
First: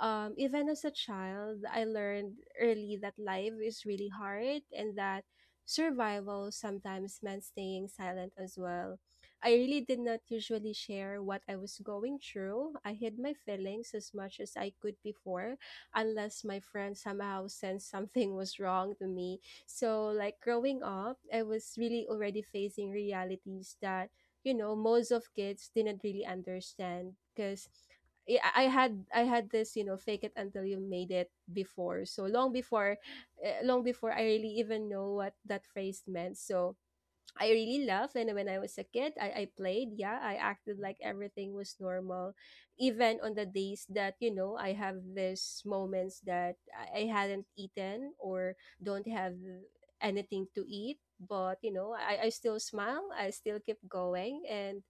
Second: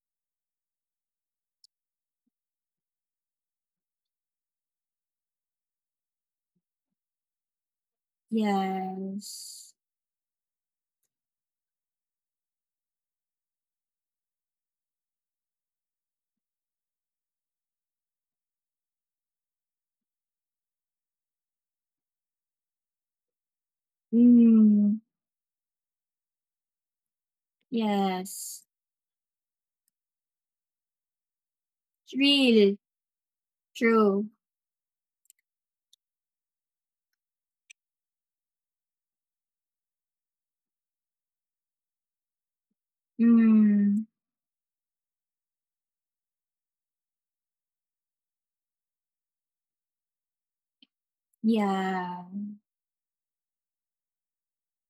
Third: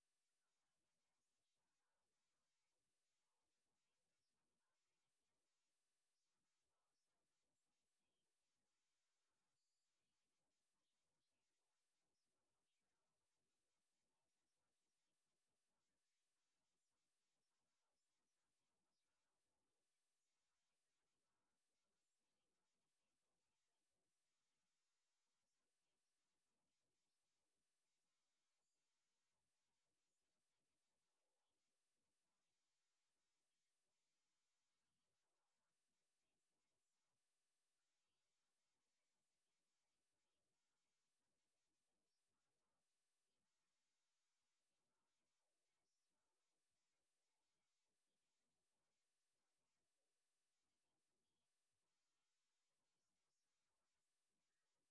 Even as a child, I learned early that life is really hard and that survival sometimes meant staying silent as well. I Yes. really did not usually share what I was going through. I hid my feelings as much as I could before, unless my friend somehow sensed something was wrong to me. So, like growing up, I was really already facing realities that, you know, Mm. most of kids didn't really understand because Yes. I had this you know fake it until you made it before, so long Real. before, long before I True. really even know what that phrase meant. So I really love, and when I was a kid, I played, yeah, I acted like everything was normal, even on the days Mm. that you know I have these moments that I hadn't eaten or don't have anything to eat. But you know, Yeah. I still smile, I still keep going, and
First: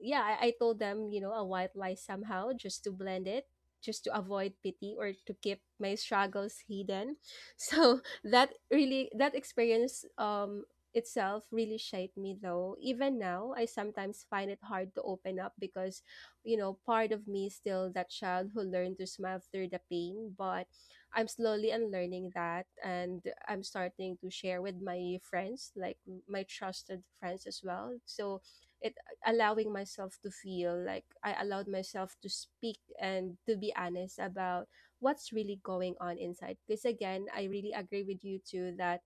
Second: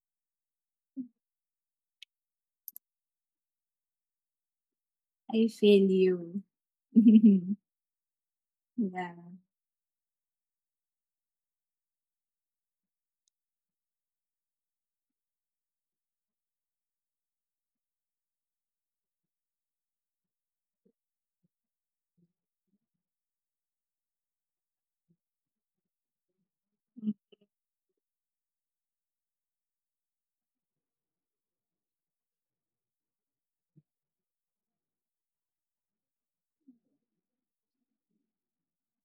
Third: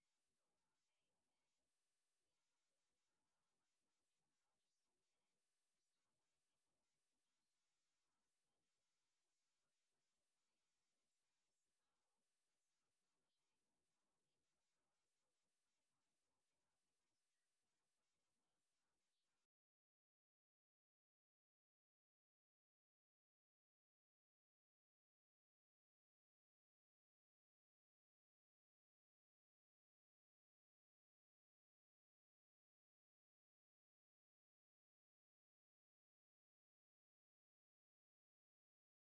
yeah, I told them you know a white lie somehow just to blend it, just to avoid pity or to I keep feel my you. struggles hidden. Yeah. So that really, that experience itself really shaped me, though. Even now I sometimes find it hard to open up, because you know part of me is still that child who learned to smile through the pain. But I'm slowly unlearning that, and I'm starting to share with my friends, like my trusted friends as well. So it allowing myself to feel, like I allowed myself to speak and to be honest about what's really going on inside, because again I really agree with you too that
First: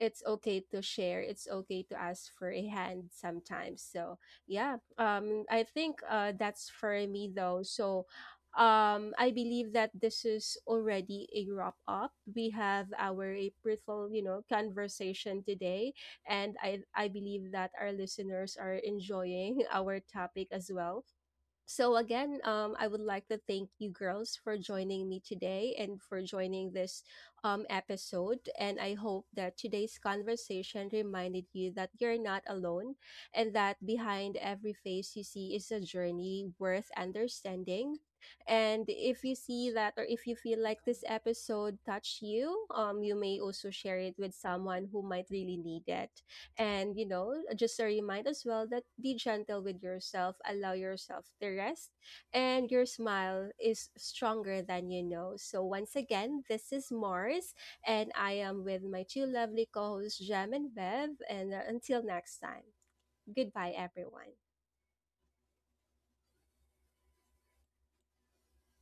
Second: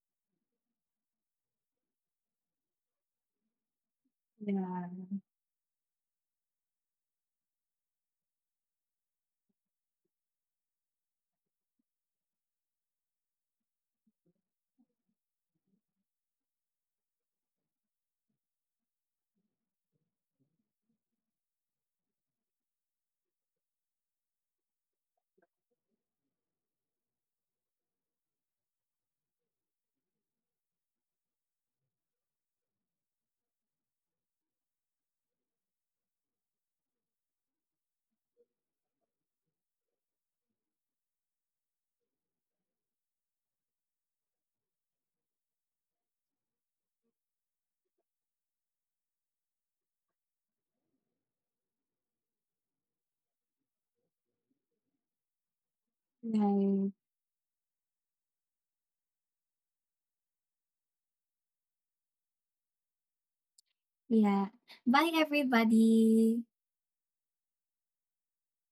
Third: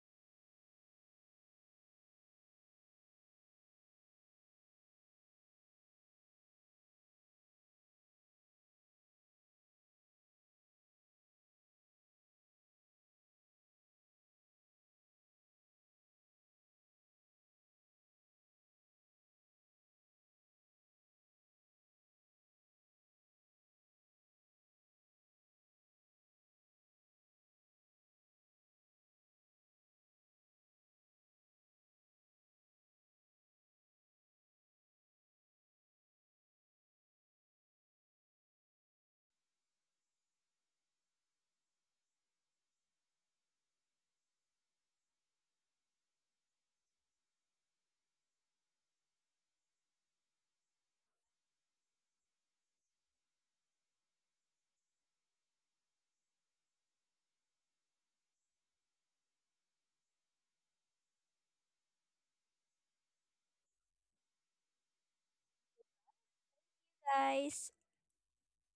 it's okay to share, it's okay to ask for a hand sometimes. So yeah, Yeah. I think that's for me, though. So I believe that this is already a wrap up. We have our April you know conversation today, and I believe that our listeners are enjoying our topic as well. So again, I would like to thank you girls for joining me today and for joining this episode. And I hope that today's conversation reminded you that you're not alone, and that behind every face you see is a journey worth understanding. And if you see that, or if you feel like this episode touched you, you may also share it with someone who might really need it. And you know, just a reminder as well that be gentle with yourself, allow yourself to rest, and your smile is stronger than you know. So once again, this Right. is Mars, and I am with my two lovely co-hosts Jam and Bev. And until next time, goodbye, everyone. Yeah. Bye everybody. Nice.